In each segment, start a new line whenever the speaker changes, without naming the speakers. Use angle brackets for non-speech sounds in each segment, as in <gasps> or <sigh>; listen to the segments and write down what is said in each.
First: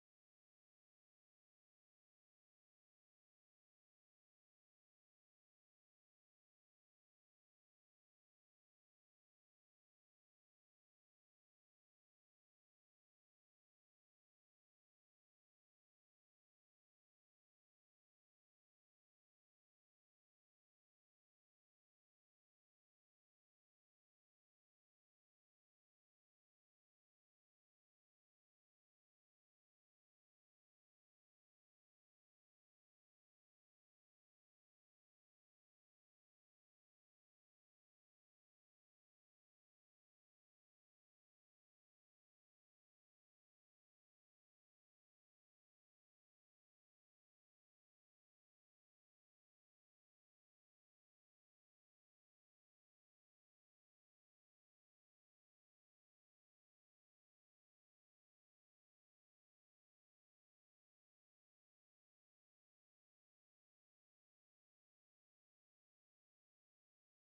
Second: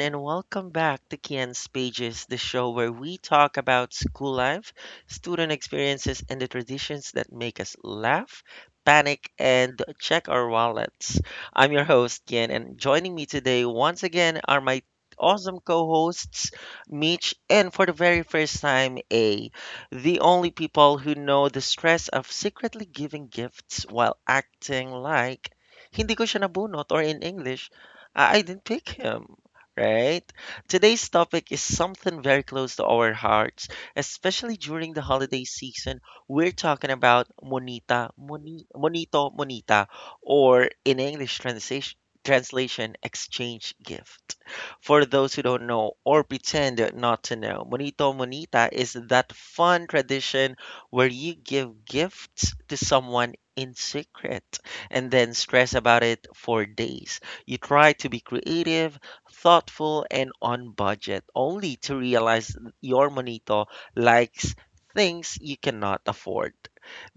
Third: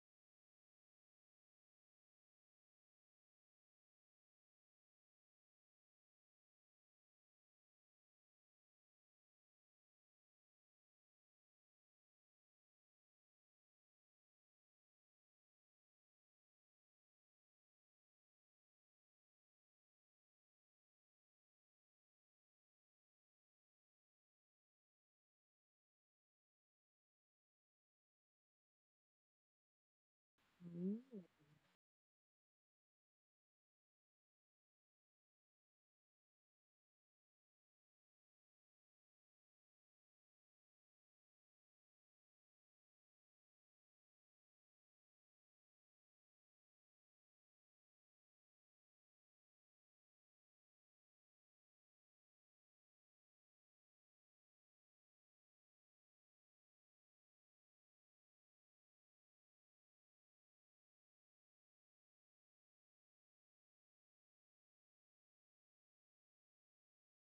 and welcome back to Kian's Pages, the show where we talk about school life, student experiences, and the traditions that make us laugh, panic, and check our wallets. I'm your host, Kian, and joining me today once again are my awesome co-hosts, Mitch, and for the very first time, A, the only people who know the stress of secretly giving gifts while acting like hindi ko siya nabunot, or in English, I didn't pick him, right? Today's topic is something very close to our hearts, especially during the holiday season. We're talking about monita, monito, monita, or in English translation, exchange gift. For those who don't know or pretend not to know, monito, monita is that fun tradition where you give gifts to someone in secret and then stress about it for days. You try to be creative, thoughtful, and on budget, only to realize your monito likes things you cannot afford.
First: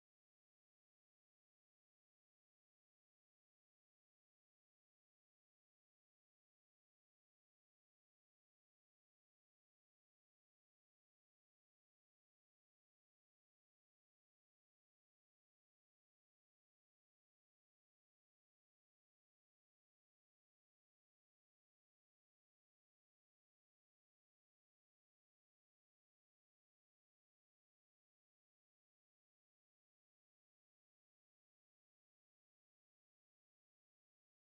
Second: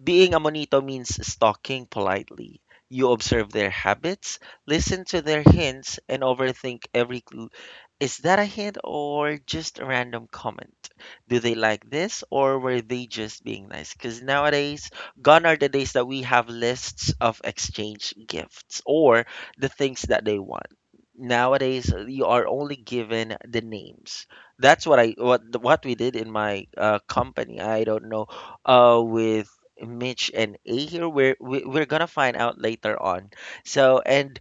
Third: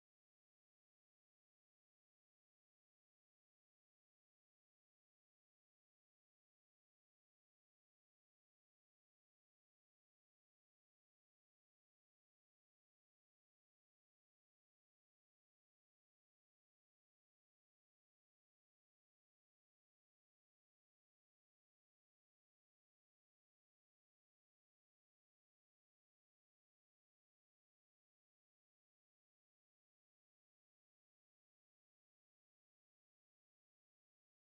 Being a monito means stalking politely. You observe their habits, listen to their hints, and overthink every clue. Is that a hint or just a random comment? Do they like this or were they just being nice? Because nowadays, gone are the days that we have lists of exchange gifts or the things that they want. Nowadays, you are only given the names. That's what I what we did in my company. I don't know, with Mitch and A here. We're gonna find out later on. So, and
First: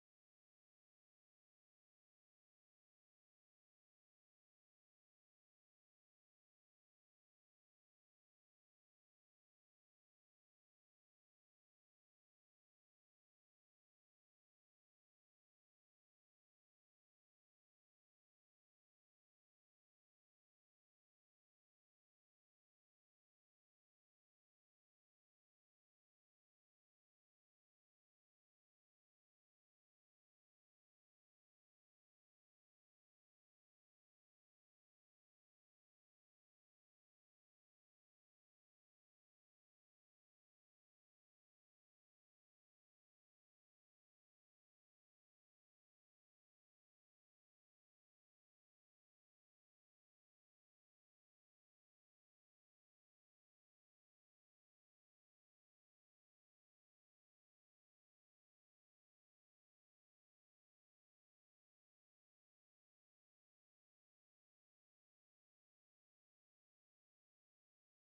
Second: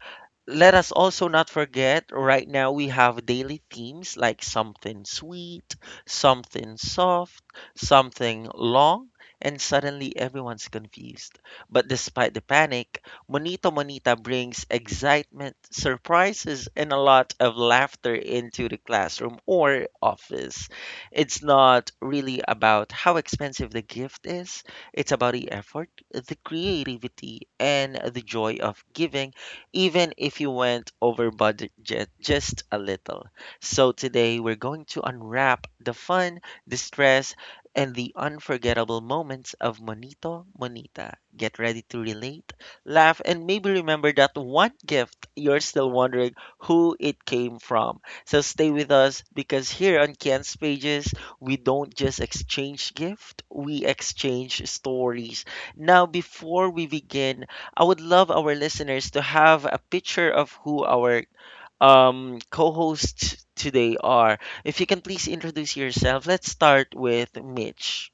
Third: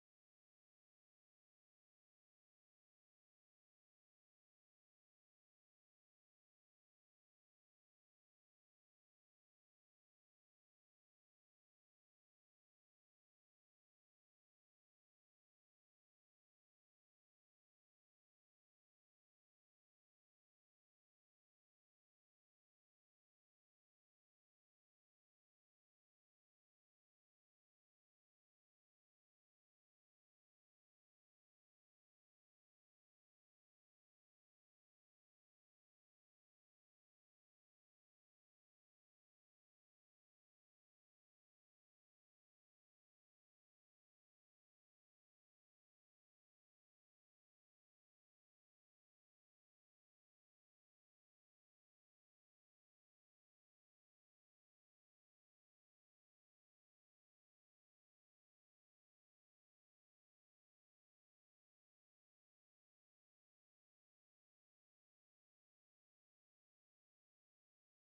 let us also not forget right now we have daily themes like something sweet, something soft, something long, and suddenly everyone's confused. But despite the panic, Monito Monita brings excitement, surprises, and a lot of laughter into the classroom or office. It's not really about how expensive the gift is. It's about the effort, the creativity, and the joy of giving, even if you went over budget just a little. So today we're going to unwrap the fun, the stress, and the unforgettable moments of Monito Monita. Get ready to relate, laugh, and maybe remember that one gift you're still wondering who it came from. So stay with us, because here on Ken's Pages, we don't just exchange gift, we exchange stories. Now, before we begin, I would love our listeners to have a picture of who our co-hosts today are. If you can, please introduce yourself. Let's start with Mitch.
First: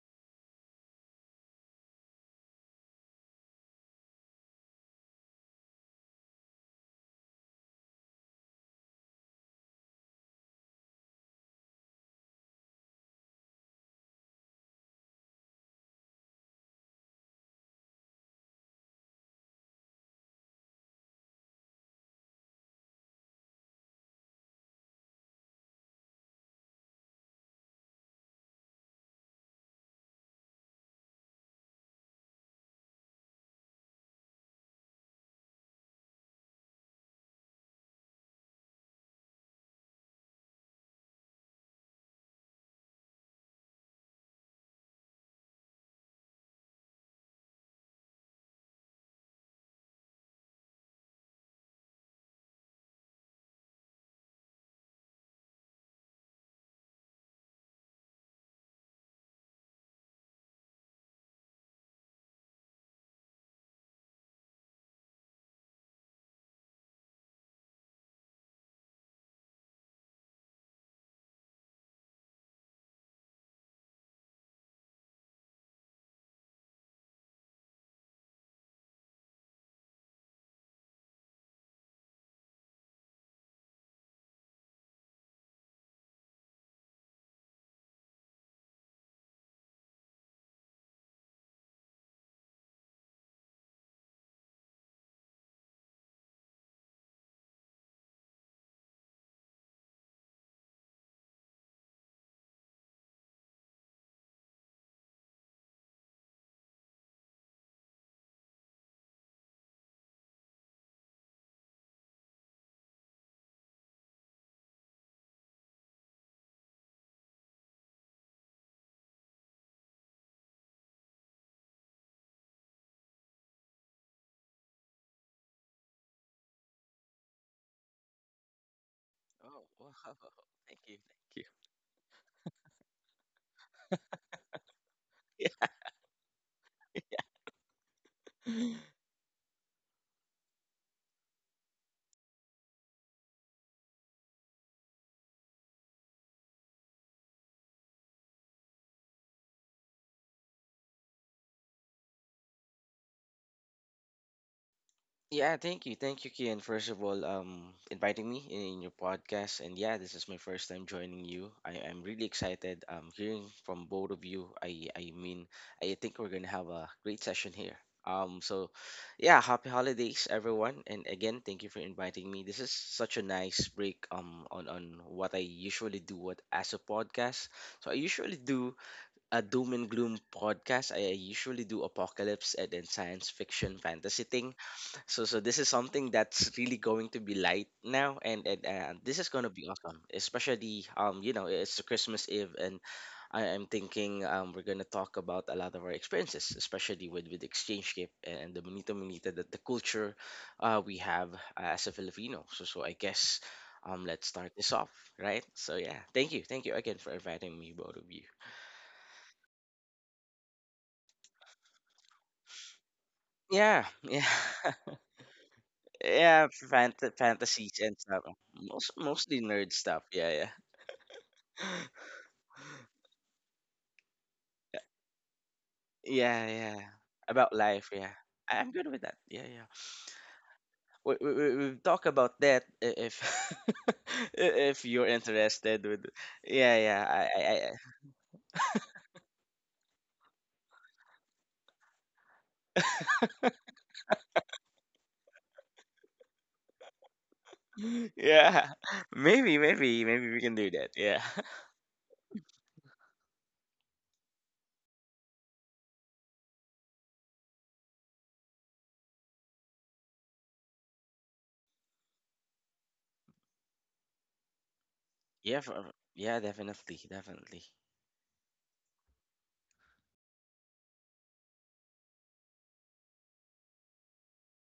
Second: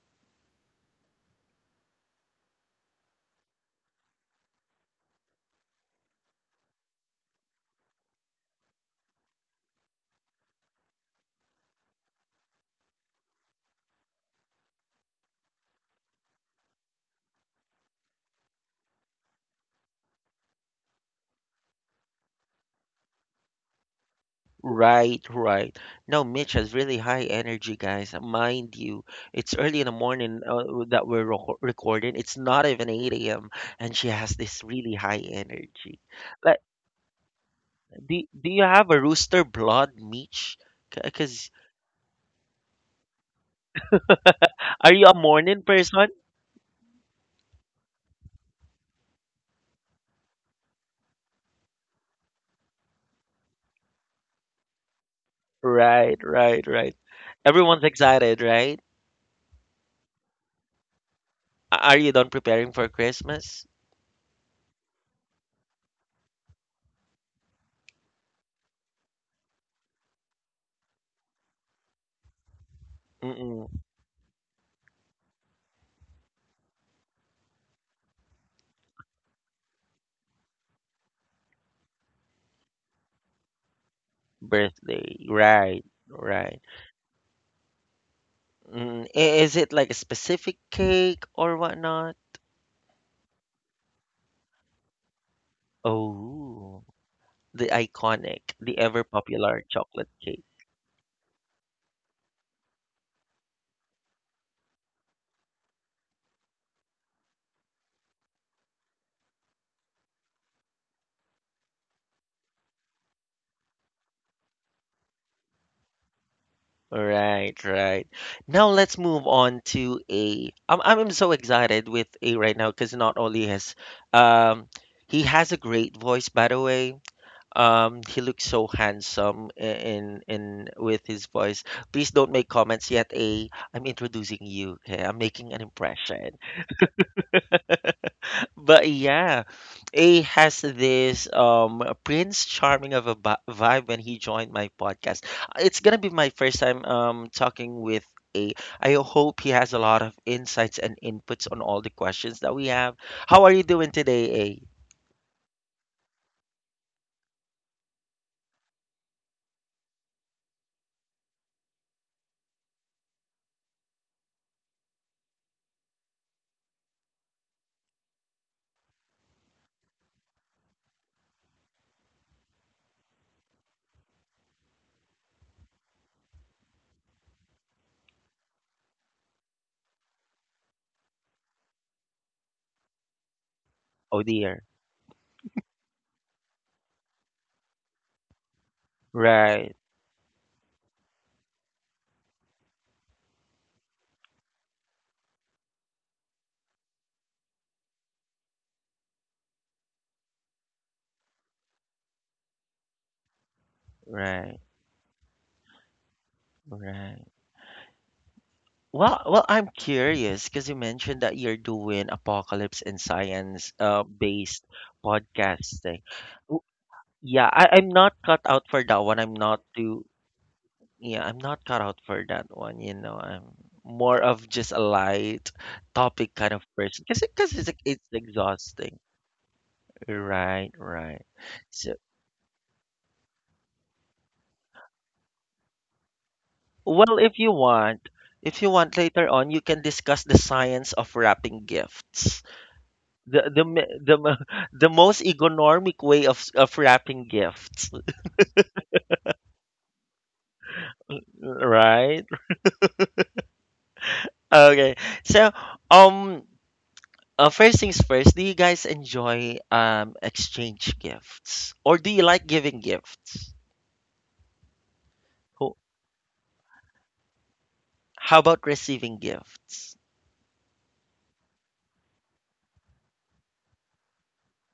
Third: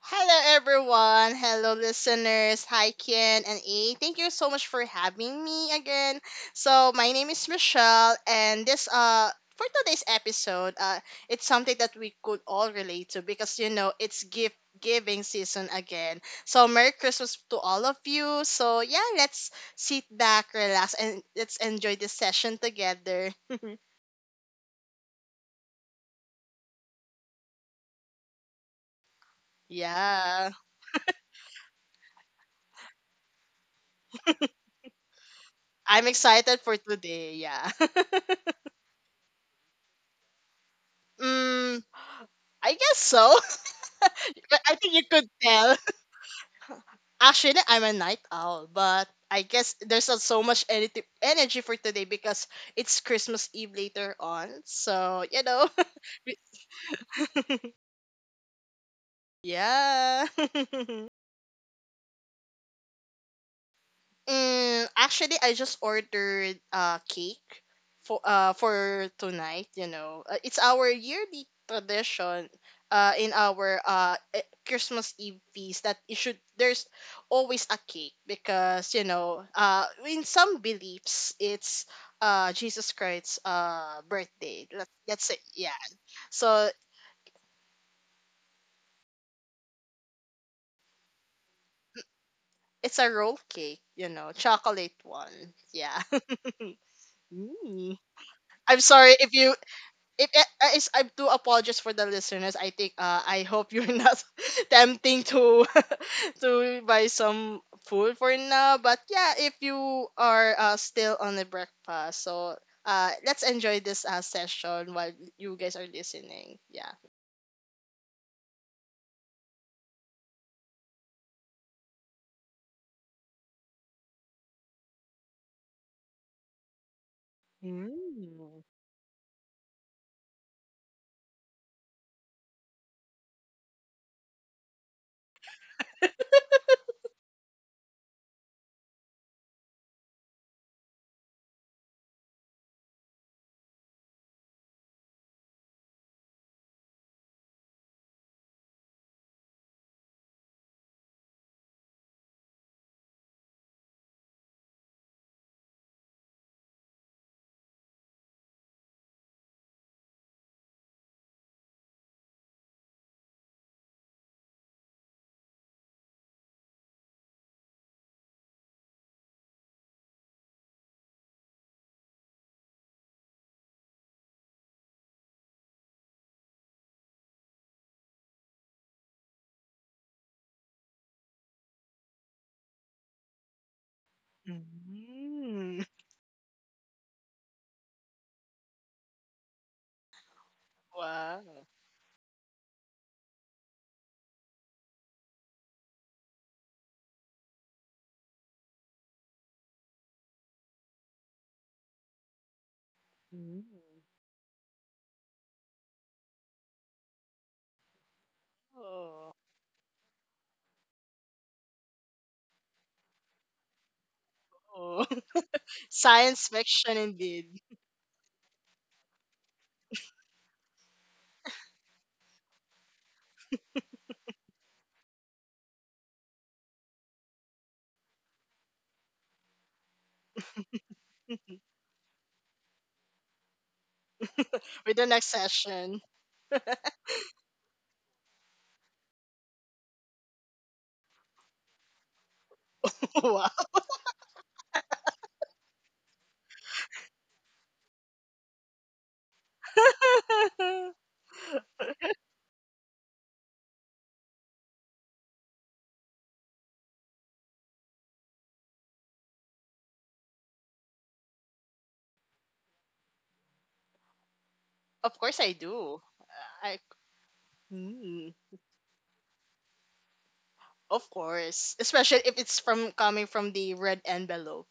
Hello, everyone. Hello, listeners. Hi, Ken and A. Thank you so much for having me again. So, my name is Michelle, and this for today's episode, it's something that we could all relate to because it's gift giving season again. So, Merry Christmas to all of you. So, yeah, let's sit back, relax, and let's enjoy this session together. <laughs>
Right, right. No, Mitch has really high energy, guys, mind you. It's early in the morning,
Yeah,
that we're recording. It's not even 8 a.m. And she has this really high energy.
I'm excited for today. Yeah.
Do,
<laughs>
do you have a rooster blood, Meech? Because
Mm, I guess so. <laughs> But I
are
think
you
you
a
could
morning
tell.
person?
<laughs> Actually, I'm a night owl, but I guess there's not so much energy for today because it's Christmas Eve later on. So.
Right, right, right. Everyone's
<laughs>
excited, right?
Yeah. <laughs>
Are you done preparing for Christmas?
Mm, actually, I just ordered cake for tonight. You know, it's our yearly tradition. In
Mm-mm.
our Christmas Eve feast, that it should there's always a cake because in some beliefs it's Jesus Christ's birthday. Let
Birthday,
let's say, yeah.
right, right.
So
Is it like a specific cake or whatnot?
it's a roll cake, chocolate one. Yeah. <laughs>
Oh, the
Mm.
iconic, the
I'm
ever
sorry. If you
popular chocolate
it
cake.
is I do apologize for the listeners. I hope you're not <laughs> tempting to <laughs> to buy some food for now. But yeah, if you are still on the breakfast, so let's enjoy this session while you guys are listening. Yeah.
Right, right. Now let's move on to A. I'm so excited with A right now, because not only has um he has a great voice, by the way. He looks
Mm.
so handsome,
Oh,
i-
<laughs> wow.
in in
Thank you.
with his
Thank you.
voice. Please don't make comments yet, A. I'm introducing you, okay? I'm making an
<laughs>
impression.
Yeah.
But yeah, A has this Prince Charming of a vibe when he joined my podcast. It's gonna be my first time talking with A. I hope he has a lot of insights and inputs on all the questions that we have. How are you doing today, A?
Yeah, thank you. Thank you, Kian, first of all, inviting me in your podcast. And yeah, this is my first time joining you. I'm really excited hearing from both of you. I mean, I think we're going to have a great session here. Um, so, yeah, happy holidays, everyone. And again, thank you for inviting me. This is such a nice break on what I usually do what, as a podcast. So, I usually do a doom and gloom podcast. I usually do apocalypse and then science fiction
Oh
fantasy thing.
dear.
So this is
Mm.
something that's really going to be light now, and this is going to be
Right,
awesome, especially you know
Wow.
it's Christmas Eve, and I'm thinking we're gonna talk about a lot of our experiences, especially with exchange gift and the bonito bonita that the culture we have as a Filipino. So I guess.
Mm.
Let's start
right,
this off, right? So yeah, thank you again for
right.
inviting me, both of you.
Well,
Oh.
well, I'm curious because you mentioned that you're doing apocalypse and science,
Yeah, yeah,
based
<laughs>
Oh. <laughs>
podcasting.
yeah.
Science fiction indeed.
Yeah, I,
Fantasies
I'm
and
not
stuff.
cut out for
Most
that one. I'm
mostly
not
nerd stuff.
too,
Yeah, yeah,
Yeah, I'm not cut out
<gasps>
for that one. You know, I'm more of just a light topic
yeah,
kind of
yeah.
person, because
About
it's
life.
it's
Yeah, I'm good
exhausting.
with that. Yeah, yeah.
Right,
We
right.
we we we'll
So,
talk about that if <laughs> if
With
you're
the next
interested.
session.
With yeah, yeah.
well, if you want, later on, you can discuss the science of wrapping gifts.
<laughs> Wow.
The me- the mo- <laughs> The most economic way of wrapping gifts,
<laughs> Yeah. <laughs> Maybe maybe maybe we can do that.
<laughs>
Yeah, <laughs>
right? Okay. So, um. First things first, do you guys enjoy exchange gifts, or do you like giving gifts?
Of course I
yeah,
Who-
for,
do.
yeah.
I
Definitely, definitely.
Mm,
How about receiving gifts?
of course, especially if it's from coming from the red envelope.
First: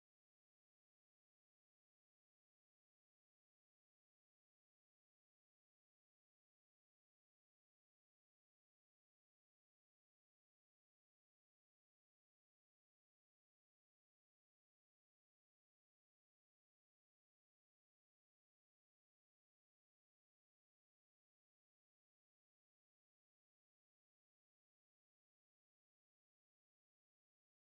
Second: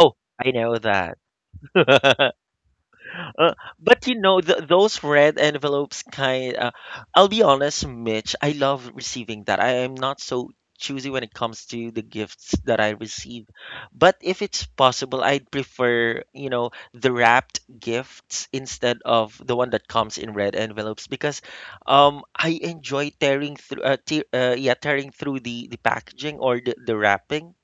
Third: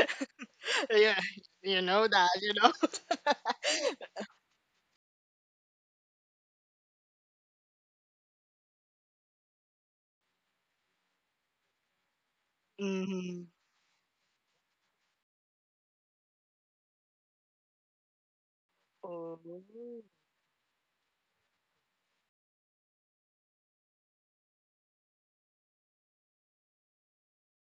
Oh, I know that.
Yeah, you know that.
<laughs>
<laughs>
Uh, but you know, th those red envelopes, kind I'll be honest, Mitch, I love receiving that. I am not so choosy when it comes to the gifts that I
Mm-hmm.
receive. But if it's possible, I'd prefer, you know, the wrapped gifts instead of
Oh.
the one that comes in red envelopes, because I enjoy tearing through te yeah, tearing through the packaging, or the wrapping.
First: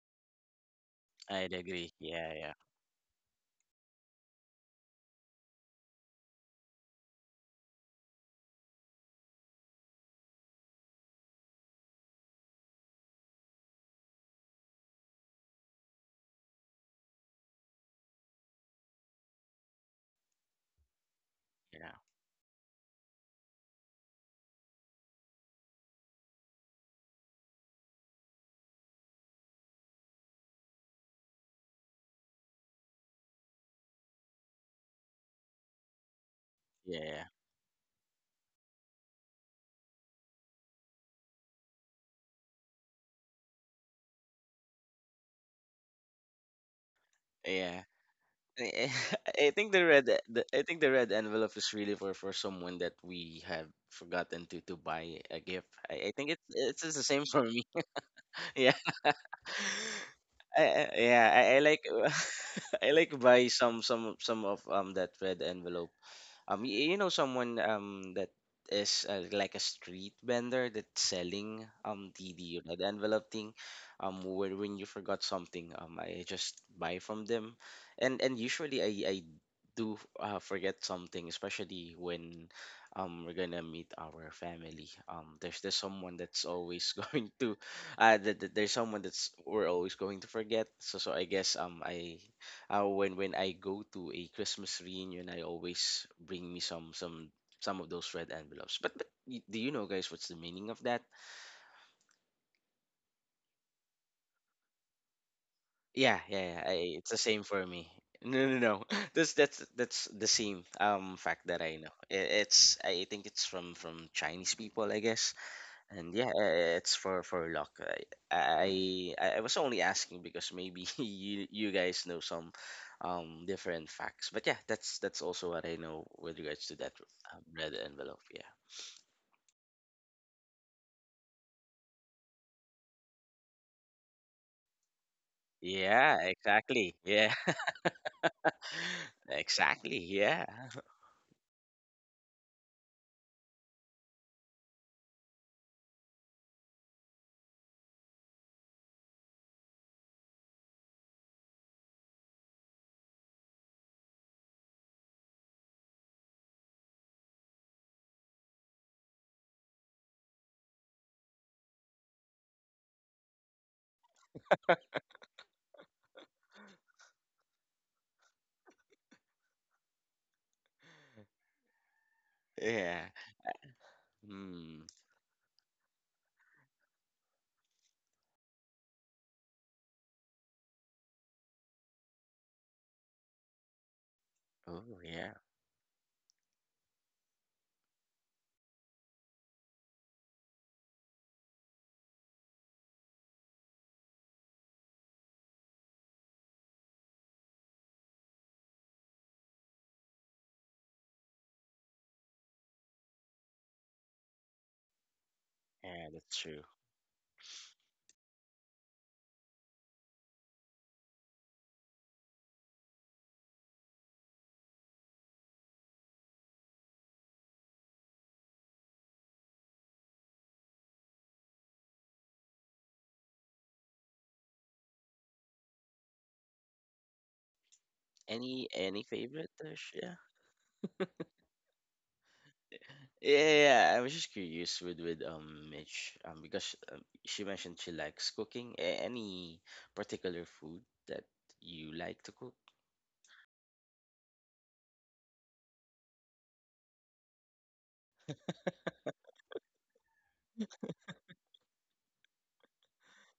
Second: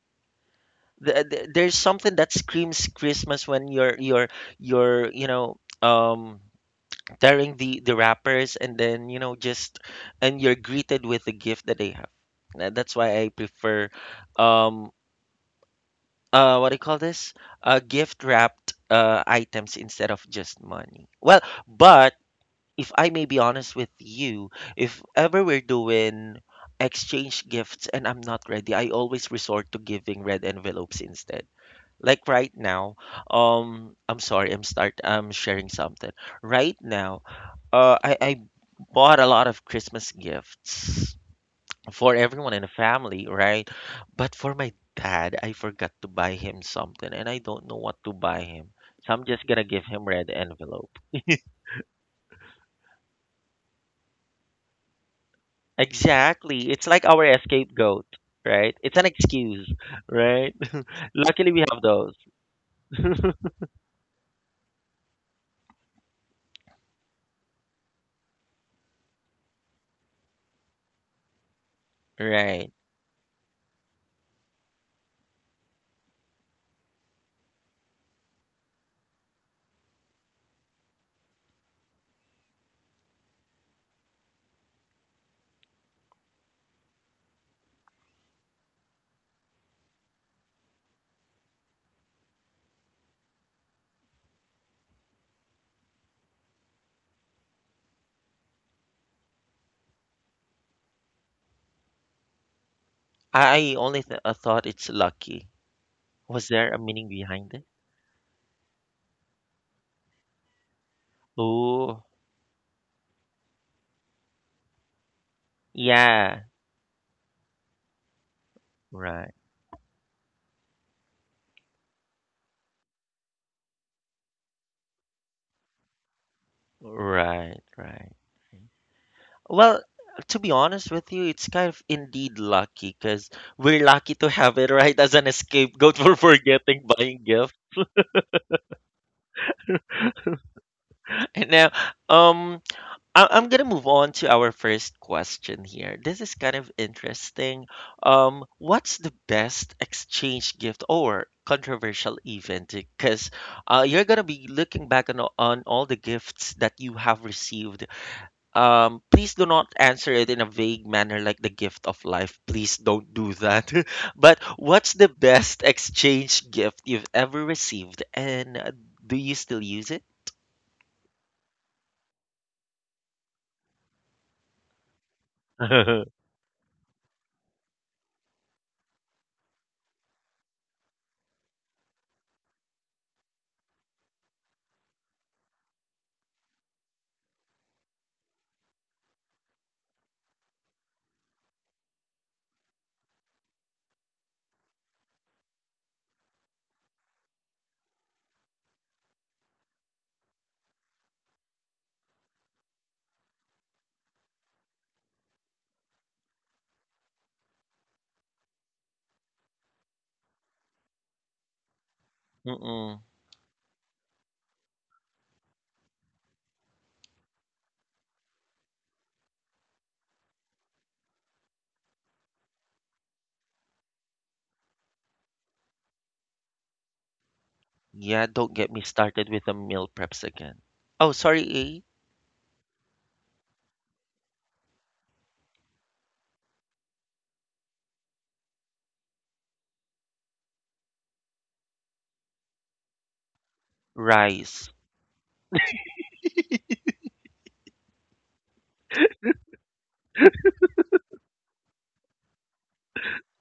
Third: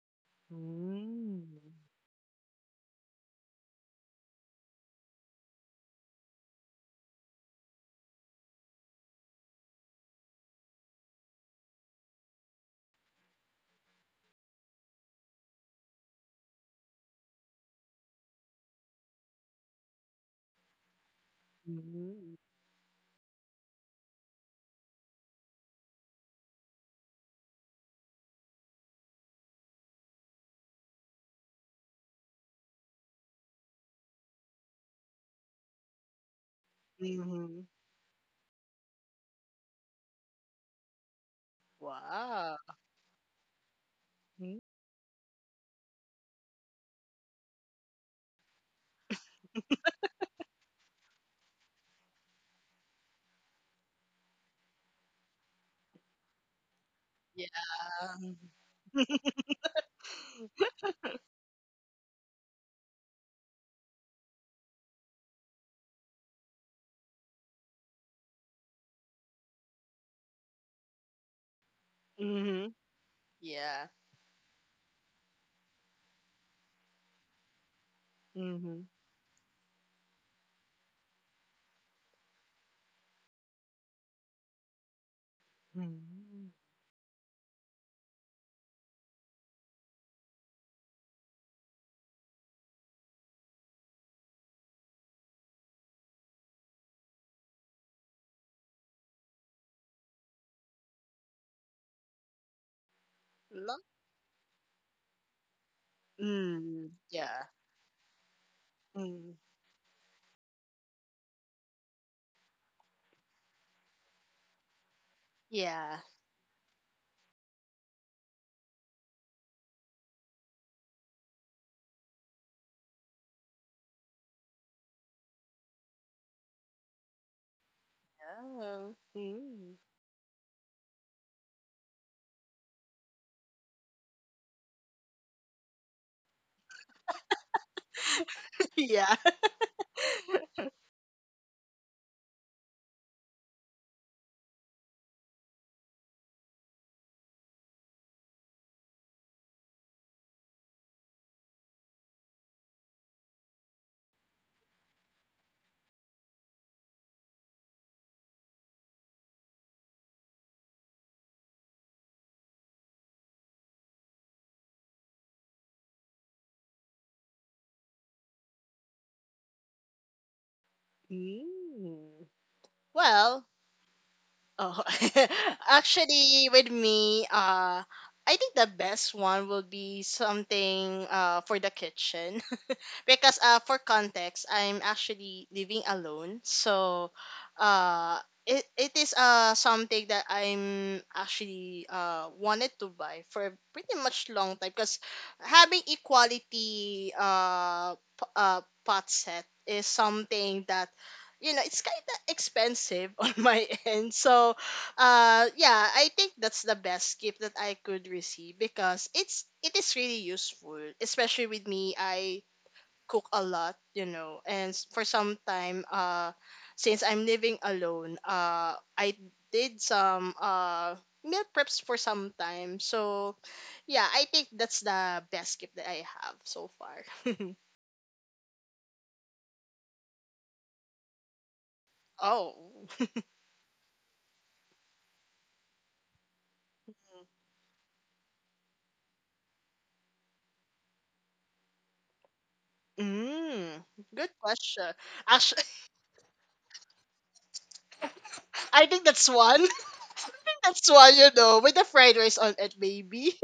I'd
There's
Mm.
agree.
something
Yeah,
that
yeah,
screams Christmas when you're tearing the wrappers, and then, just, and you're greeted with the gift that they have. That's why I prefer, um what do you call this, gift wrapped, items, instead of just money. Well,
yeah,
but
Hmm.
if I may be honest with you, if ever we're doing exchange gifts and I'm not ready, I always resort to giving red envelopes instead. Like right now, I'm sorry, I'm sharing something. Right
yeah,
now,
yeah.
I bought a lot of Christmas gifts for everyone
Wow.
in the family, right? But for
Mm-hmm.
my dad, I forgot to buy him something, and I don't know
Yeah.
what to buy him.
I
So I'm just
<laughs> I
gonna
think the
give him
red
red
the, I think the
envelope.
red envelope is really for someone that we have forgotten to buy a gift. I think
Exactly.
it's
It's
just the
like
same
our
for
Yeah.
me.
escape goat,
<laughs>
right?
Yeah.
It's an excuse, right? <laughs>
Yeah, I,
Luckily,
I
we have
like
those.
<laughs> I
<laughs>
like buy some of that red envelope you, you know someone that is like a street vendor that's selling the, you
Right?
Mm-hmm.
know, the envelope thing,
Yeah.
where when you forgot something, I just buy from them, and
Mm-hmm.
usually I do forget something, especially when we're gonna meet our family. There's someone
Mm-hmm.
that's always <laughs> going to, that that there's someone that's we're always going to forget. So I guess I when I go to a Christmas reunion, I always bring me some of those red envelopes. But do you know, guys, what's the meaning of that?
I
Lo-
only th- I thought it's lucky.
Yeah,
Was
yeah, yeah.
there
I,
a
Mm.
meaning
it's the same
Yeah.
behind it?
for me. <laughs> No, no, no. <laughs>
Mm.
That's the same fact that I know.
Oh,
It's I think it's from Chinese people, I guess.
Yeah.
And yeah,
yeah,
it's for luck.
right,
I was only asking because maybe <laughs> you guys know some different facts. But yeah, that's also what I know with regards to that
right,
red
right.
envelope. Yeah.
Oh. Mm-hmm.
Well, to be honest with you, it's kind of indeed lucky, because we're lucky to have it right as an scapegoat <laughs> for
Yeah,
forgetting
exactly.
buying
Yeah.
gift.
<laughs>
<laughs> Yeah.
Exactly. Yeah.
<laughs> And now, um, I'm gonna move on to our first question here. This is kind of interesting. What's the best exchange gift or controversial event? Because you're gonna be looking back on all the gifts that you have received. Please do not answer it in a vague manner, like the gift of life. Please don't do that. <laughs> But what's the best exchange gift you've ever received, and do you still use it?
Mm.
Yeah.
Well, oh,
Hmm.
<laughs>
<laughs>
actually, with me, I think the best one will be something for the kitchen, because for context, I'm
Oh yeah.
actually living alone, so uh it is something that I'm actually wanted to buy for a pretty much long time, because having equality pot set is something that it's kind of expensive <laughs> on my end, so yeah, I
Yeah,
think
that's
that's
true.
the best gift that I could receive, because it is really useful, especially with me. I
Mm-mm.
cook a lot. And for some time, since I'm living alone, I did some meal preps for some time. So, yeah, I think that's the best gift that I have so far. <laughs>
Yeah, don't get me
Any
started with
favorite
the meal
dish? Yeah.
preps again. Oh, sorry, A.
Oh,
Yeah, I was just curious with Mitch because she mentioned she likes cooking. Any particular food that you like to cook?
mm, good
Rice.
question. Actually, <laughs> I think that's one. <laughs> That's one, you know, with the fried rice on it, baby.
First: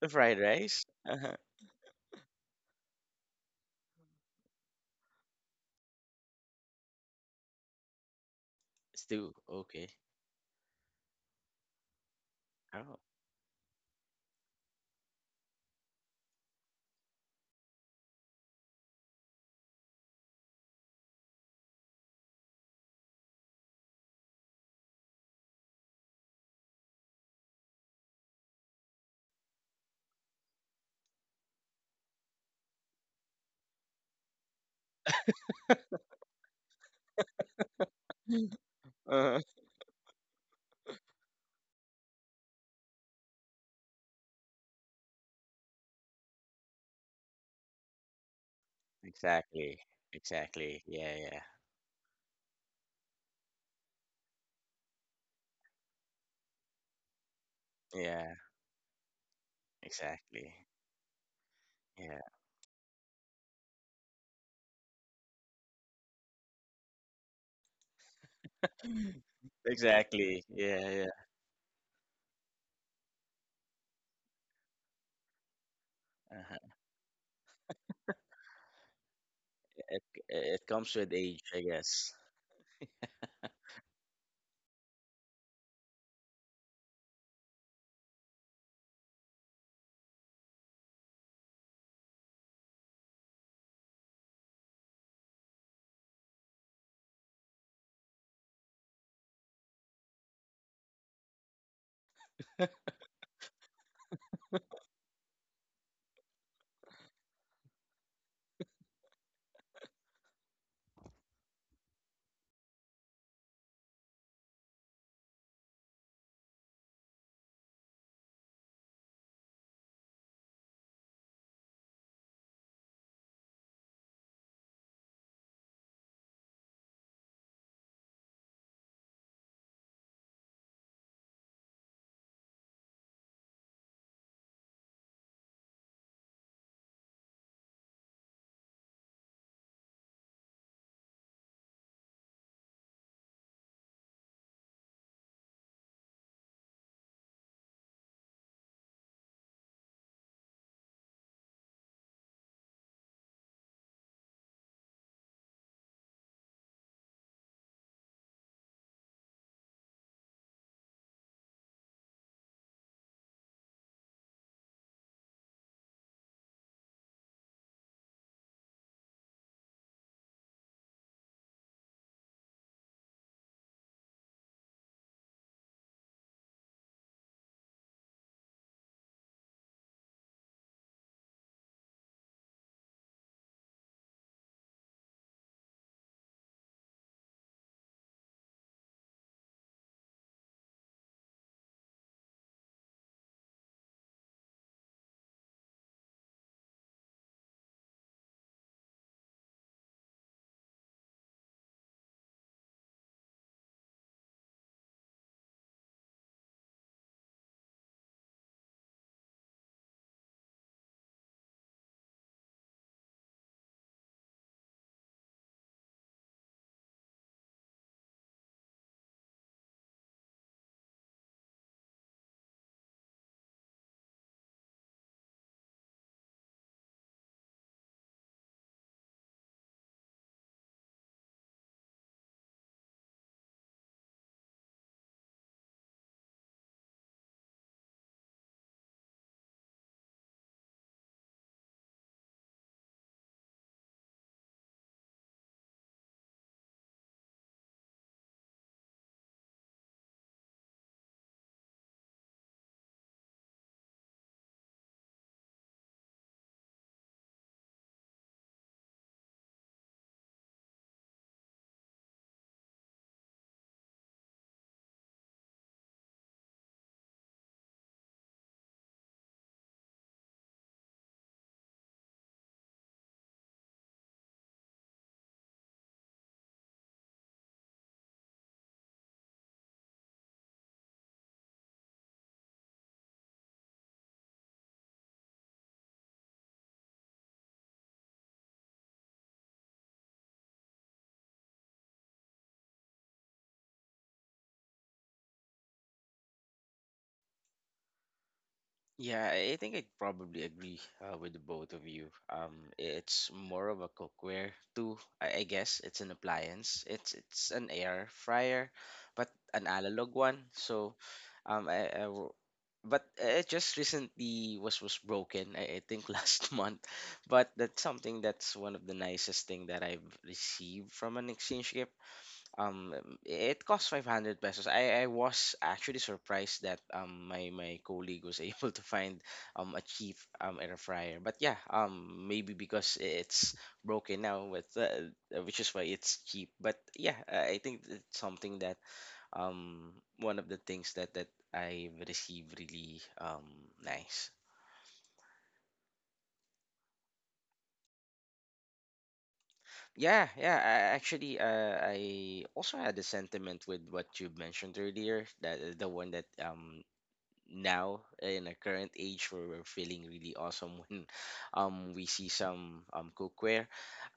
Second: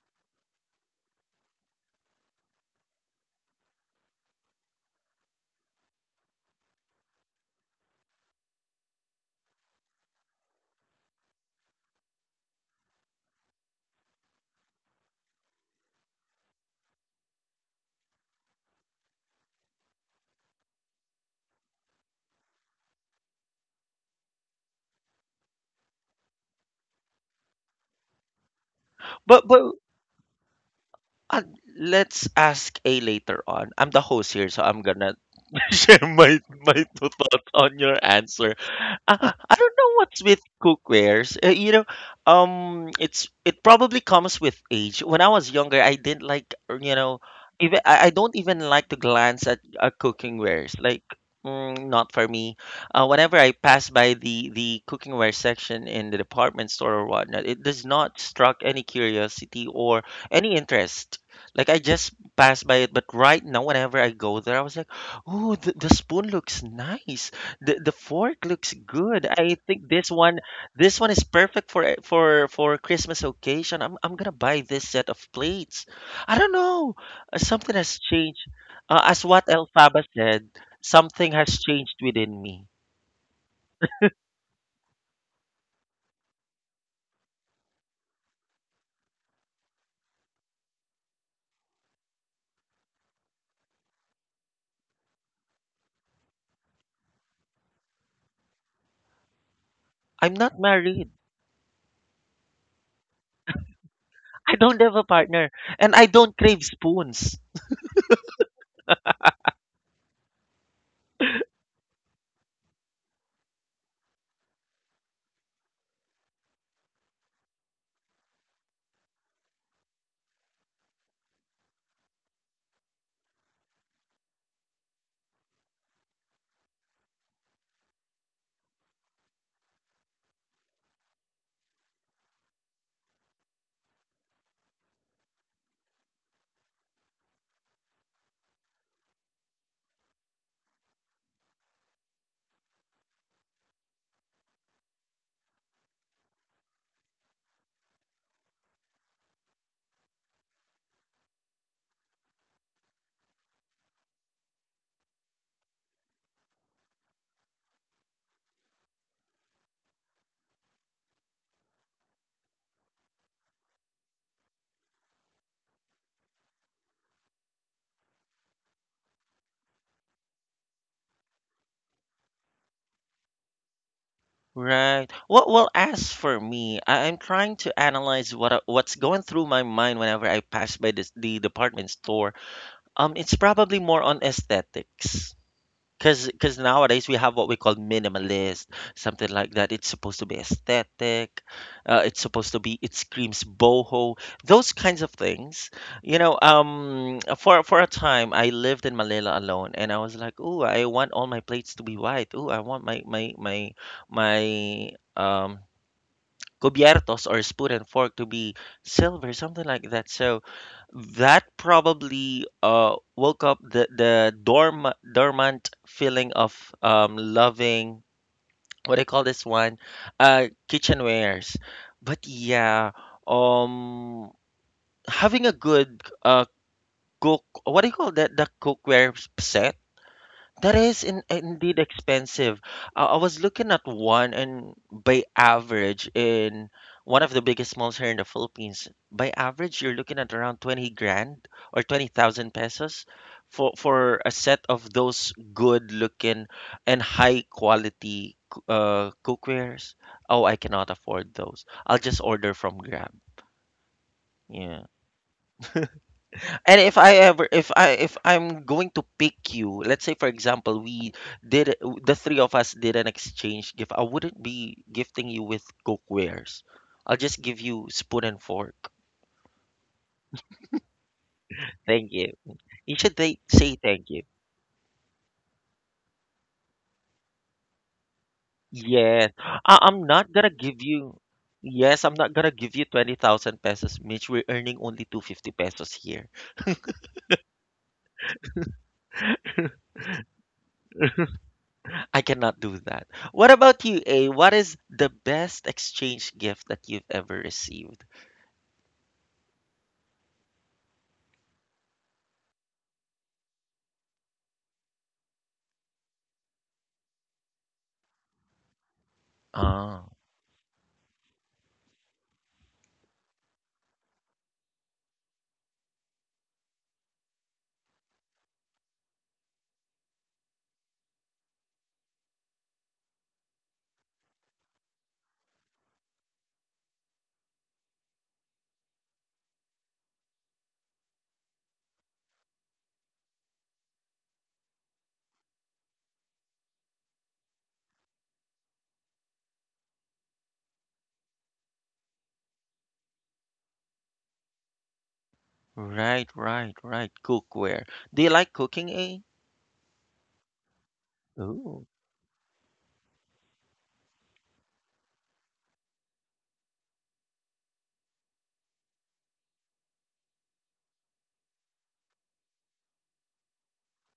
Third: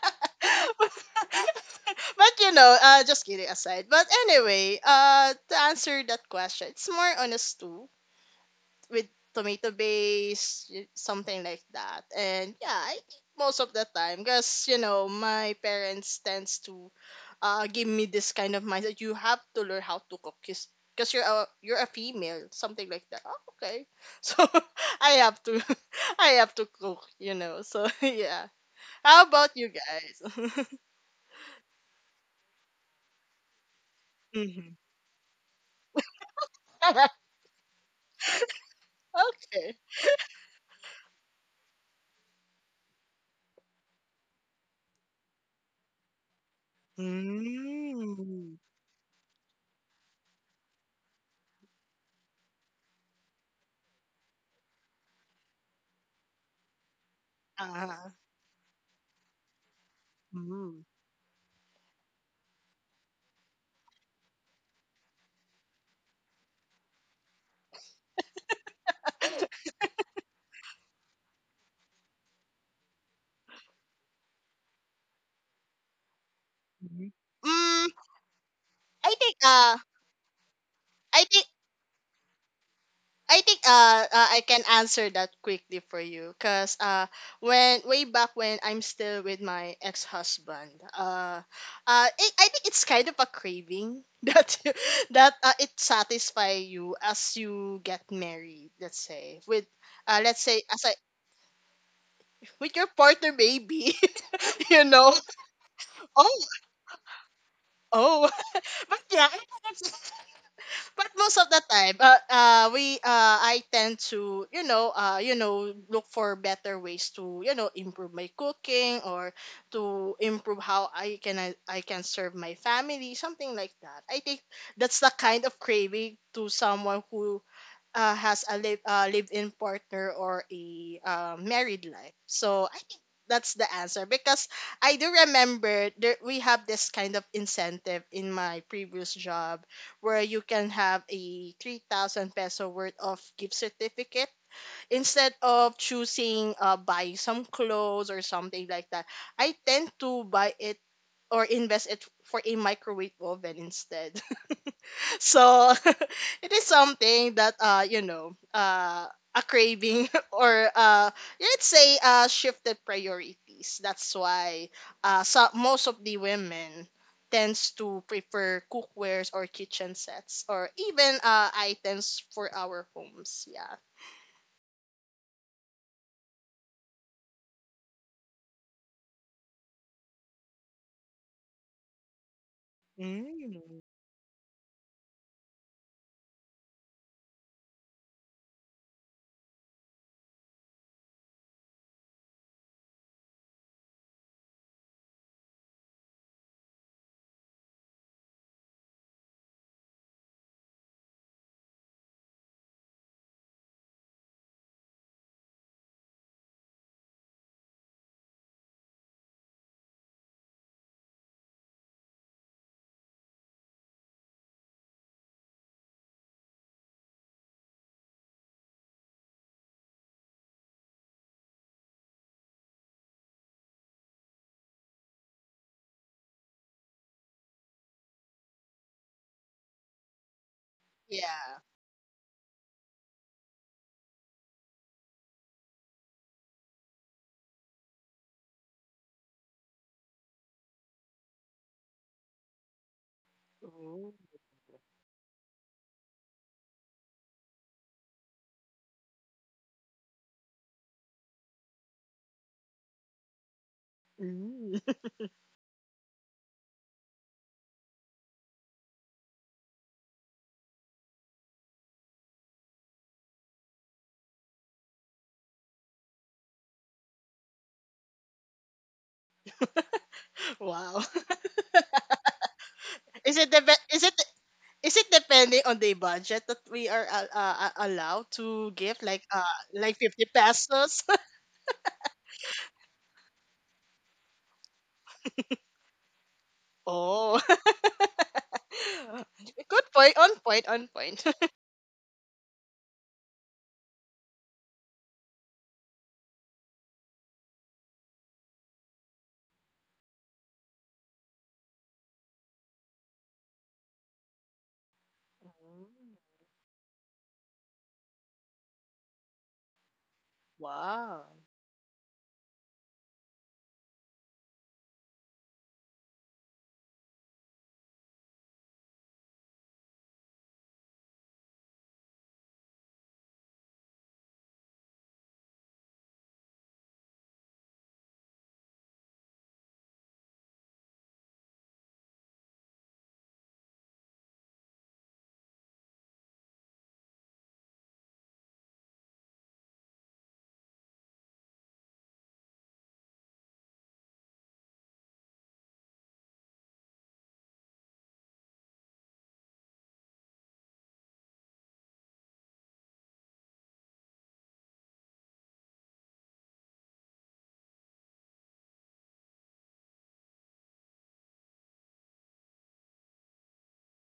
The fried
<laughs>
rice?
But
Uh-huh.
just kidding aside. But anyway, to answer that question, it's more on a stew, with
Stew.
tomato
Okay.
base, something like that. And yeah, I
Oh.
think most of the time, because my parents tends to give me this kind of mindset. You have to learn how to cook, 'cause you're a female, something like that. Oh, okay, <laughs> so I have to, <laughs> I have to cook. So <laughs> yeah, how
But
about you
but
guys?
uh, let's ask A later on. I'm the host here, so I'm gonna <laughs> share my thoughts on your
Mm.
answer.
Uh-huh.
I
<laughs>
don't
Okay.
know what's with cookwares. You know, it probably comes with age. When I was younger, I didn't like, you know, even I don't
Mm.
even like to glance at,
Exactly.
cooking wares.
Exactly.
Like,
Yeah, yeah.
not for me. Whenever I pass by the cookware section in the department store or whatnot, it does
Uh-huh.
not
Yeah,
struck any curiosity or
exactly.
any
Mm.
interest. Like I just
Yeah.
pass by it, but right now, whenever I go there, I was like, oh, the spoon looks nice. The fork looks
Mm.
good. I
<laughs>
think this one
Exactly. Yeah,
this
yeah.
one is perfect for a- for for Christmas occasion. I'm gonna buy this set of plates. I don't
Uh-huh.
know.
Mhm.
Something
Mm,
has changed.
I
As
think
what
it
Elphaba said,
it comes with
I
something
age,
think
I
has changed
guess.
within me.
I think I can answer that quickly for you because when way back when I'm still with my ex husband. uh I think it's kind of a craving <laughs> that it satisfy you as you get married, let's say with
I'm
let's
not
say as I
married.
with your partner, baby.
I
<laughs>
don't
you
have a
know
partner, and I don't
oh,
crave spoons.
oh. <laughs> But yeah, I think that's but most of the time, I tend to, look for better ways to improve my cooking, or to improve how I can serve my family, something like that. I think that's the kind of craving to someone who has a live-in partner or a married life. So I think that's the answer, because I do remember there, we have this kind of incentive in my previous job where you can have a 3,000 peso worth of gift certificate instead of choosing buying some clothes or something like that. I tend to buy it or invest it for a microwave oven instead. <laughs> So <laughs> it is something that a craving, <laughs> or let's say shifted priorities. That's why so most of the women tends to prefer cookwares or kitchen sets, or even items for our homes, yeah.
Right. Well, as for me, I'm trying to analyze what's going through my mind whenever I pass by the department store. It's probably
Mm.
more on aesthetics. Cause nowadays we have what we call minimalist, something like that. It's supposed to be aesthetic. It's supposed to be. It screams boho. Those kinds of things. You know, for a time I lived in Manila alone, and I was like, ooh, I want all my plates to be white. Ooh, I want my um cubiertos or spoon and fork to be silver, something like that. So that probably, woke up the dormant feeling of, loving, what do you call this one, kitchenwares. But yeah, um, having a good, cook what do you call that, the cookware set, that is
Yeah.
indeed expensive. I was looking at one, and by average, in one of the biggest malls here in the Philippines, by average, you're looking at around 20 grand, or 20,000 pesos, for,
Oh.
for a set of those good looking and high quality, cookwares. Oh, I cannot afford those. I'll just order from Grab.
Mm.
Yeah. And if I ever, if I, if I'm going to pick you, let's say for example, we did the three of us did an exchange gift. I wouldn't be gifting you with cookwares. I'll just give you spoon and fork.
<laughs> Wow.
Thank you. You should
<laughs> is it the
say
be- is
thank
it
you.
Is it depending on the budget that we are allowed to give, like
Yes, I- I'm
50
not gonna give
pesos? <laughs>
you. Yes, I'm not gonna give you 20,000 pesos, Mitch. We're earning only 250 pesos here.
Oh, <laughs> good point. On point. On point. <laughs>
I cannot do that. What about you, A? What is the best exchange gift that you've ever received?
Yeah, I think I'd probably agree with the both of you. It's more of a cookware too. I guess it's an
Mm.
appliance. It's an air fryer, but an
Ah.
analog one. So,
Wow.
um, I, I w- but it just recently was broken. I think <laughs> last month, but that's something that's one of the nicest thing that I've received from an exchange gift um it cost 500 pesos i was actually surprised that my my colleague was <laughs> able to find a cheap air fryer but yeah maybe because it's broken now with which is why it's cheap but yeah I think it's something that um one of the things that that I received really nice.
Right, right, right. Cookware. Do you like cooking, eh?
Yeah yeah I, actually
Ooh.
I also had a sentiment with what you mentioned earlier that the one that now in a current age where we're feeling really awesome <laughs> when we see some cookware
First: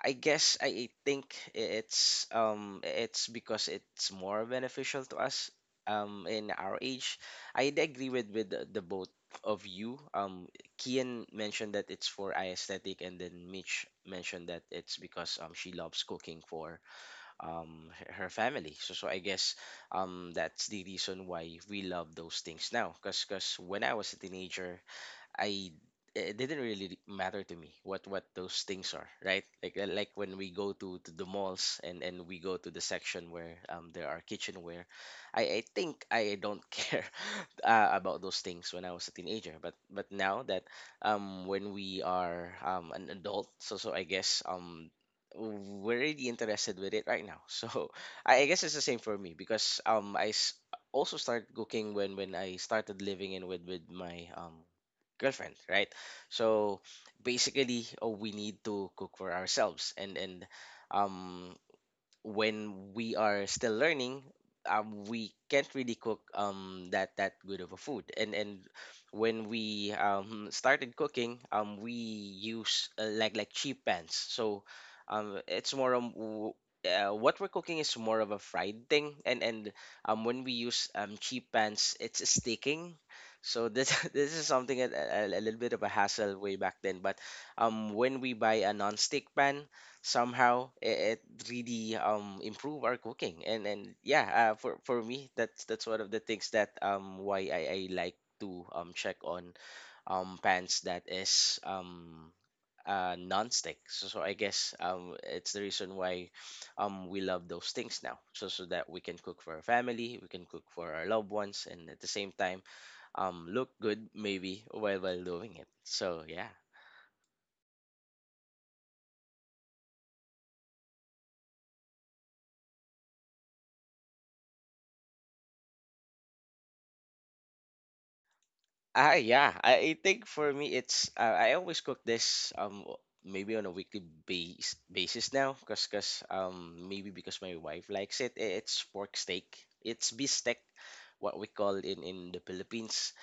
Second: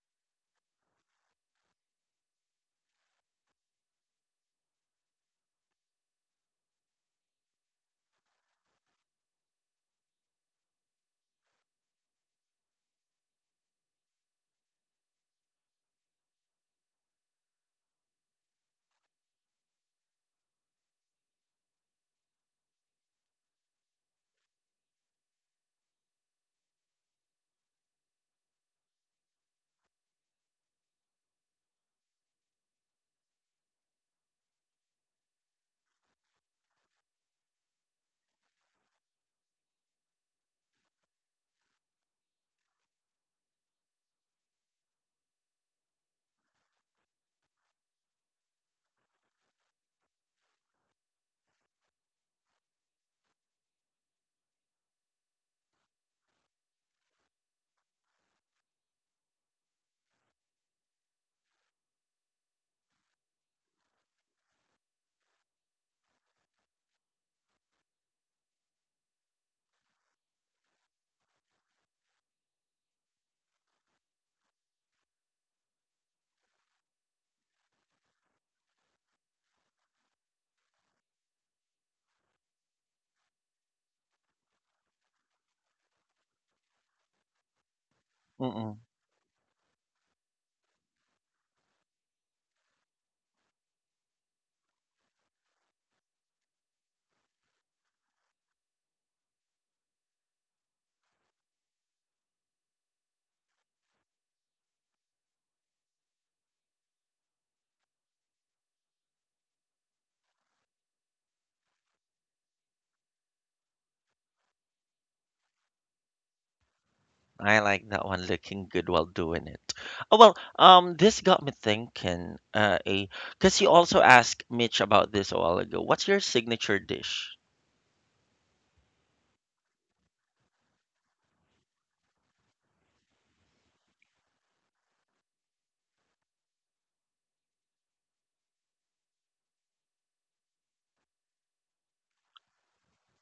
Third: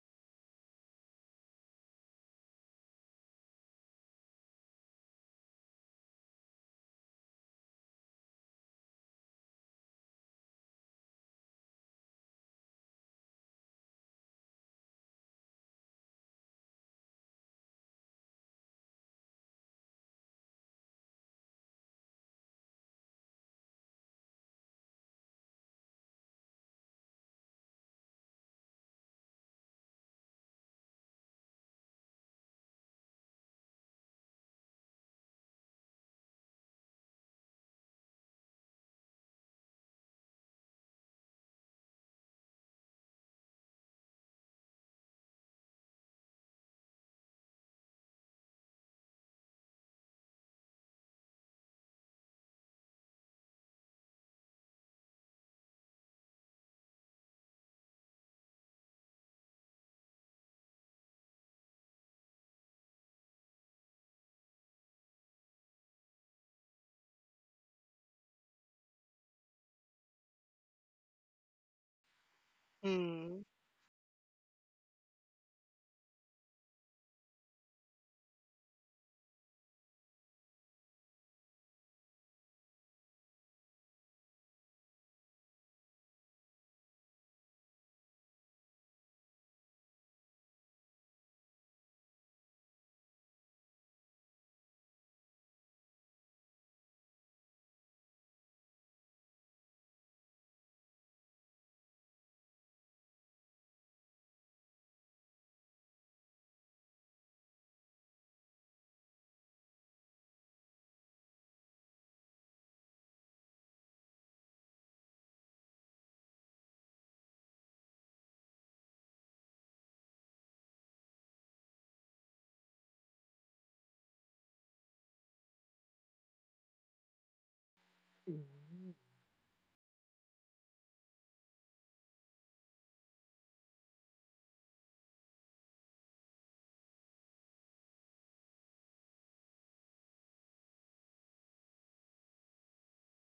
I guess I think it's because it's more beneficial to us in our age. I'd agree with the both of you. Kian mentioned that it's for aesthetic and then Mitch mentioned that it's because she loves cooking for her, her family so so I guess that's the reason why we love those things now because when I was a teenager I it didn't really matter to me what those things are, right? Like when we go to the malls and we go to the section where there are kitchenware, I think I don't care <laughs> about those things when I was a teenager. But now that when we are an adult, so so I guess we're really interested with it right now. <laughs> So I guess it's the same for me because also started cooking when I started living in with my girlfriend, right? So basically, oh, we need to cook for ourselves, and um, when we are still learning, we can't really cook that that good of a food. And when we started cooking, we use
Mm.
like cheap pans. So it's more what we're cooking is more of a fried thing. And when we use cheap pans, it's sticking. So this <laughs> this is something a little bit of a hassle way back then. But when we buy a
Mm-mm.
non-stick pan somehow it, it really improve our cooking and yeah for me that's one of the things that why I like to check on pans that is non-stick so, so I guess it's the reason why we love those things now so so that we can cook for our family we can cook for our loved ones and at the same time look good maybe while doing it so yeah.
I like that one looking good while doing it. Oh, well, this got me thinking, because you also asked Mitch about this a while ago. What's your signature dish?
Mm.
Ah, yeah. I think for me, it's I always cook this maybe on a weekly base basis now, cause cause maybe because my wife likes it. It's pork steak. It's beef steak, what we call in the Philippines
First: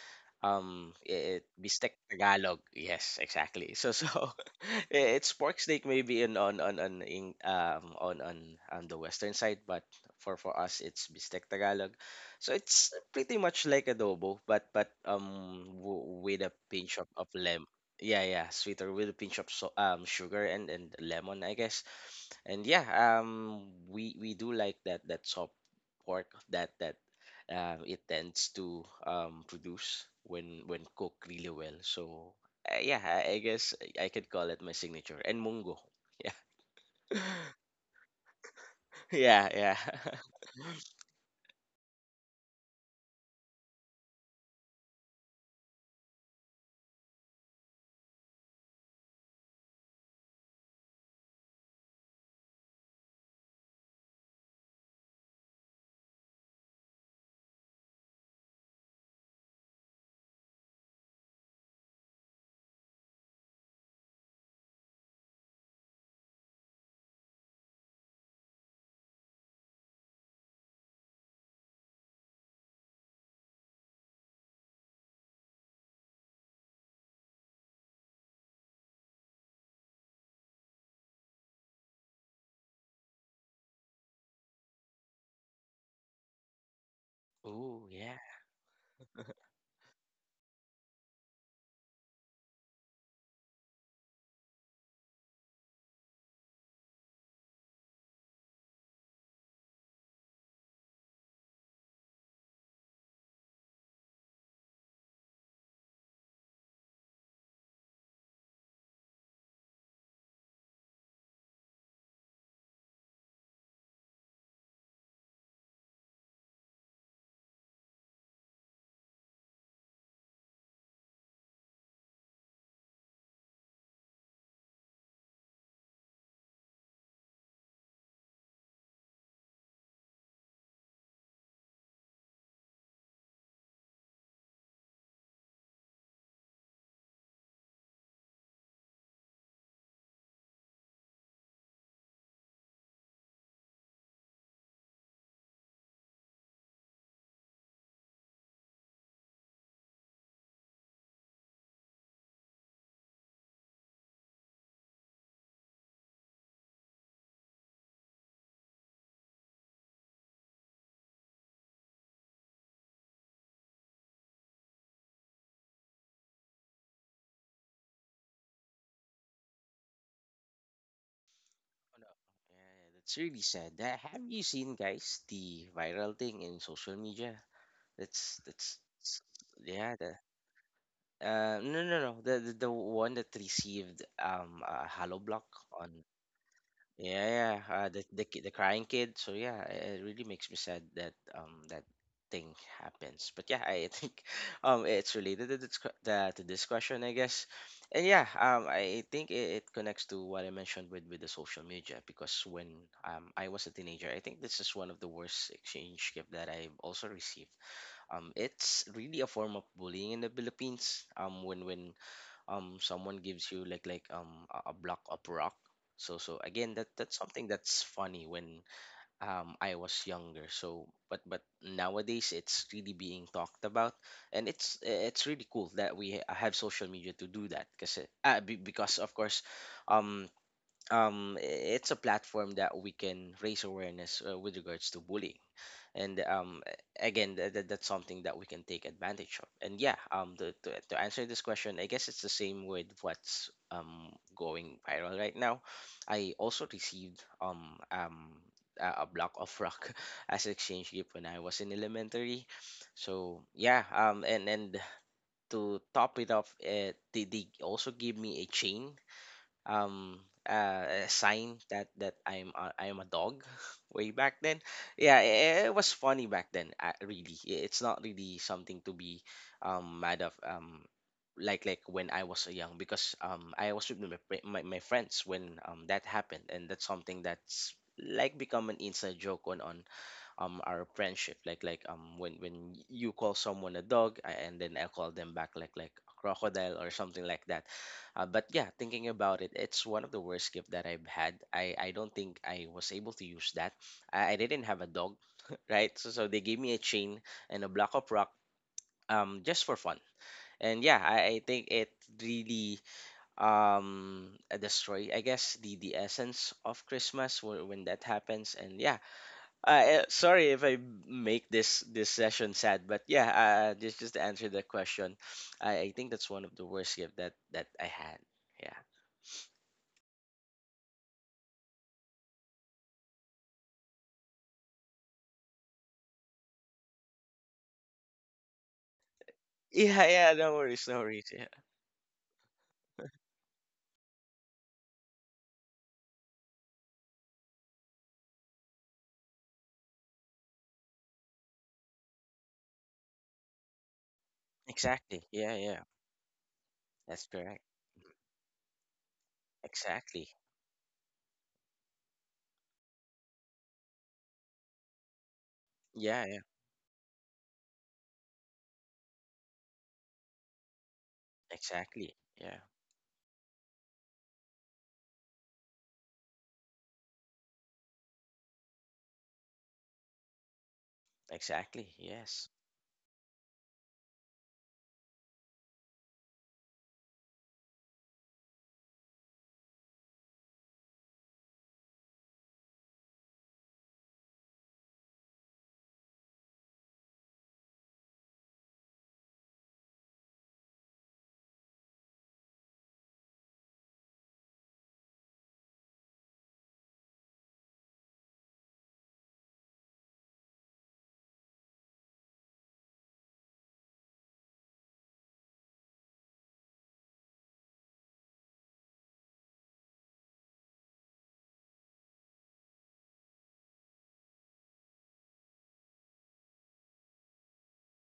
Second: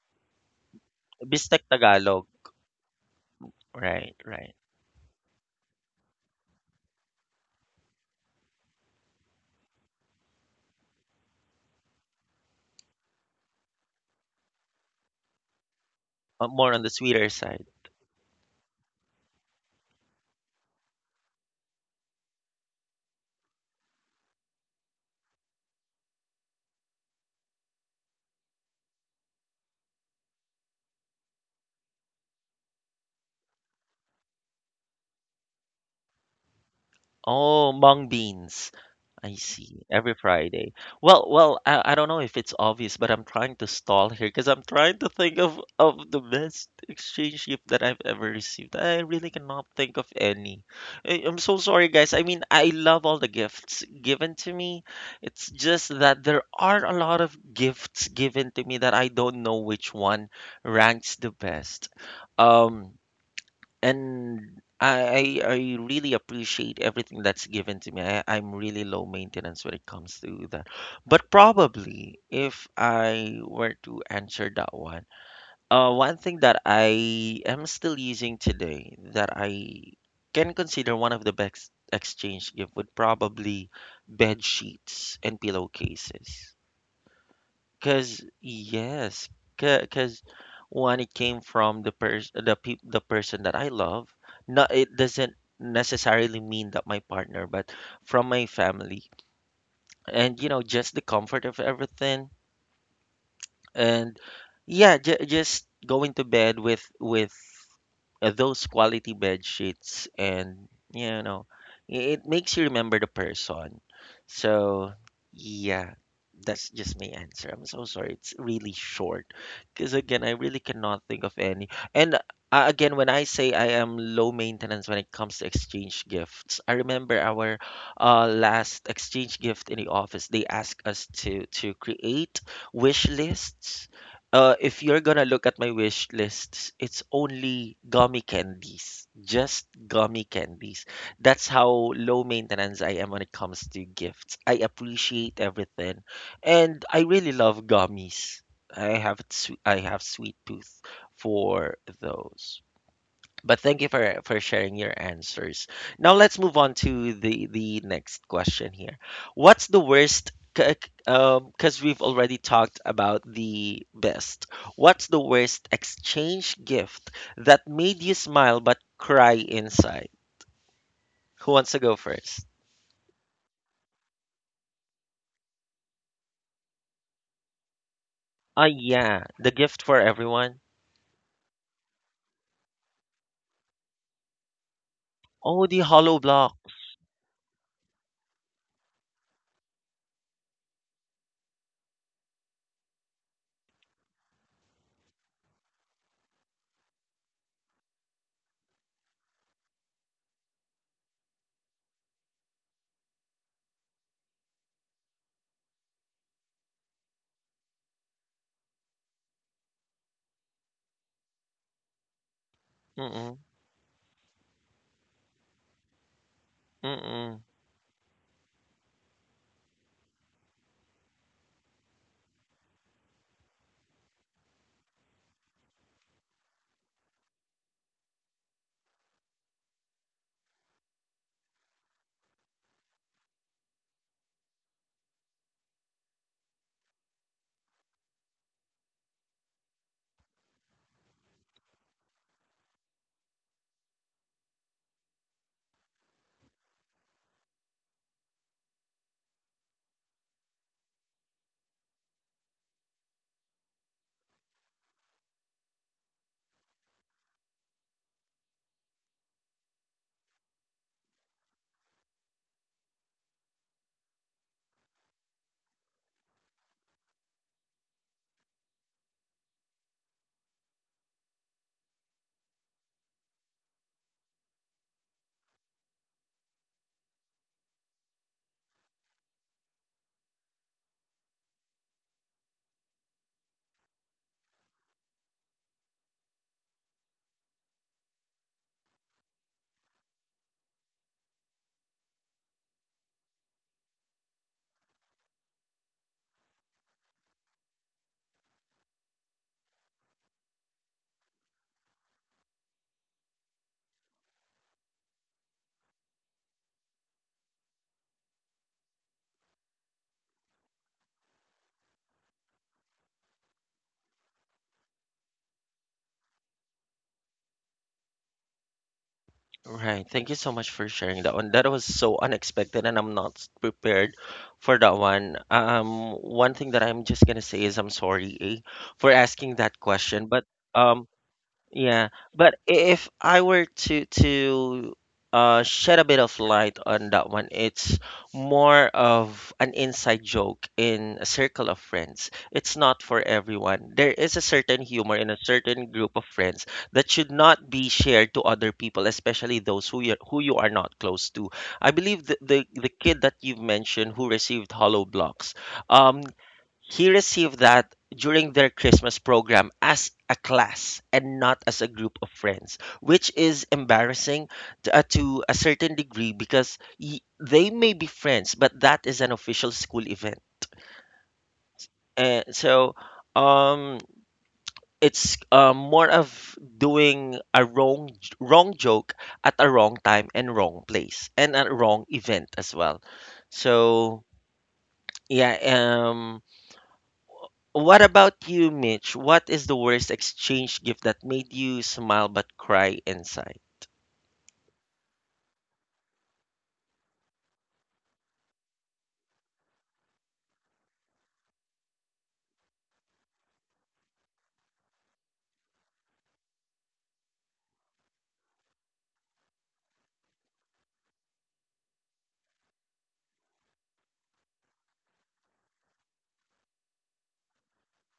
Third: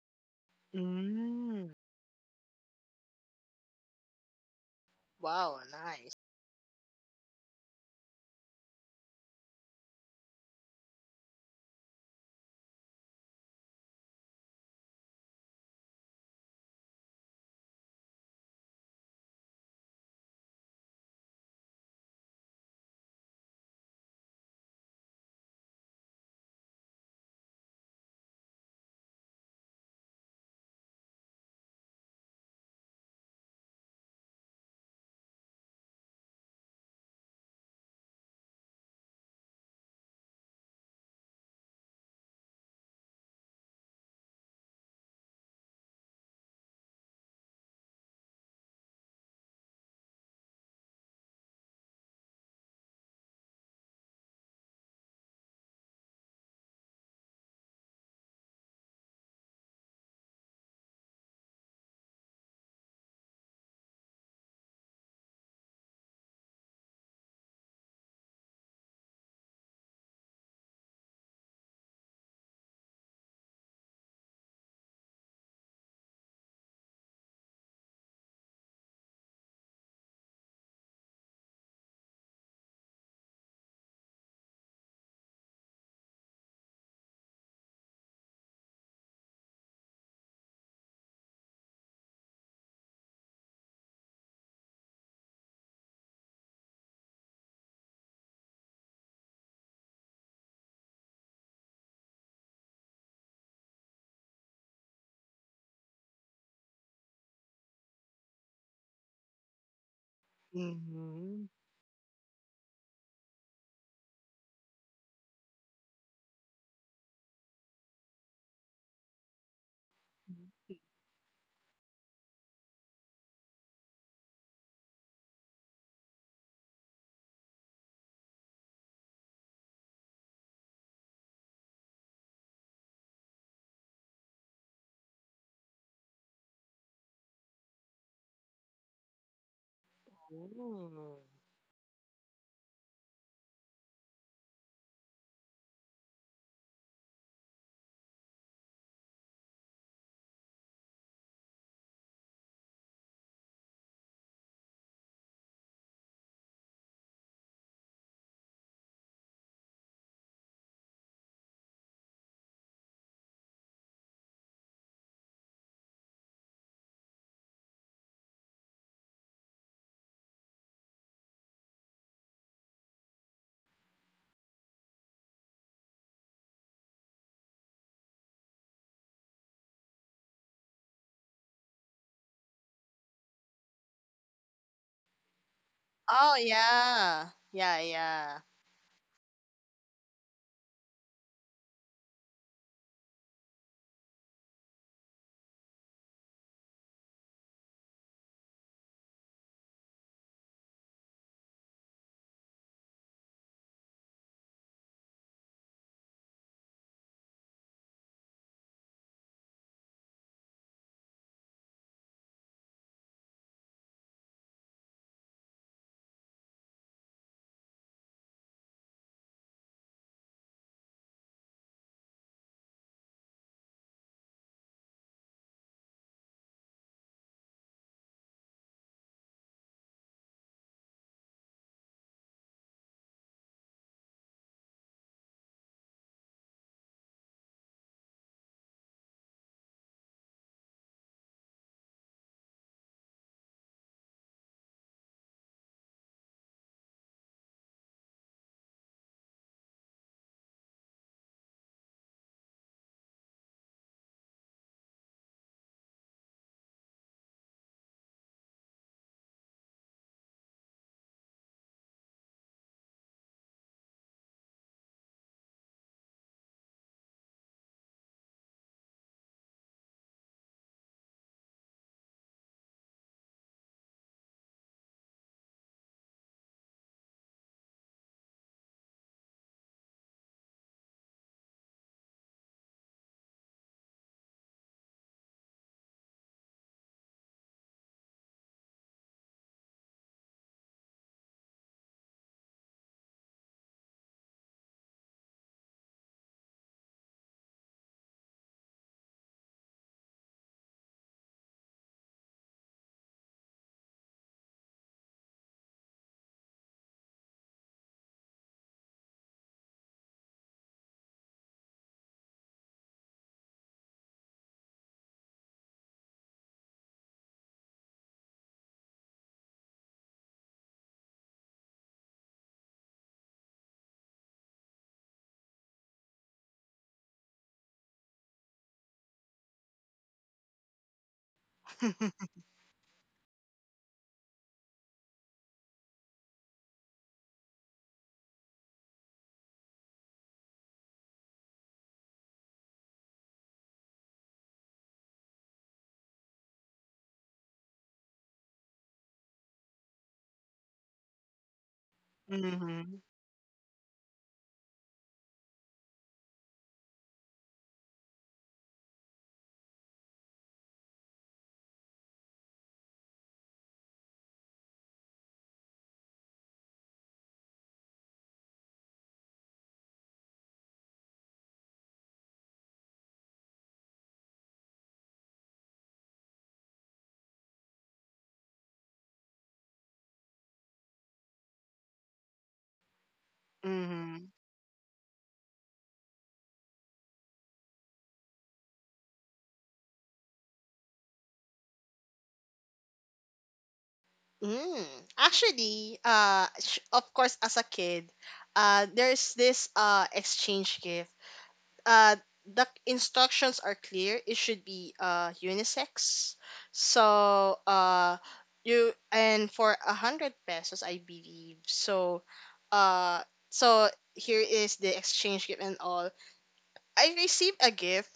it,
Bistek
Mm.
bistek
Tagalog.
Tagalog. Yes, exactly. So so
Right,
<laughs>
right.
it's pork
Wow.
steak
Nice.
maybe in on in, on on the western side, but for us it's bistek Tagalog. So it's pretty much like adobo, but
Uh,
with
more
a
on the
pinch
sweeter
of
side.
lem. Yeah, yeah, sweeter with a pinch of sugar and lemon, I guess. And yeah, we do like that that soft pork that that it tends to produce when cooked really well. So yeah, I guess I could call it my signature and mungo. Yeah, <laughs>
Oh, mung beans. I
yeah,
see.
yeah.
Every
<laughs>
Friday. Well, I don't know if it's obvious, but I'm trying to stall here because I'm trying to think of the best exchange gift that I've ever received. I really cannot think of any. I'm so sorry, guys. I mean, I love all the gifts given to me. It's just that there are a lot of gifts given to me that I don't know which one ranks the best. Um, and I really appreciate everything that's given to me. I'm really low maintenance when it comes to that. But probably, if I were to answer that one, one thing that I am still using today that I can consider one of the best exchange gift would probably bed sheets and pillowcases.
Oh
Cause
yeah.
yes, because when it came from the person that I love, not, it doesn't necessarily mean that my partner, but from my family, and just the comfort of everything, and yeah, j just going to bed with those quality bed sheets, and you
Mm-hmm.
know it, it makes you remember the person, so yeah, that's just my answer. I'm so sorry, it's really short, because again, I really cannot think of any. And again, when I say I am low maintenance when it comes to exchange gifts, I remember our last exchange gift in the office. They asked us to create wish lists. If you're gonna look at my wish lists, it's only gummy candies, just gummy candies. That's how low maintenance I am when it comes to gifts. I appreciate everything, and I really love gummies. I have sweet tooth for those. But thank you for sharing your answers. Now let's move on to the next question here. What's the worst? Because we've already talked about the best. What's the worst exchange gift that made you smile but cry inside? Who wants to go
Oh, no.
first?
Yeah, that's really sad. Have you seen guys the viral thing in social media?
Ah,
That's
yeah, the gift
yeah.
for
The,
everyone.
no no no the, the one that received a hollow block
Oh, the
on.
hollow
Oh
block.
yeah.
Yeah, yeah.
Yeah.
The
Yeah.
the crying kid. So yeah, it really makes me sad that that thing happens. But yeah, I think <laughs> it's related to this to this question, I guess. And yeah, I think it, it connects to what I mentioned with the social media because when I was a teenager, I think this is one of the worst exchange gift that I've also received. It's really a form of bullying in the Philippines. When someone
Mm-mm,
gives you like a block of rock. So again, that's
mm-mm.
something that's funny when I was younger. But nowadays it's really being talked about, and it's really cool that we have social media to do that because, because of course, um um it's a platform that we can raise awareness with regards to bullying. And again, that's something that we can take advantage of. And yeah, to answer this question, I guess it's the same with what's going viral right now. I also received a block of rock <laughs> as exchange gift when I was in elementary. So yeah, and to top it off, they also gave me a chain, um a sign that I'm a dog <laughs> way back then. Yeah, it was funny back then. Really, it's not really something to be mad of, like when I was young, because I was with my friends when that happened, and that's something that's like become an inside joke on our friendship, like you call someone a dog, and then I call them back like a crocodile or something like that. But yeah, thinking about it, it's one of the worst gift that I've had. I don't think I was able to use that. I didn't have a dog. <laughs> Right, so they gave me a chain and a block of rock just for fun. And yeah, I think it really destroy, I guess, the essence of Christmas when that happens. And yeah, sorry if I make this session sad, but yeah, just to answer that question, I think that's one of the worst gift that I had. Yeah.
Right. Thank you so much for sharing that one. That was so unexpected, and I'm not prepared for that one. One thing that I'm just gonna say is I'm sorry, for asking that
Yeah,
question,
yeah.
but
No worries, no
um,
worries. Yeah.
yeah, but if I were to shed a bit of light on that one, it's more of an inside joke in a circle of friends. It's not for everyone. There is a certain humor
Exactly.
in a
Yeah, yeah.
certain group of friends that
That's
should
correct.
not be shared to other people, especially those who you
Exactly.
are not close to. I believe the
Mm-hmm.
kid that you've mentioned who received hollow blocks, um,
Yeah, yeah.
he received that during their Christmas program as a class and not as a group
Exactly.
of
Yeah.
friends, which is embarrassing to a certain degree, because they may be friends, but that is an official school event.
Exactly.
And
Yes.
so, um, it's more of doing a wrong joke at a wrong time and wrong place and a wrong event as well. So
Mm-hmm.
yeah. What about you, Mitch? What is the worst exchange gift that made you smile but cry inside?
Mm. Actually, of course, as a kid, there's this exchange gift. Uh, the instructions are clear. It should be unisex. So you and for 100 pesos, I believe. Uh, so, here is the exchange gift and all. I received a gift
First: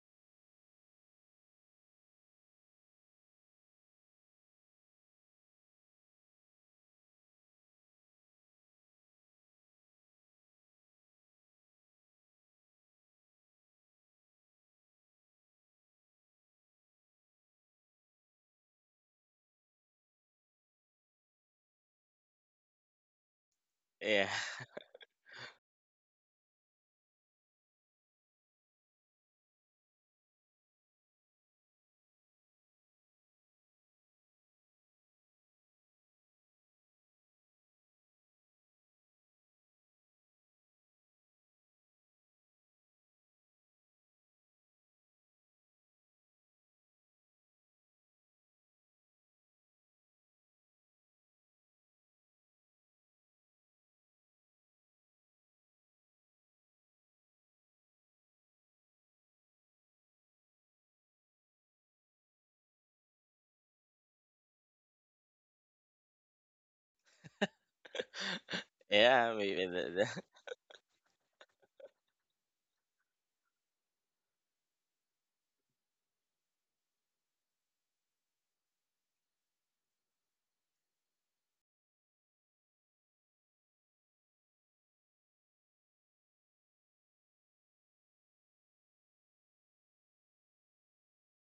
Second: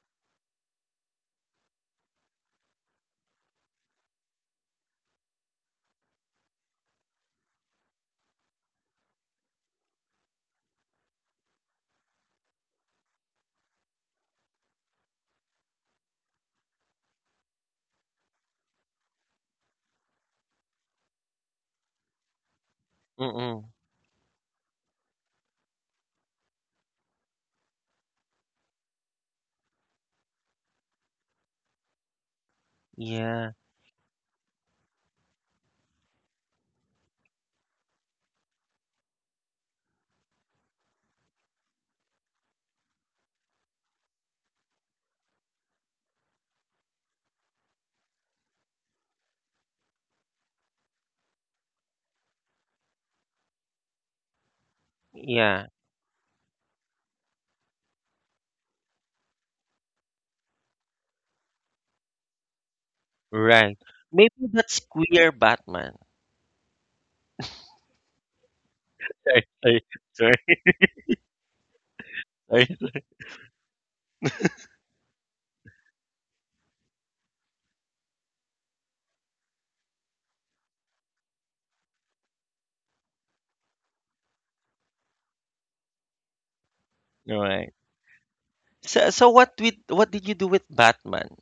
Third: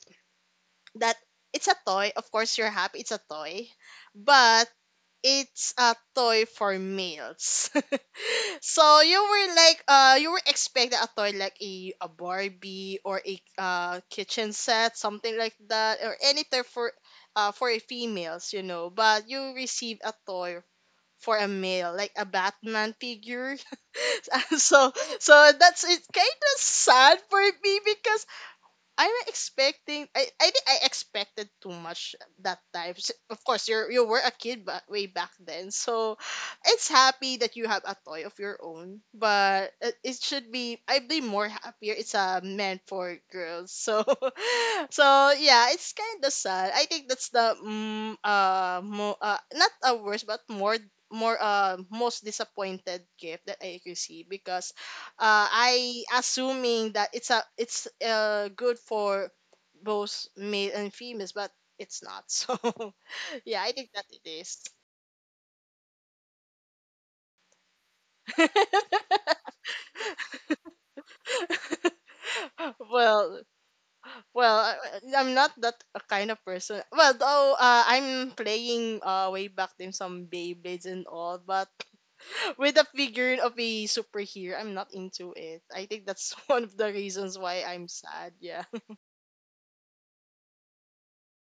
that it's a toy. Of course, you're happy. It's a toy, but it's a toy for males. <laughs> So you were expecting a toy, like a Barbie or a kitchen set, something like that, or anything for a females but you receive a toy for a male, like a Batman figure.
Mm-mm.
Yeah.
<laughs> so so, that's it kind of sad for me, because I'm expecting. I think I expected too much that time. Of
Yeah,
course, you were a kid, but way back then, so it's happy that you have a toy of your own. But it should be. I'd be more happier. It's a meant for girls. So, <laughs> so yeah, it's kind of sad. I think that's the not a worst, but more more most disappointed gift that I received, because
yeah,
I assuming that it's a it's good for both male and females, but it's not. <laughs> So yeah, I
right.
think that it
Maybe
is.
that's queer Batman.
<laughs> Yeah.
Sorry,
Maybe
sorry, sorry,
<laughs>
sorry.
Well, well, I, I'm not that a kind of person. Well, though I'm playing way back then some Beyblades and all, but <laughs> with a figure of a superhero, I'm not into it. I think that's <laughs> one of the reasons why
Right.
I'm sad. Yeah,
So, what with what did you do with Batman?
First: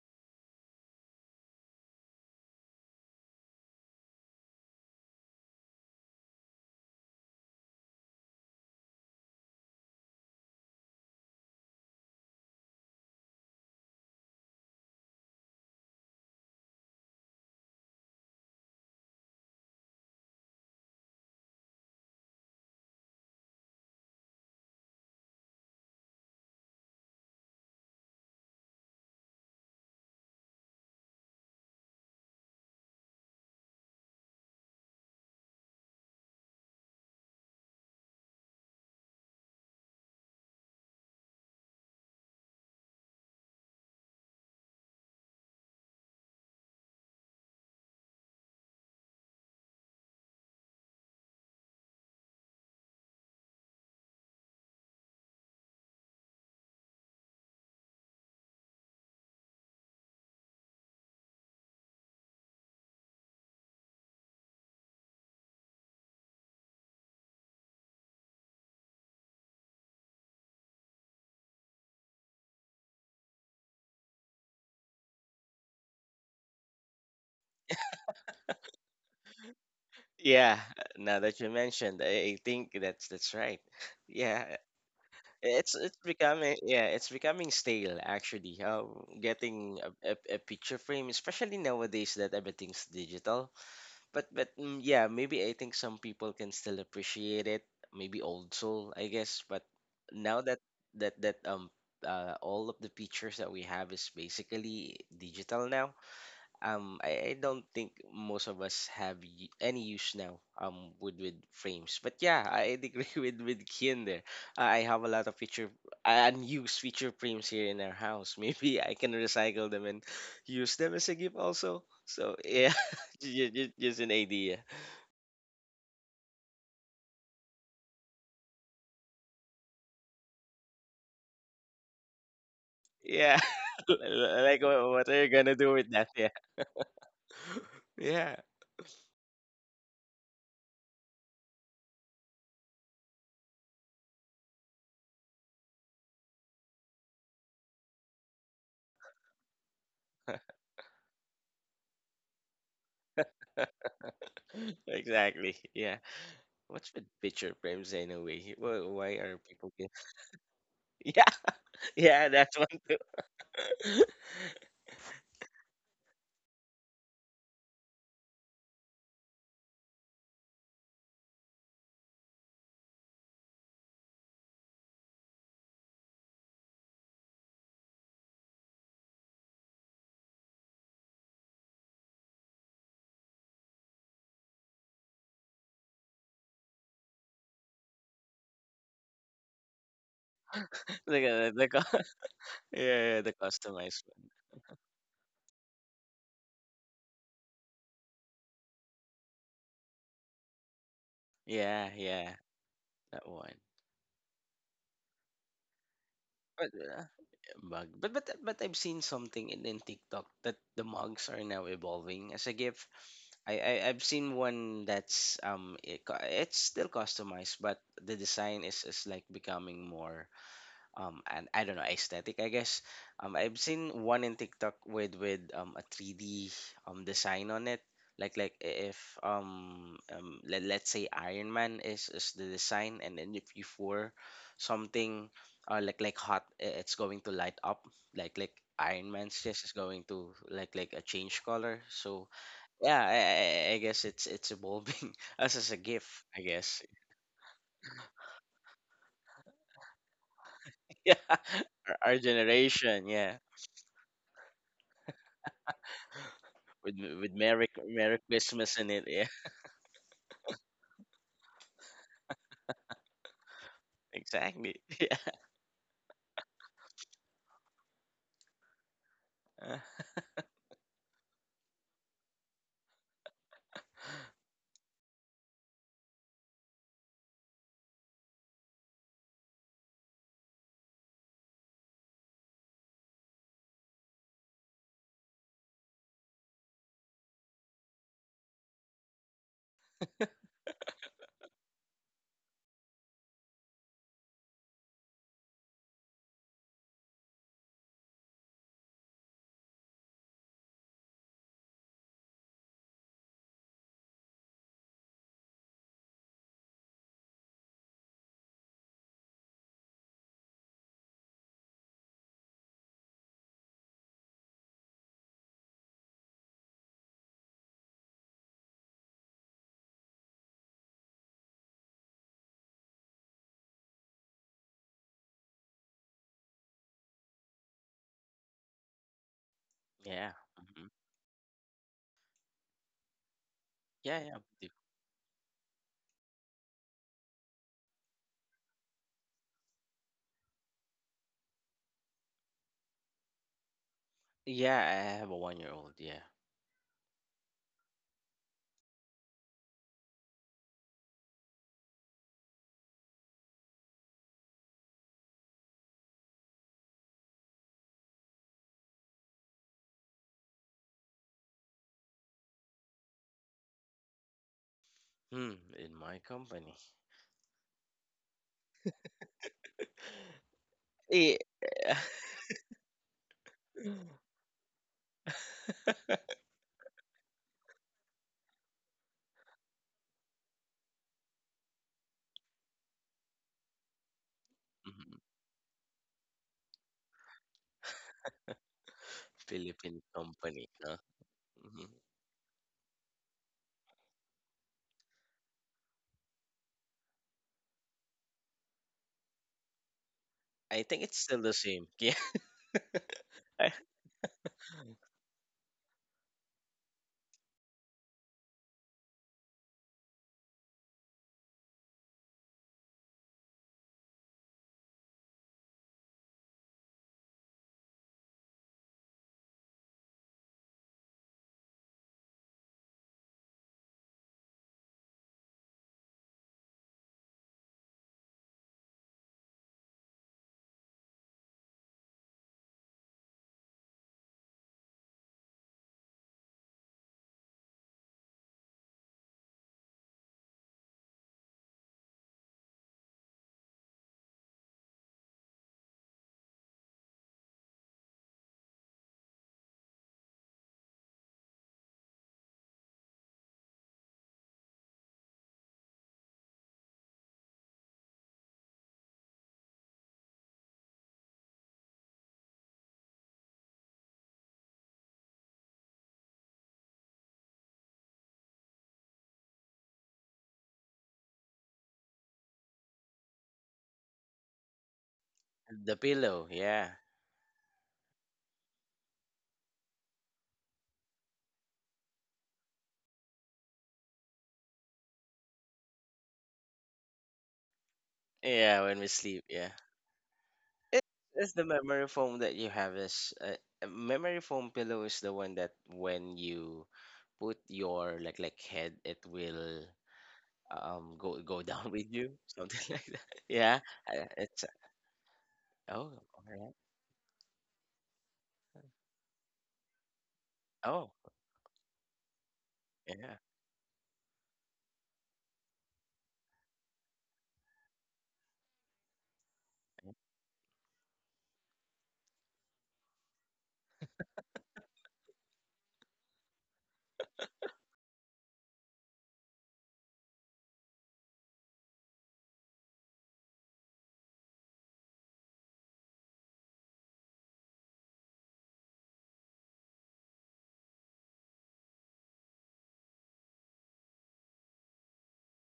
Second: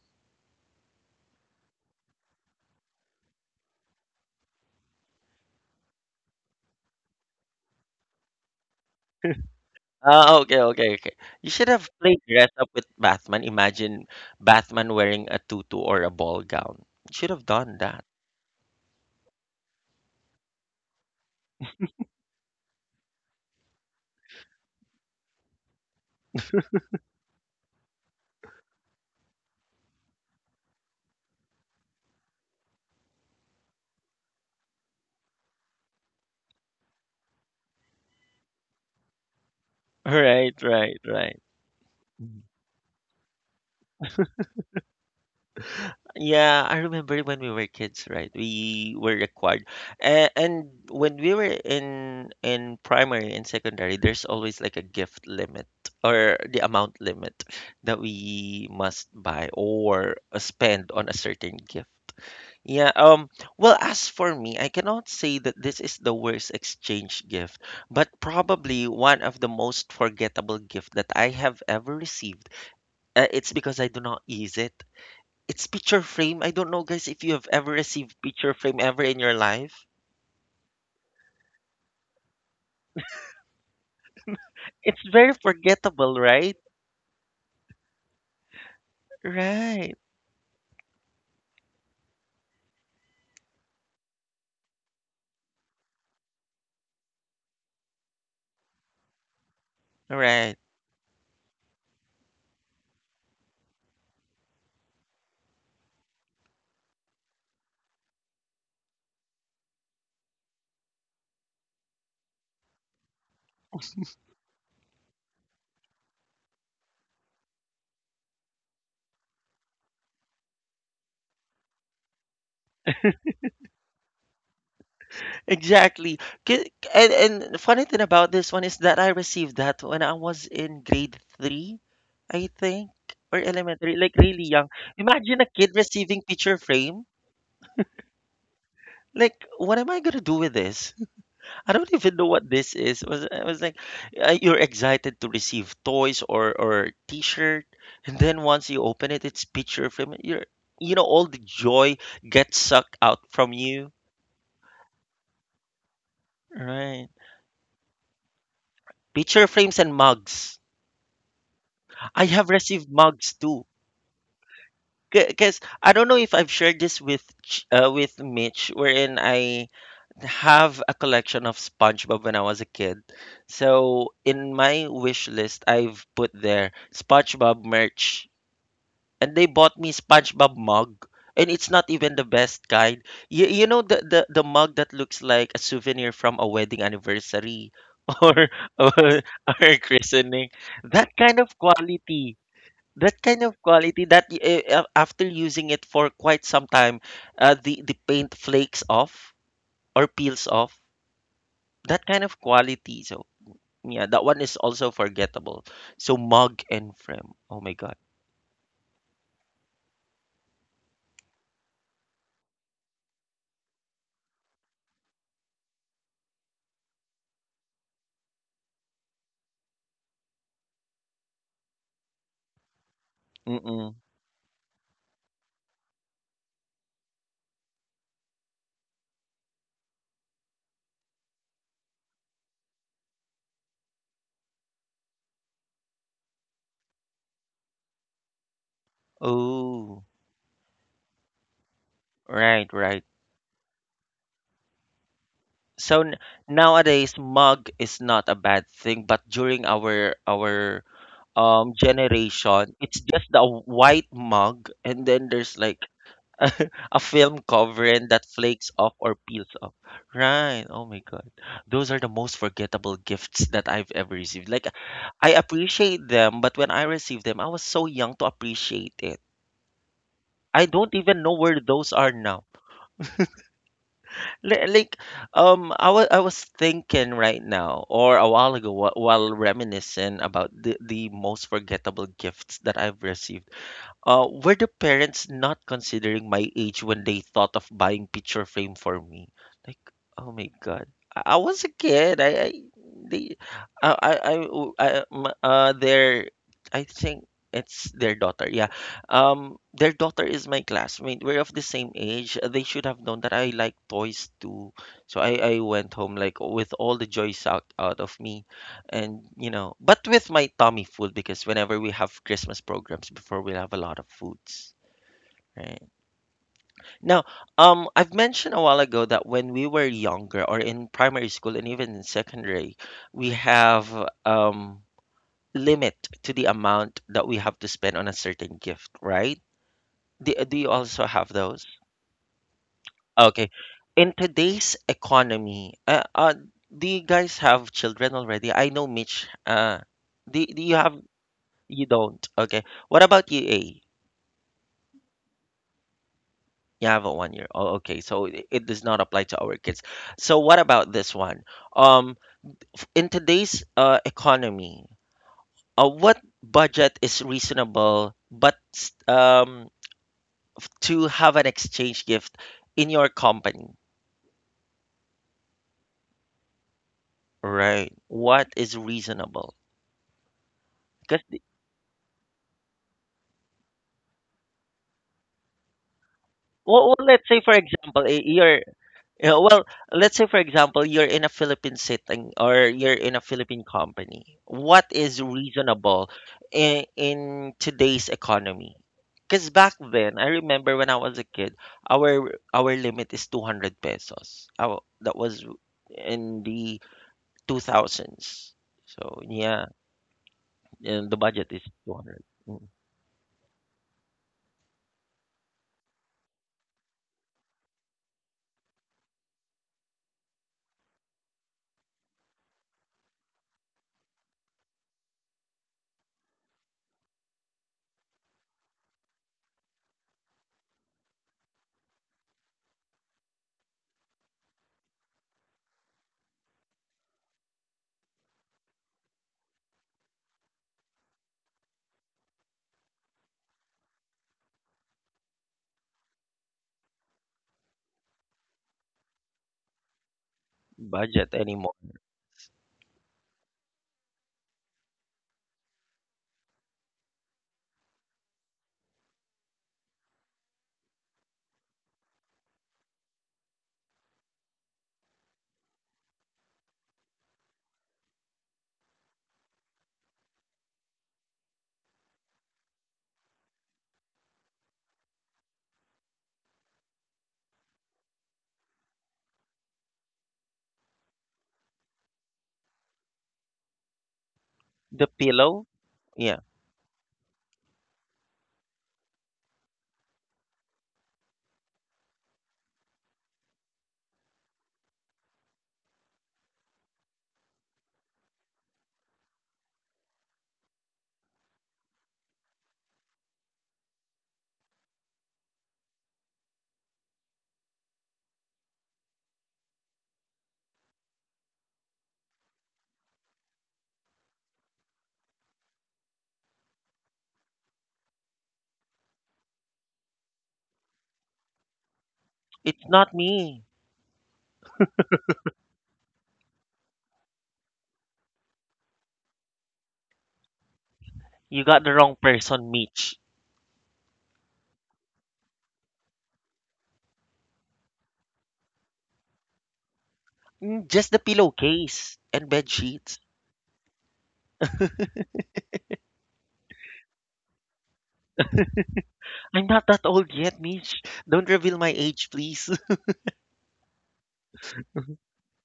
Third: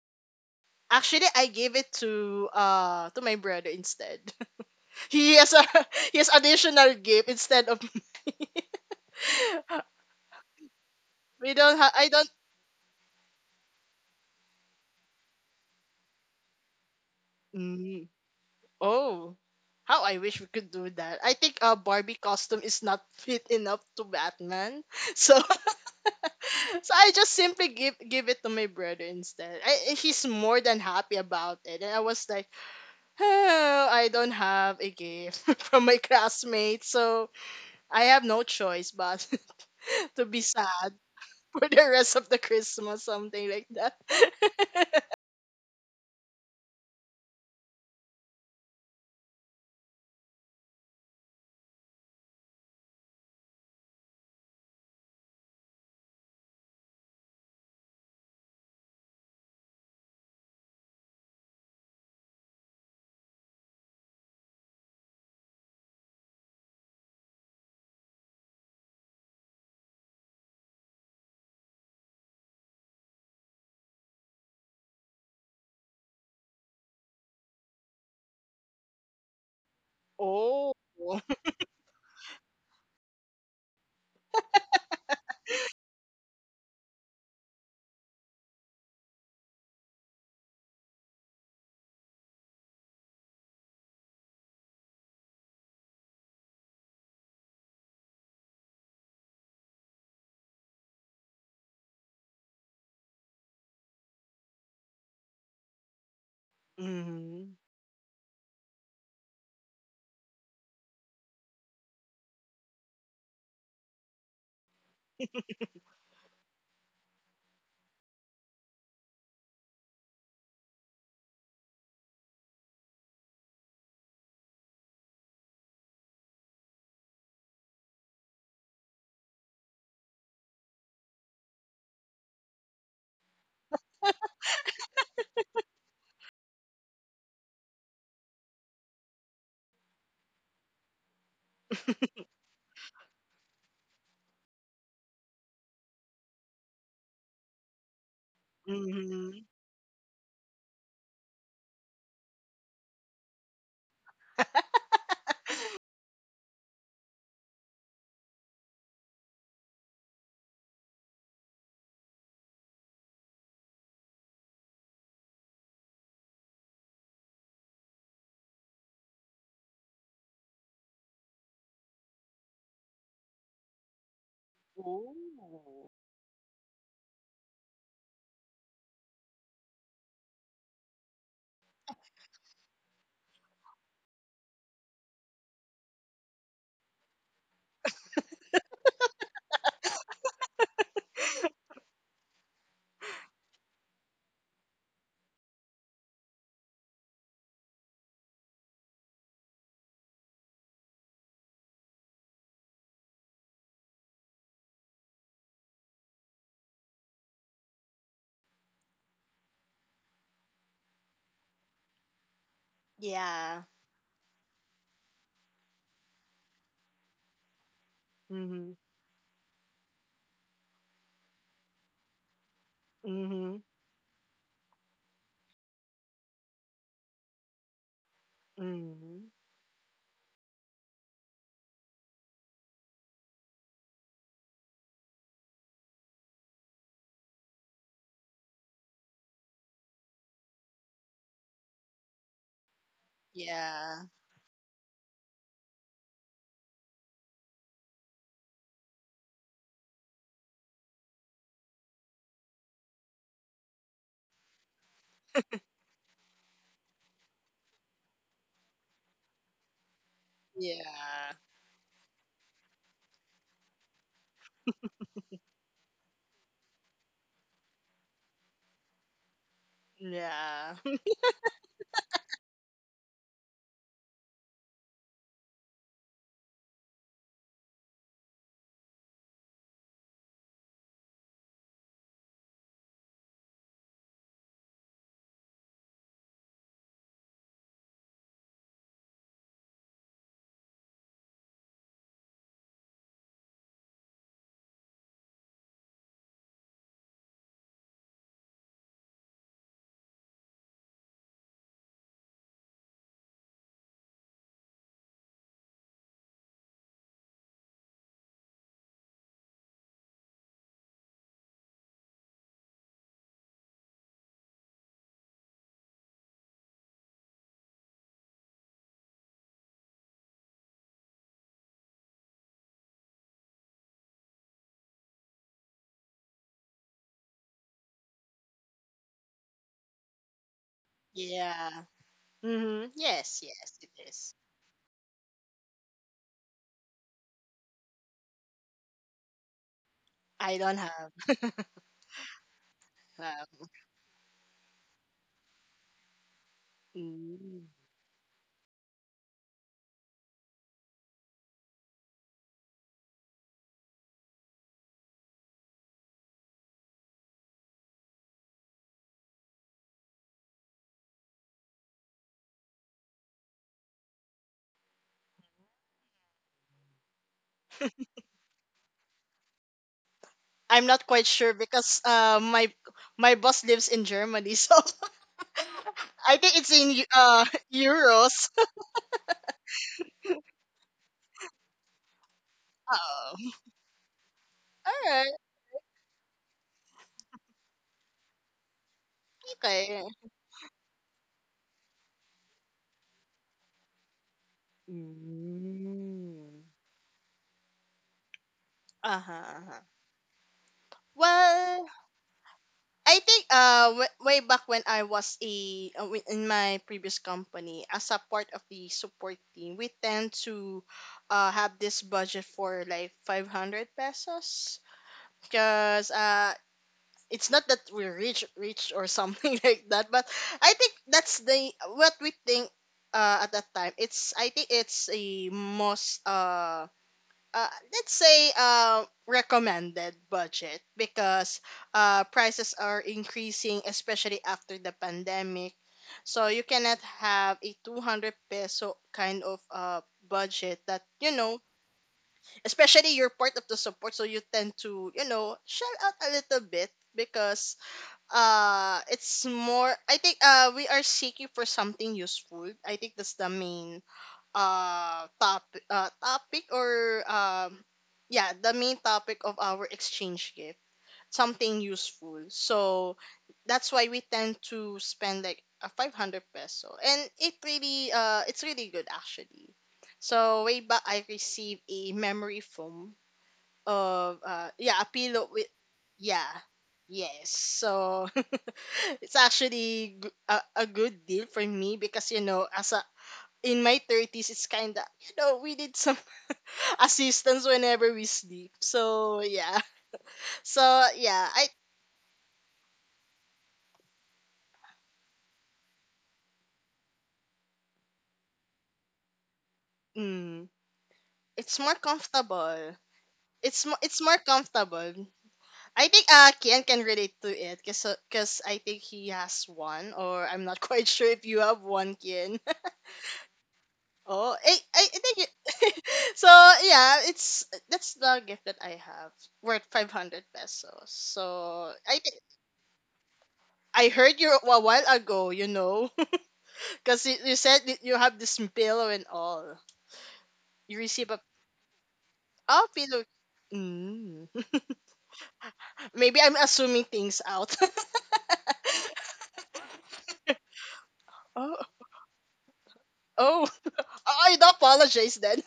<laughs> actually, I gave it to my brother instead. He has a <laughs> he has additional gift instead of <laughs>
Ah, okay, okay, okay. You
we
should
don't
have
have. I
played
don't
dress up with Batman. Imagine Batman wearing a tutu or a ball gown. You should have done that.
mm, oh, how I wish we could do that. I think a Barbie costume is not <laughs> fit enough to Batman, <laughs> so <laughs> so I just simply give it to my brother instead. He's more than happy about it, and I was like, oh, I don't have a gift <laughs> from my classmates, so I have no choice but <laughs> to be
Right,
sad
right, right.
<laughs> for the rest of the Christmas, something like that.
Yeah, I remember when we were kids, right? We were required, and when we were in primary and secondary, there's always like a gift limit or the amount limit that we must buy or spend on a certain gift. Yeah, well, as for me, I cannot say that this is the worst exchange gift, but probably one of the most forgettable gift that I have ever received. It's because I do not use it. It's picture frame. I don't know, guys, if you have ever received picture frame ever in your life.
<laughs>
<laughs> yeah.
Oh.
Now
<laughs>
that you mentioned, I think that's right. <laughs> Yeah.
It's very
It's
forgettable,
becoming,
right?
yeah, it's becoming stale actually. Getting
Right.
a picture frame, especially nowadays that everything's digital. Yeah, maybe I think some people can still appreciate it. Maybe old soul, I guess. But now
Right.
that that that all of the pictures that we have is basically digital now. I
Mhm.
don't think most of us have any use now with frames. But yeah, I <laughs> agree with Kian there. I have a lot of feature unused feature frames here in our house. <laughs> Maybe I can recycle them and use them as a gift also. So yeah, <laughs> just an idea.
Exactly. And the funny thing about this one is that I received that when I was in grade three, I think,
Yeah,
or
<laughs>
elementary, like really
like
young.
what are you
Imagine a
gonna do
kid
with that?
receiving
Yeah,
picture frame.
<laughs> yeah.
Like, what am I gonna do with this? I don't even know what this is. It was I was like, you're excited to receive toys or T-shirt, and then once you open it,
Mhm.
it's picture frame. You're you know all the joy gets sucked out from you,
<laughs> Exactly. Yeah, what's with
right?
picture frames anyway? Why are
Picture
people,
frames and mugs.
<laughs> yeah,
I
yeah,
have
that's one.
received mugs too. Because I don't know if I've shared this with Mitch, wherein I have a collection of SpongeBob when I was a kid. So in my wish list,
Ooh.
I've put there SpongeBob merch, and they bought me SpongeBob mug, and it's not even the best kind. You know the mug that looks like a souvenir from a wedding anniversary <laughs> or or, or a christening. That
The
kind of
the the cu-
quality.
<laughs> yeah, yeah,
That
the
kind of
customized
quality that,
one.
after using it for quite some time, the paint flakes off or peels off.
Yeah,
That kind
yeah,
of quality. So
that one.
yeah, that one is also forgettable. So mug
But
and frame. Oh my
Mug.
God.
But I've seen something in TikTok that the mugs are now evolving as a gift.
Yeah.
I've seen one that's it's still customized, but the design
Mhm.
is like becoming more, and I don't know, aesthetic, I guess.
Mhm.
I've
Mm-mm.
seen one in TikTok with a 3D design on it, like if
Mhm.
let, let's say Iron Man is the design, and then if you pour something, like hot, it's going to light up, like Iron Man's just is going
Oh,
to, like a change color. So
right, right.
yeah, I
Yeah.
guess it's evolving <laughs> as a
So,
gift, I guess.
nowadays, mug is not a bad thing, but during our our
<laughs> Yeah,
um
our
generation, it's
generation.
just
Yeah.
a white mug, and then there's like <laughs>
with
a
with
film
Merry
covering
Merry
that flakes
Christmas in
off
it.
or
Yeah.
peels off. Right. Oh my God.
Yeah.
Those are the most forgettable gifts that I've
<laughs>
ever received. Like,
Exactly. <laughs>
I appreciate them, but when I received them, I was so young to appreciate it.
Yeah.
I
Yeah.
don't
<laughs>
even know where those are now. Like, I was thinking right now, or a while ago, while reminiscing about the most forgettable gifts that I've received, were the parents not considering my age when they thought of buying picture frame for me? Like, oh my God, I was a kid. I they, I, w- I- I think it's their daughter. Yeah, their daughter is my classmate. We're of the same age. They should have known that I like toys too. So I went home like with all the joy sucked out of me, and but with my tummy food, because whenever we have Christmas programs, before, we'll have a lot of foods, right? Now, I've mentioned a while ago that when we were younger, or in primary school and even in secondary, we have, um limit to the amount that we have to spend on a certain gift, right?
Yeah.
Do you
Mhm.
also have those?
Yeah. Mhm. Yes,
Okay.
yes.
In
Yeah, yeah, I do.
today's economy, do you guys have children already? I know, Mitch, do,
I
do
don't
you have?
have.
You don't. Okay. What about you,
Uh,
A?
Yeah, I have a 1-year-old. Yeah.
You have a 1 year. Oh, okay. So it does not apply to our kids. So what about this one? Um, in today's economy, what budget is reasonable, but to have an exchange gift in your company,
Hmm, in my company.
right? What is reasonable?
I'm not
Because,
quite
Yeah.
sure because my boss lives in
<laughs>
Germany, <laughs> so I think it's in
well, well, let's say for
<laughs>
example, eh,
euros.
you
<laughs>
Yeah, well, let's say for example, you're in a Philippine sitting, or you're in a
Oh.
Philippine company.
All
What
Mhm.
is
right.
reasonable in today's economy? Because back
Philippine
Okay.
then, I
company.
remember when
Huh?
I was a kid,
Mhm.
our limit is 200 pesos. That was in
Mm.
the 2000s. So
Uh-huh.
yeah,
Uh-huh.
I think
and
it's
the
still
budget
the
is
same.
Well,
<laughs> Yeah.
200. Mm.
I think
<laughs>
way back when I was a in my previous company as a part of the support team, we tend to have this budget for like 500 pesos, because it's not that we're rich rich or something <laughs> like that, but I think that's the what we think at that time. It's I think it's a most let's say recommended budget because prices are increasing, especially after the pandemic, so you cannot have a 200 peso kind of budget that
Budget anymore.
especially you're part of the support, so you tend to shell out a little bit because it's more, I think we are seeking for something useful. I think that's the main uh top topic or yeah, the main topic of our exchange gift, something useful. So that's why we tend to spend like a 500 peso, and it really it's really good actually. So way back, I received a memory foam of yeah, a
The
pillow with
pillow,
The
yeah.
yeah.
pillow. Yeah,
Yes, so <laughs> it's actually a good deal for me because you know, as a in my 30s, it's kind of, you know, we need some <laughs> assistance whenever we sleep,
yeah. When we
so
sleep. Yeah.
yeah. So
It
yeah,
is
I
the memory foam that you have, is memory foam pillow, is the one that when you put your like head, it will
mm,
go <laughs>
it's
down
more
with you, something
comfortable.
<laughs> like that. Yeah.
It's more
It's...
comfortable. I
oh,
think
all right.
Kian can relate to it because I think he has one, or I'm not <laughs> quite
Oh,
sure if you have one, Kian.
It's not
yeah,
me.
<laughs> I think it, <laughs> so yeah, it's that's the gift that I have, worth 500 pesos,
You got
so
the wrong
I think
person, Mitch.
I heard you a while ago, you know. Because you said that you have this pillow and all. You
Just the
receive a
pillowcase and bed
oh
sheets.
pillow. Mm. Maybe I'm assuming things out.
I'm not that old yet, Mish. Don't
<laughs>
reveal
oh,
my age, please.
oh, oh, I do apologize then.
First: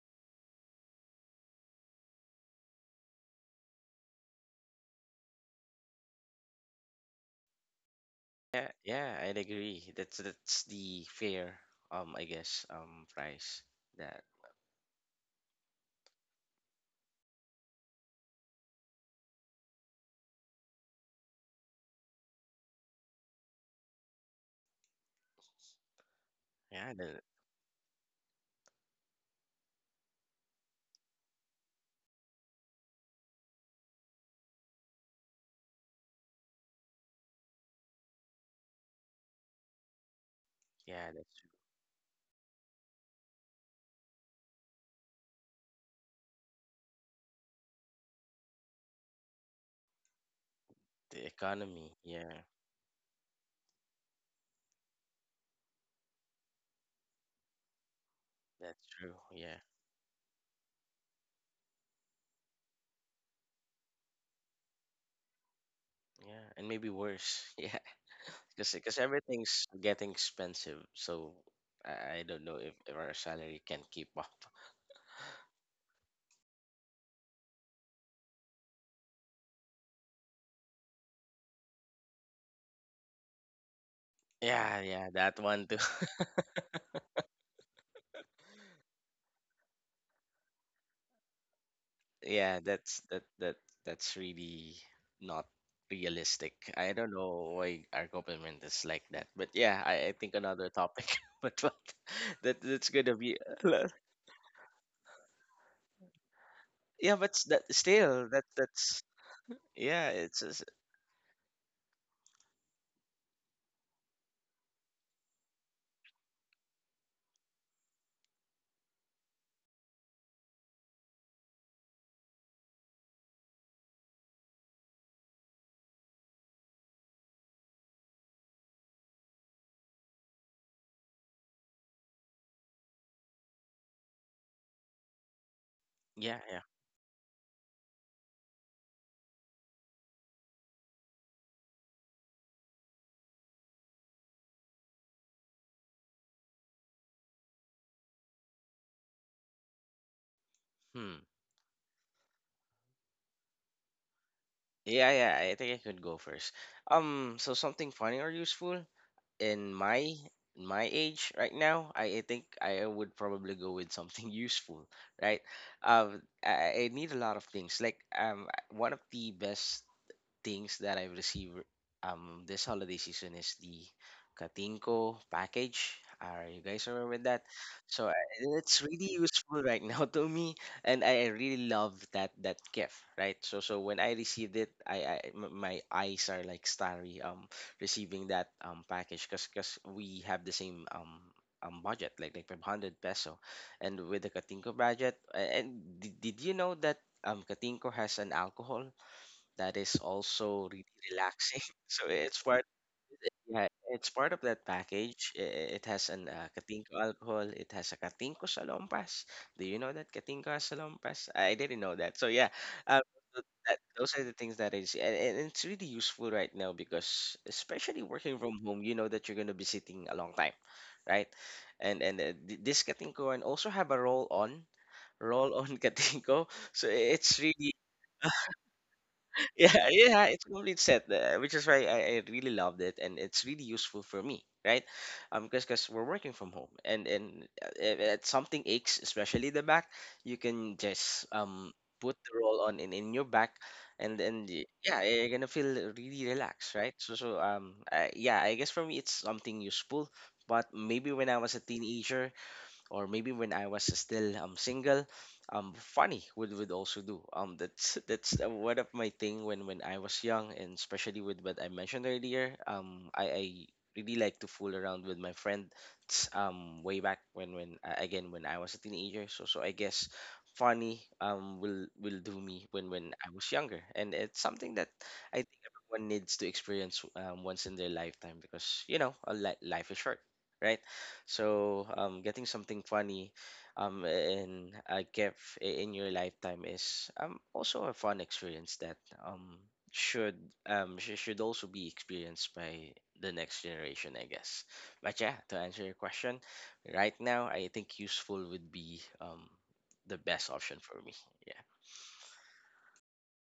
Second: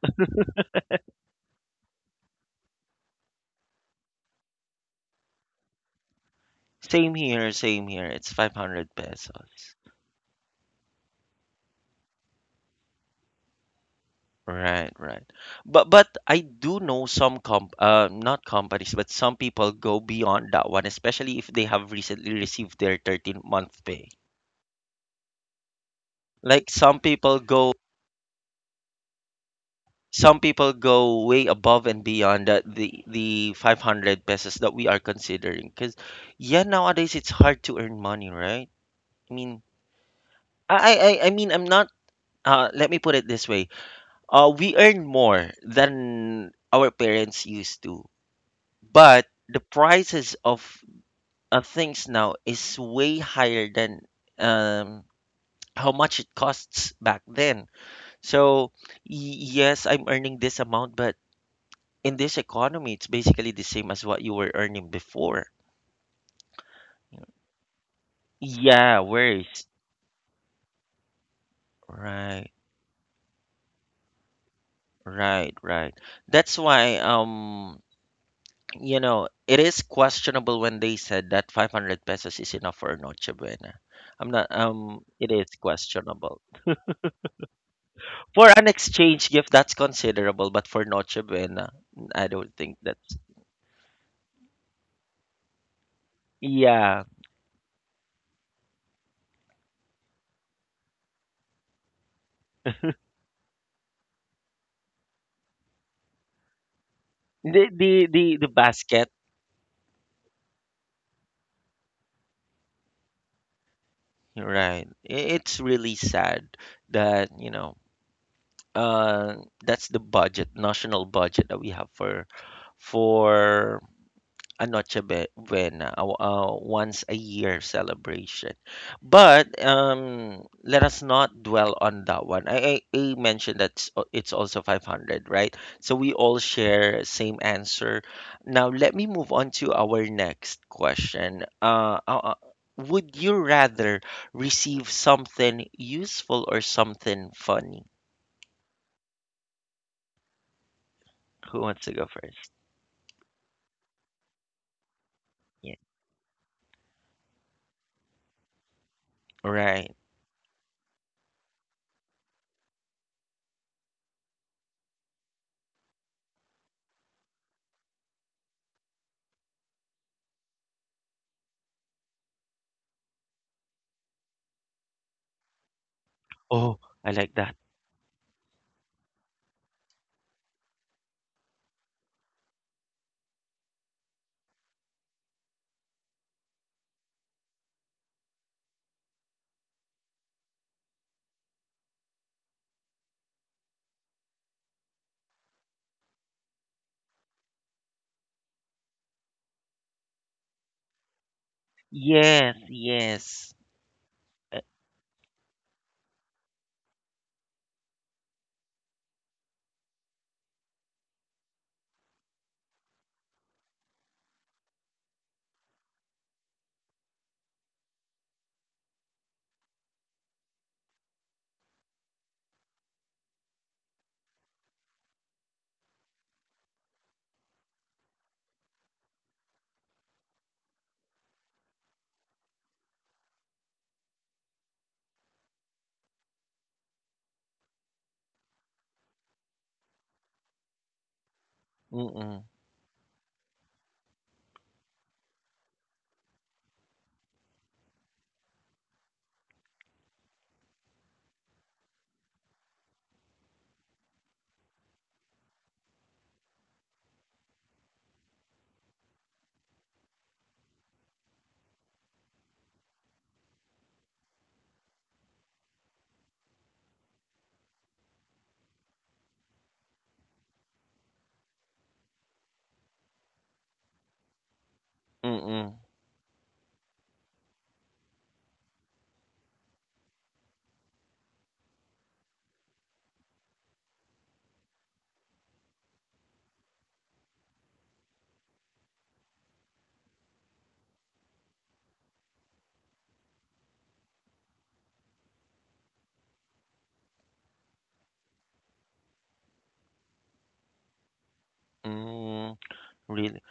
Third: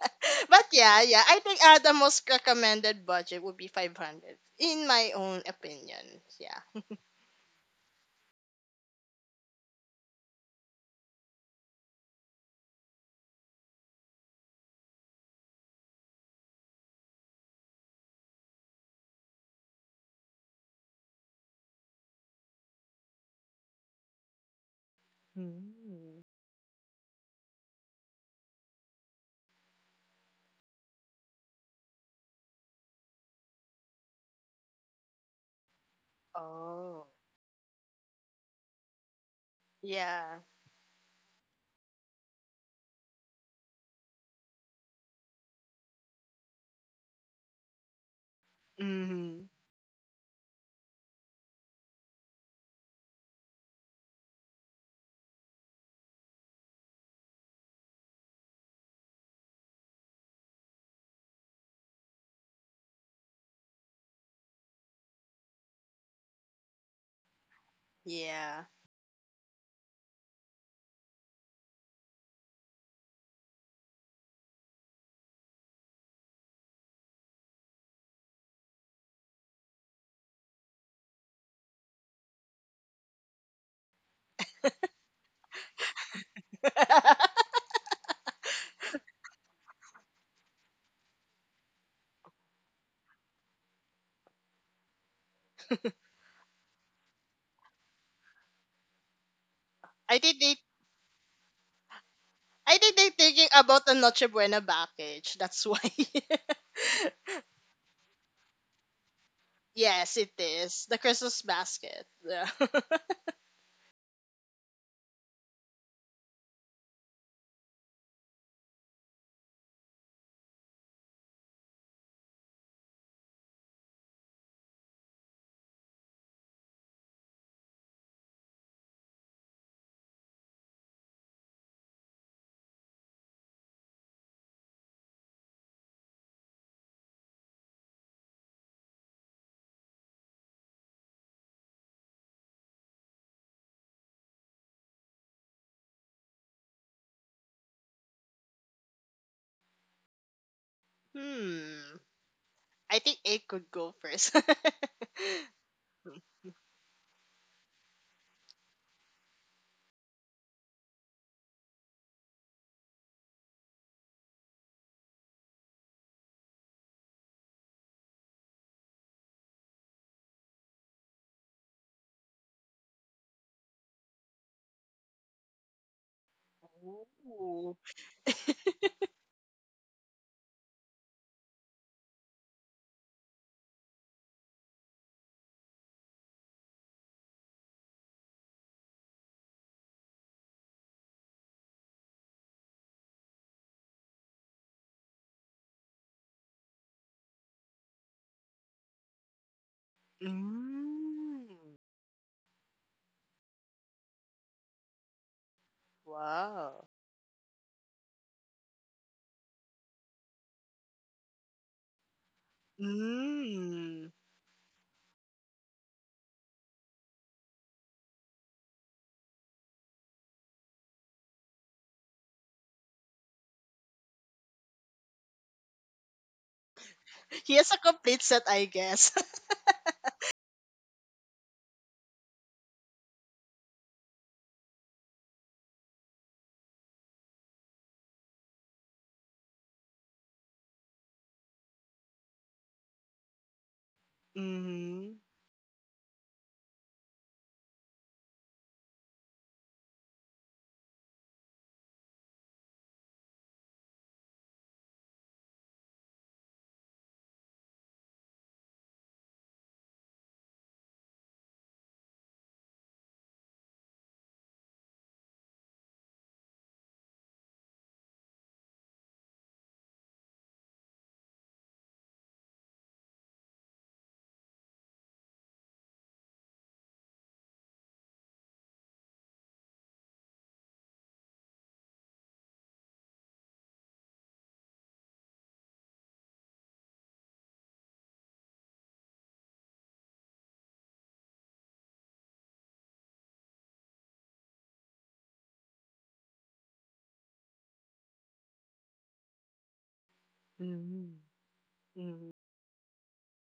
<laughs> But yeah, yeah, I think the most recommended budget would be 500, in my own opinion. Yeah.
<laughs> Same here, same here. It's
yeah,
500
yeah. I'd
pesos.
agree, that's the fair, I guess, price that...
Right, right. But I do know some comp not companies, but some people go beyond that one, especially if they have recently received their 13-month pay.
Mm.
Like,
yeah
some
the,
people go some people go way above and beyond the 500 pesos that we are considering. Because yeah,
Oh.
nowadays it's hard to earn money, right? I mean,
Yeah.
yeah,
I I
that's
I mean I'm not let me put it this way. We earn more than our parents used to. But
Hmm.
the prices of
the economy.
things now
Yeah.
is way higher than um how much it costs back then. So
That's true. Yeah,
yes, I'm earning this amount, but in this economy it's basically the same as what you were earning before.
yeah, and maybe worse. <laughs> Yeah.
Yeah.
Because
Yeah, worries.
everything's getting expensive, so I don't
Right,
know if our salary can keep up.
right, right. That's why you know, it is questionable when they said that 500 pesos is enough for a Noche Buena. I'm not,
Yeah, yeah,
it
that
is
one too.
questionable.
<laughs>
For an exchange gift, that's considerable, but for Noche Buena, I don't
Yeah,
think
that's
that's,
that that that's really not realistic. I
yeah.
don't know why our government is like that, but yeah, I
I
think
think they.
another topic. <laughs> But what that
I
that's
think they're
gonna be...
thinking
uh,
about the Noche Buena package. That's why. <laughs>
yeah, but that
The, the,
still,
the,
that
the
that's
basket,
yeah,
Yes, it
it's
is. The Christmas basket. Yeah. <laughs>
you're right. It's really sad that, you know, uh, that's the budget, national budget that we have for a Buena, a once a year celebration. But let us not dwell on that one. I mentioned that it's also 500, right? So we
yeah,
all
yeah.
share same answer. Now let me move on to our next question. Would you rather receive something useful or something funny?
hmm
Who wants to
Hmm.
go first?
I think it could go first.
yeah, yeah, I think
Yeah.
I could go first. So something funny or useful? in
Right.
my in my age right now, I think I would probably go with something <laughs> useful, right? I need a lot of things. Like, one of the best things that I've received this holiday season is the Katinko package. Are you
Oh,
guys
<laughs>
aware
I
with
like
that?
that.
Ooh.
So it's really useful right <laughs> now to me, and I really love that gift, right? So when I received it, my eyes are like starry receiving that package, because we have the same. Budget like ₱500, and with the Katinko budget, and did you know that Katinko has an alcohol that is also really relaxing?
Mm.
<laughs> So it's
Yes,
part,
yes.
yeah, it's part of
Uh,
that package. It has an
Wow.
Katinko alcohol. It has a Katinko salompas. Do you know that Katinko has salompas? I didn't know that. So yeah, um,
Mm.
those are the things that is, and it's really useful right now because, especially working from home, you know that you're gonna be sitting a long time, right? And this Katinko and also have a roll on, roll on <laughs> Katinko. So it's
He has
really...
a complete set, I guess.
<laughs> yeah, yeah, it's complete set, which is why I really loved it, and it's really useful for me, right? Because we're working from home, and if something aches, especially the back, you can just put the
mm-mm.
roll on in your back, and
<laughs>
yeah,
Mm-hmm.
you're gonna feel really relaxed, right? So, yeah, I guess for me it's something useful, but maybe when I was a teenager, or maybe when I was still single, funny would also do. That's <laughs> that's, one of my thing when I was young, and especially with what I mentioned earlier. I really like to fool around with my friends way back when again, when I was a teenager. So I guess funny will do me when I was younger, and it's something that I think
Mm,
everyone needs to experience once in their lifetime, because, you know, life is short, right? So getting something funny, in a gift, in your lifetime, is also a fun experience that um, should, should also be experienced by the next generation, I guess. But yeah, to answer your question, right now I think useful would be the best option for me.
Hmm.
Yeah.
Hmm.
mm, really.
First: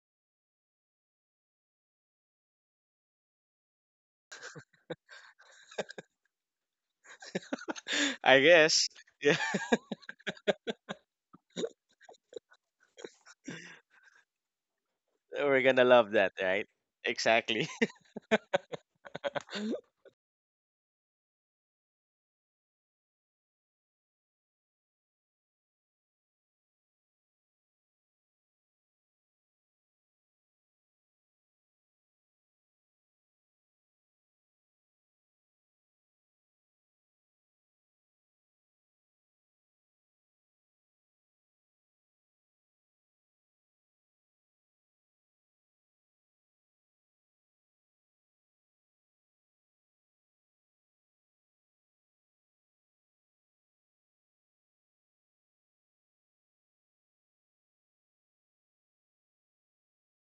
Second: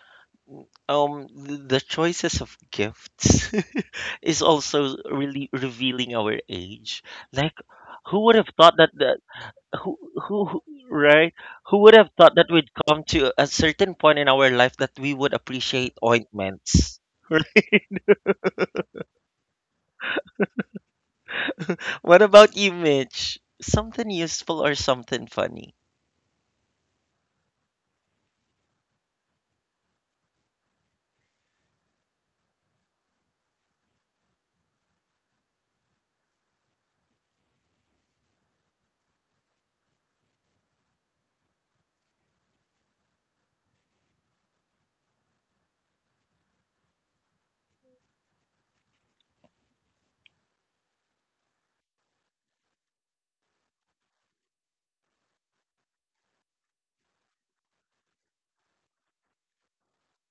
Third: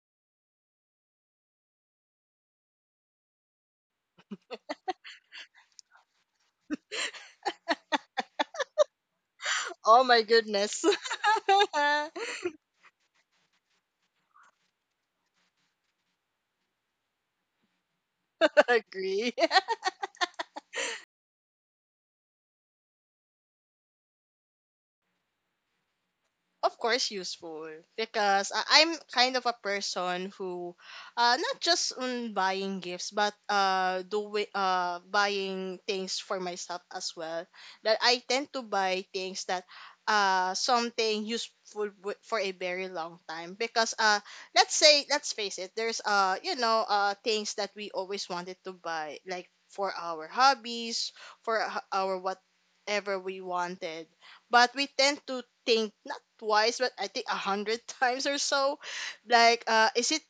Mm, the choices of gifts <laughs> is also really revealing our age. Like,
<laughs>
who would
I
have thought
guess.
that the
Yeah.
Oh my goodness.
right?
<laughs>
Who would have thought that we'd come to a certain point in our life that we would
<laughs> We're gonna
appreciate
love that, right?
ointments? <laughs> Right?
Exactly. <laughs>
Agree.
What about you, Mitch? Something useful or something funny?
Of course useful, because I'm kind of a person who not just on buying gifts but doing buying things for myself as well, that I tend to buy things that something useful for a very long time. Because let's say, let's face it, there's you know, things that we always wanted to buy, like for our hobbies, for our whatever we wanted. But we tend to think not twice but I think a hundred <laughs> times or so, like, is it,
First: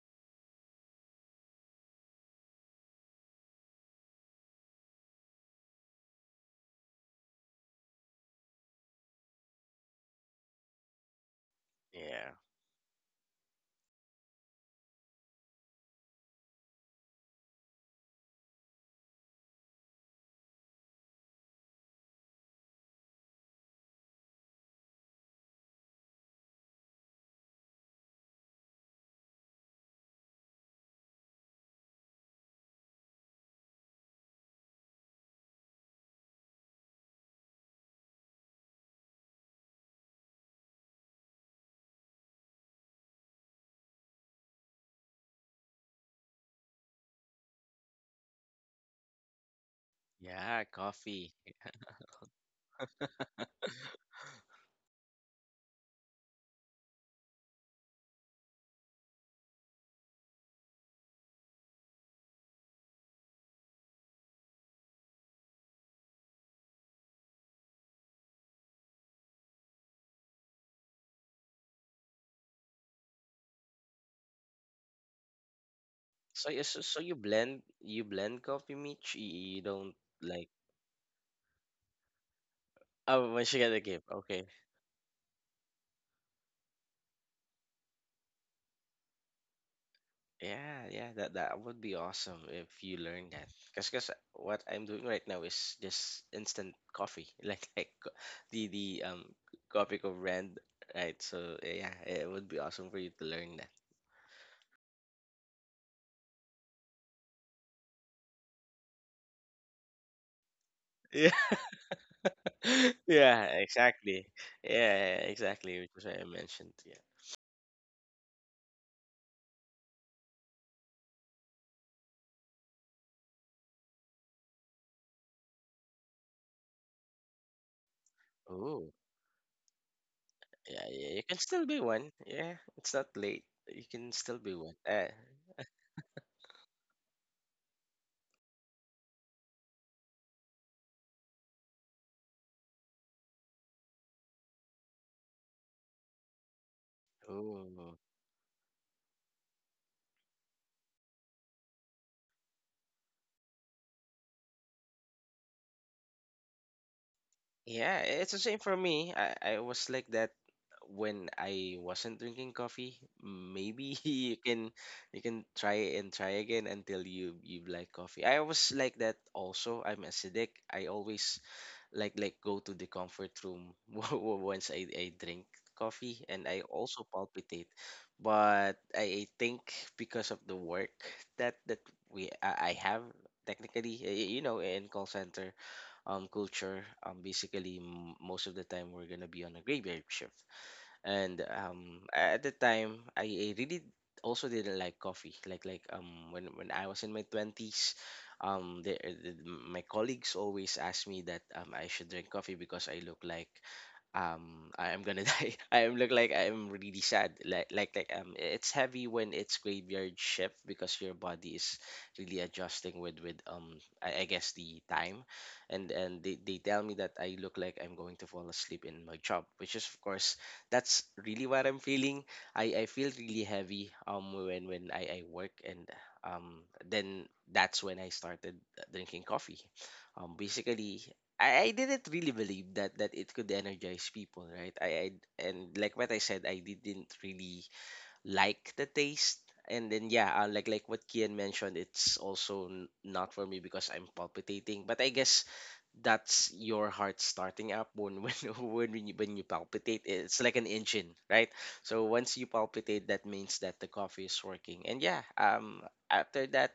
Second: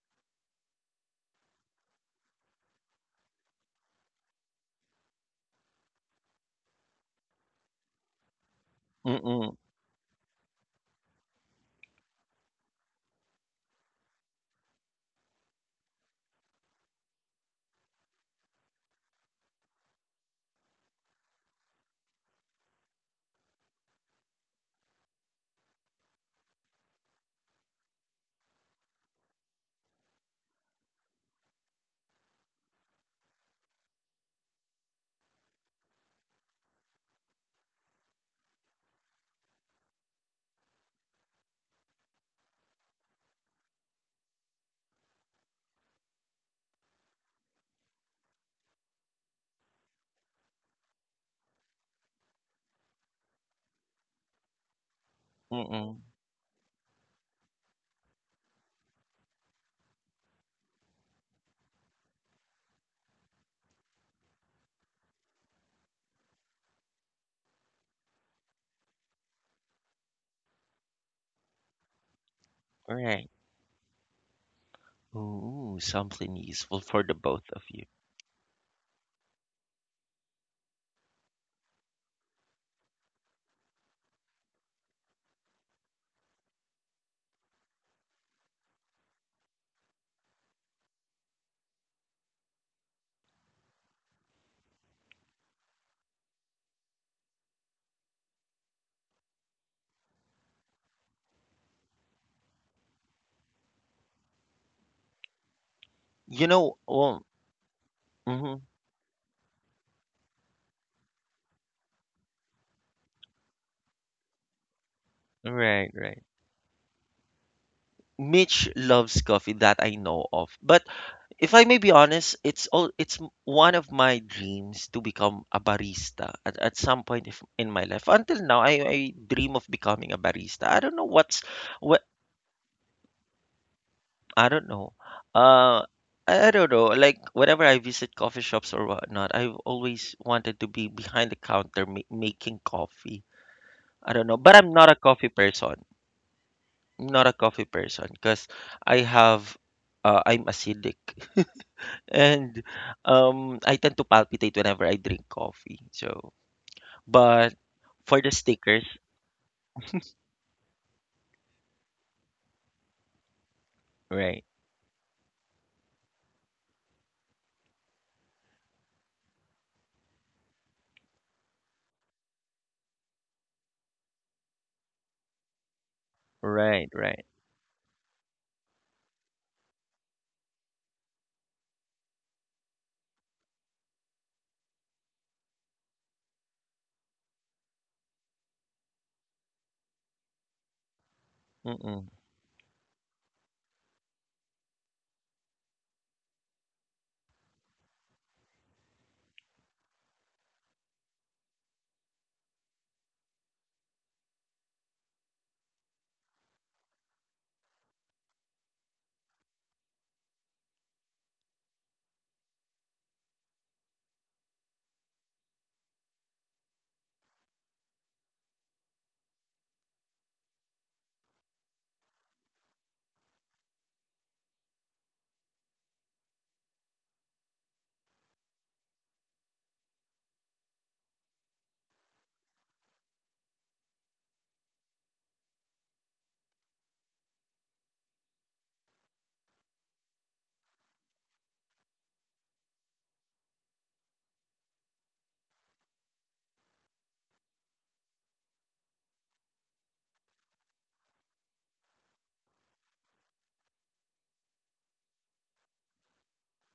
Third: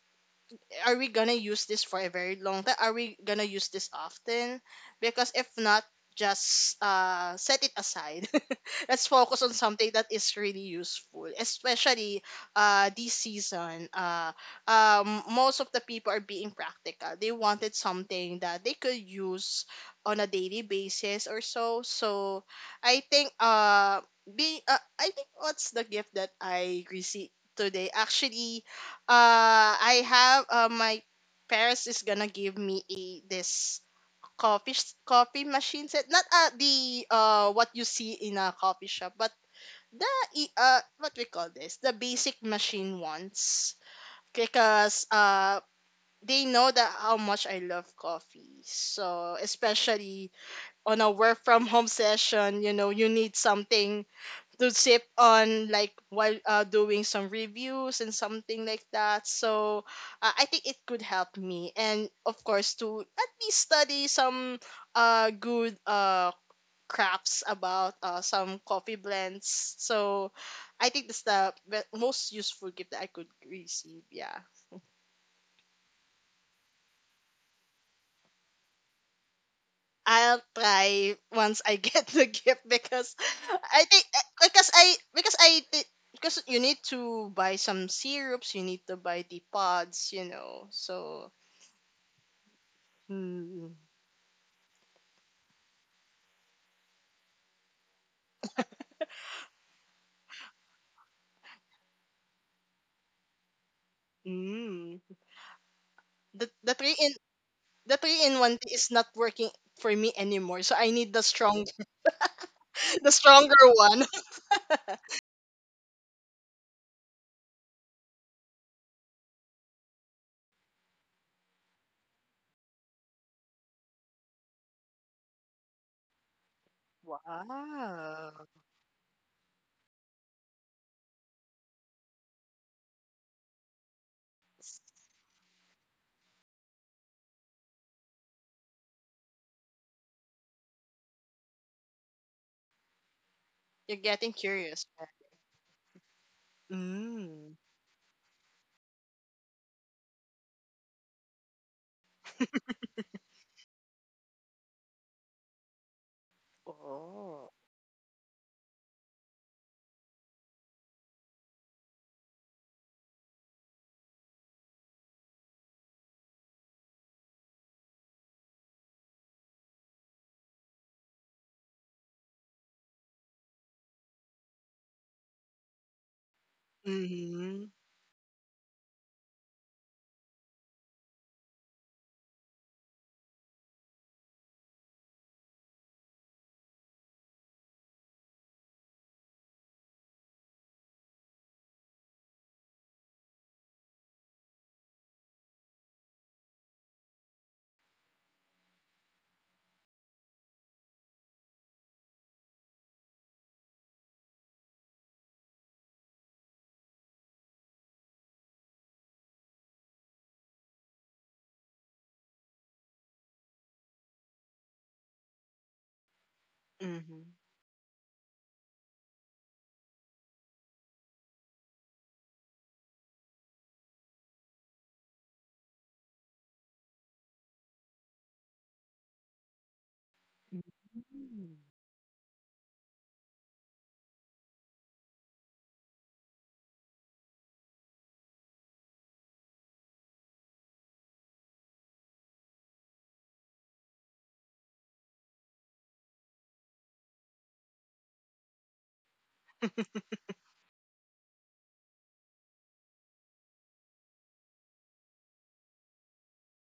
are we gonna use this for a very long time? Are we gonna use this often? Because if not, just set it aside. <laughs> Let's focus on
Mm-mm,
something that is really useful, especially
Yeah.
this season. Most of the people are being practical. They wanted something that they could use on a daily basis or so. So I think be I think what's the gift that I received today actually. I have, my parents is gonna give me a this coffee coffee machine set. Not the what you see in a coffee shop, but the what we call this, the basic machine ones, because they know that how much I love coffee. So especially
Yeah,
on a
coffee.
work from home session, you know, you need something to sip on like
mm-mm.
while doing some reviews and something like that. So I think it could help me, and of course to at least study some good crafts about some coffee blends. So I think that's the most useful gift
All
that I could
right.
receive, yeah.
Ooh, something
So you so,
useful
so
for
you
the both
blend
of you.
you blend coffee, Mitch. You don't
I'll
like...
try once I <laughs> get the gift because
oh, when she got the
I
gift.
think
Okay,
because I because I thi- because you need to buy some syrups, you need to buy the pods, you know.
yeah, yeah. That
So
that would be awesome if you learn that.
mm,
Cause what I'm doing right now is just instant coffee, <laughs> like the coffee co brand, right? So yeah, it would be awesome for you to learn that. <laughs>
mm,
You
the the
know,
three in
well,
the three in one
mhm.
is not working for me anymore. So I need the strong, <laughs>
Yeah. <laughs>
the
Yeah,
stronger one. <laughs>
exactly. Yeah, exactly, which
Right,
is why
right.
I mentioned. Yeah.
Mitch loves coffee that I know of. But if I may be honest, it's all it's m- one of my dreams to become a barista at some point if, in my life. Until
Wow,
now,
Oh.
I dream of becoming a barista. I
Yeah,
don't know
yeah, you can
what's
still be
what
one. Yeah, it's not late. You can still be
I
one.
don't know. Uh I don't know. Like whenever I visit coffee shops or whatnot, I've always wanted to be behind the counter making coffee.
you're
I don't
getting
know, but I'm
curious.
not a coffee person. Not a
Mm.
coffee
Oh.
person because I have I'm acidic <laughs> and I tend to palpitate whenever I drink coffee. So,
Oh.
but
Yeah,
for the
it's the same for
stickers,
me. I was like that when I wasn't drinking coffee. Maybe <laughs> you
right,
can you can try and try again until you like coffee. I was like that also. I'm acidic. I always like go to the comfort room. <laughs> Once I drink coffee, and I
right,
also
right,
Mm-hmm.
palpitate. But I think because of the work that I have, technically, you know, in call center culture, basically, most of the time we're gonna be on a graveyard shift, and
mm-mm,
at the time I really also didn't like coffee, when I was in my 20s. My colleagues always asked me that I should drink coffee because I look like I am gonna <laughs> die. I am look like I am really sad. Like, it's heavy when it's graveyard shift, because your body is really adjusting with, I guess, the time. And they tell me that
Mm-hmm.
I look like I'm going to fall asleep in my job, which is of course that's really what I'm feeling. I feel really heavy when I work and then that's when I started drinking coffee. Basically
Mm.
I didn't really believe that it could energize people, right? I and like what I said, I didn't really like the taste. And then yeah, like what Kian mentioned, it's also not for me because I'm palpitating. But I guess that's your heart starting up when <laughs> when you palpitate. It's like an engine, right? So once you palpitate that means that the coffee is working. And yeah, after that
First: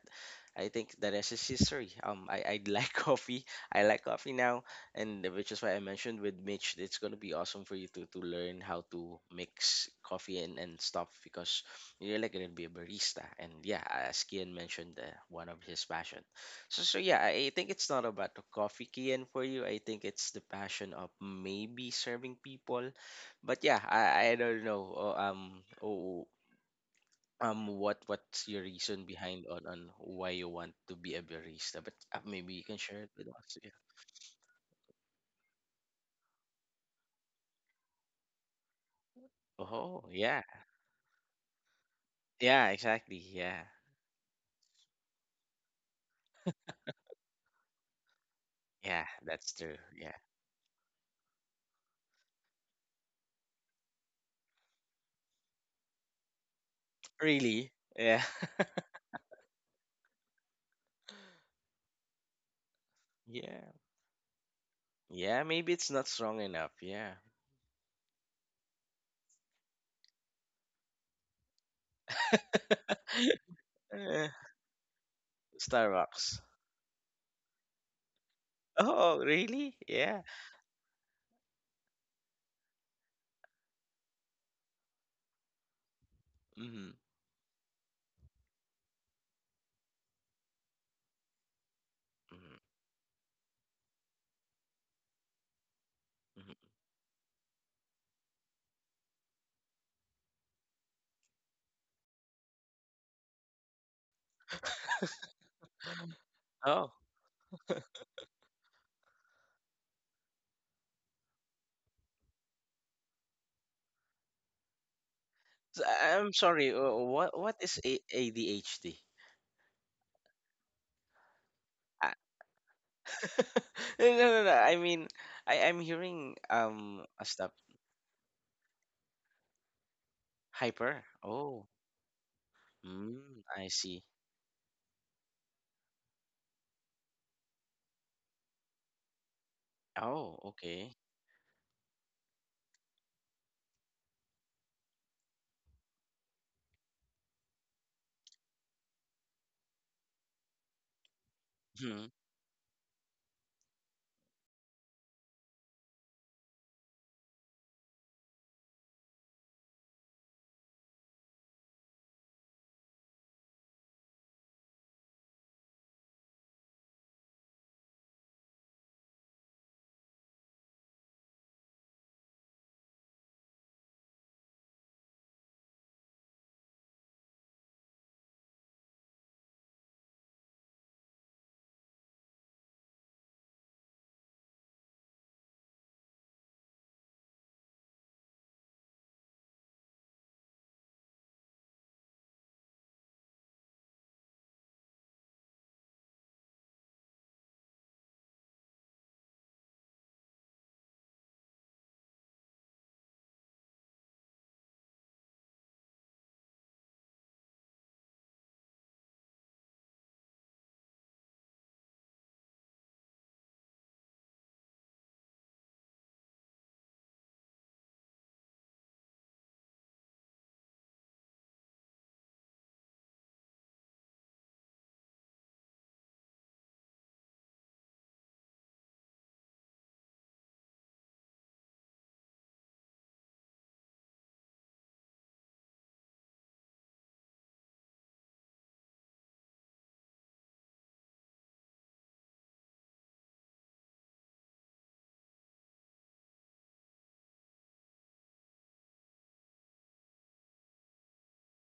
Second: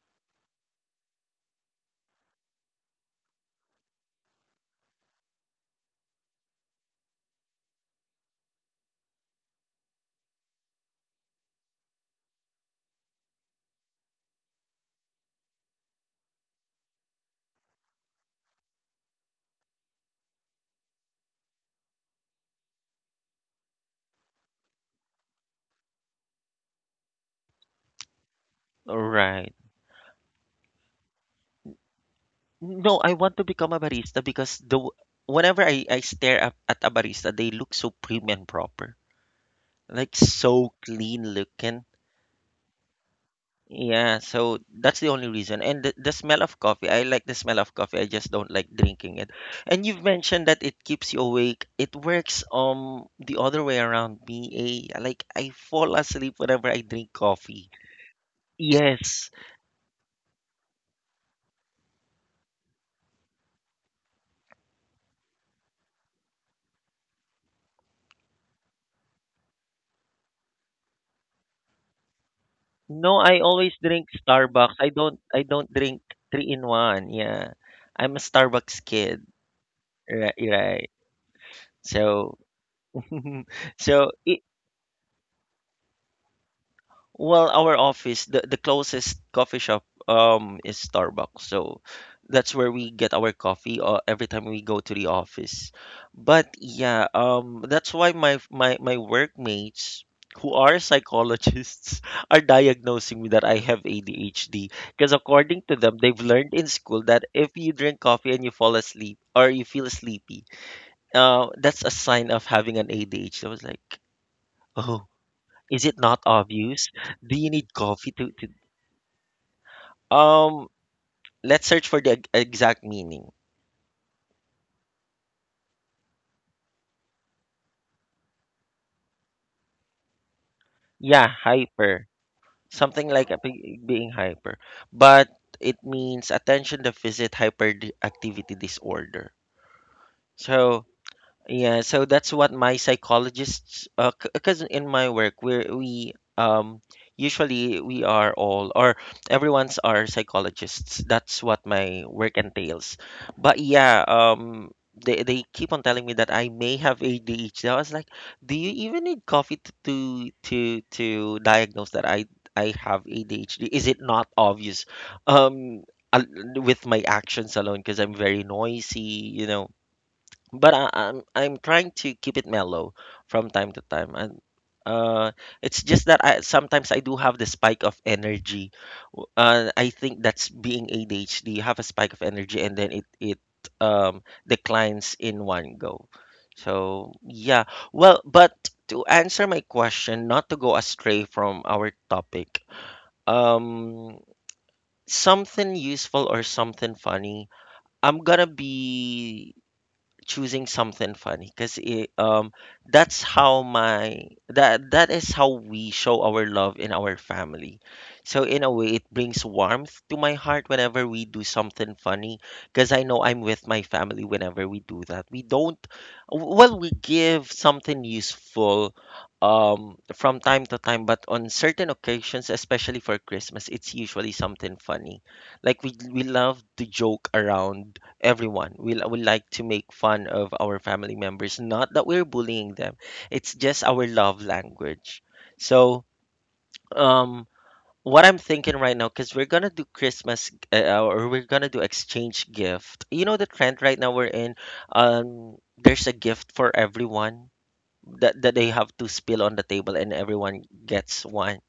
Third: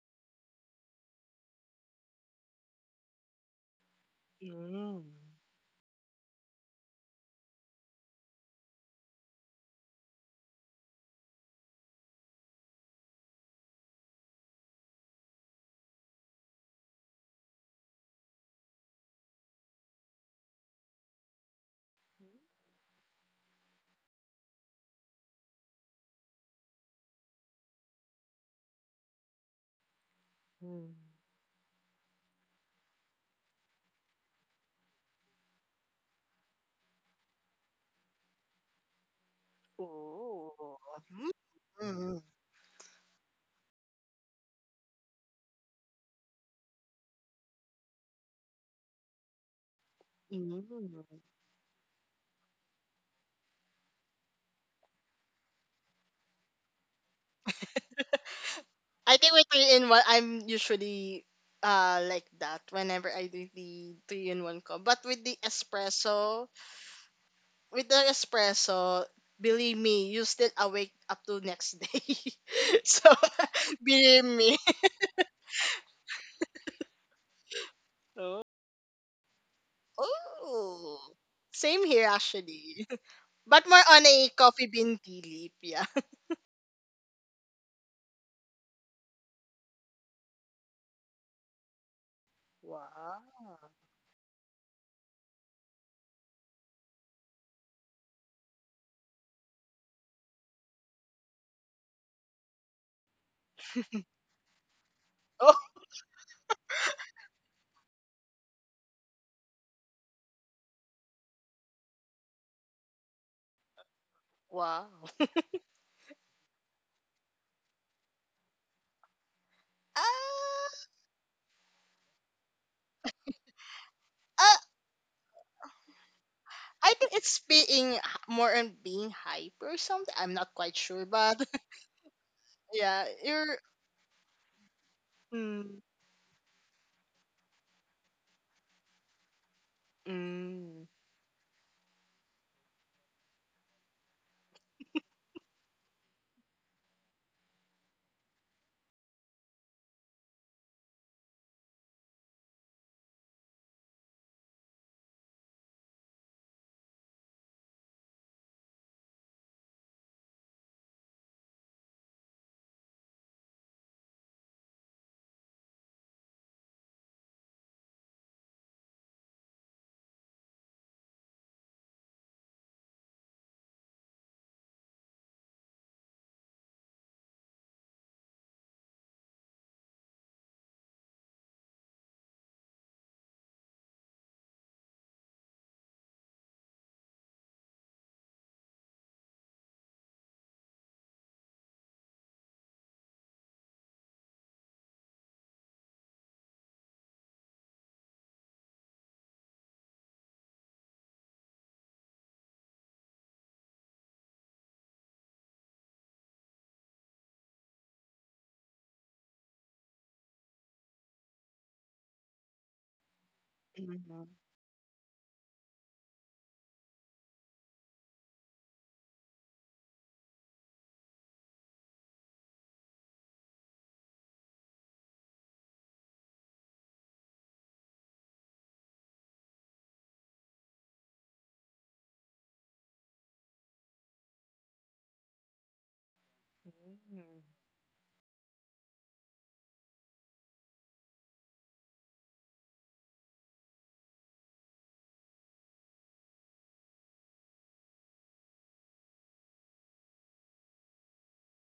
I think the rest is history. I like <laughs> coffee. I like coffee now.
Mm.
And which is why I mentioned with Mitch it's going to be awesome for you to learn how to mix coffee and stuff because you're like going to be a barista. And yeah, as Kian mentioned, one of his passion. So yeah, I think it's not about the coffee can for you. I think it's the passion of maybe serving people. But yeah, I don't know. Oh, oh, what's your reason behind
right.
on why you want
Mm.
to be a barista? But maybe you can
No,
share it
I
with
want to
us. Yeah.
become a barista because whenever I stare up at a barista, they look so prim and proper,
Oh,
like
yeah,
so
Oh.
clean looking.
Mm.
yeah, exactly. Yeah,
Yeah, so that's the only reason. And the smell of coffee, I like the smell of coffee. I just don't like
yeah,
drinking it.
that's true.
And you've
Yeah,
mentioned that it keeps you
Mm.
awake. It works the other way around me. Eh? Like I fall asleep whenever I drink coffee.
really. Yeah, <laughs>
I
Yes.
think with three in one, I'm usually like that whenever I do
yeah,
the three in one cup. But with the
yeah. Maybe it's not strong
espresso,
enough. Yeah.
with the espresso, believe me, you still awake up to next day. <laughs> So
No, I
<laughs>
always
<laughs>
drink
believe
Eh,
me.
Starbucks. I don't drink
Starbucks.
three in one. Yeah. I'm a
Oh.
Starbucks
Oh,
kid.
really? Yeah.
Right, right.
Oh, same here
So
actually. <laughs>
<laughs>
But more on
so
a
I
coffee bean tea leaf, yeah.
Mm-hmm.
well, our office, the closest coffee shop is Starbucks. So that's
Hmm.
<laughs>
where we get
Wow.
our coffee every time we go to the office. But
Hmm.
yeah, that's why my workmates who are psychologists <laughs> are diagnosing me that I have ADHD because
Oh
according to them, they've learned in
Oh,
school that if you drink coffee and you fall asleep or you feel sleepy, that's a sign of having an ADHD. I was like,
wow.
"Oh,
so,
is it not
I'm sorry.
obvious? Do
What
you
what
need
is
coffee to,
ADHD?
um
Ah,
let's search for the
Ah.
exact meaning.
<laughs> No, no, no, no.
uh,
I mean, I'm hearing
I think
a
it's
stuff
being more on being hype or something. I'm not quite
hyper.
sure,
Yeah,
but
Oh,
<laughs>
hyper.
yeah,
Something like a
you're.
I see.
being hyper. But it
Mm,
means attention deficit hyperactivity disorder.
Oh,
mm,
So
okay.
yeah, so that's what my psychologists, because in my work, we um usually we are all or everyone's are psychologists. That's what my
Hmm.
work entails. But yeah, they keep on telling me that I may have ADHD. I was like, do you even need coffee to to diagnose that I have ADHD? Is it not obvious? Um. al- With my actions alone, because I'm very noisy, you know, but I'm trying to keep it mellow from time to time, and uh, it's just that I sometimes I do have the spike of energy. I think that's being ADHD. You have a spike of energy, and then it declines in one go. So yeah, well, but to answer my question, not to go astray from our topic, um, something useful or something funny. I'm gonna be choosing something funny because um that's how my that is how we show our love in our family, so in a way it brings warmth to my heart whenever we do something funny because I know I'm with my
mm,
family
mm.
whenever we do that. We don't, well, we give something useful from time to time, but on certain occasions, especially for Christmas, it's usually something funny. Like we love to joke around. Everyone, we like to make fun of our family members, not that we're bullying them. It's just our love language. So um what I'm thinking right now, because we're gonna do Christmas, or we're gonna do exchange gift, you know, the trend right now we're in, there's a gift for everyone that they have to spill on the table and everyone gets one.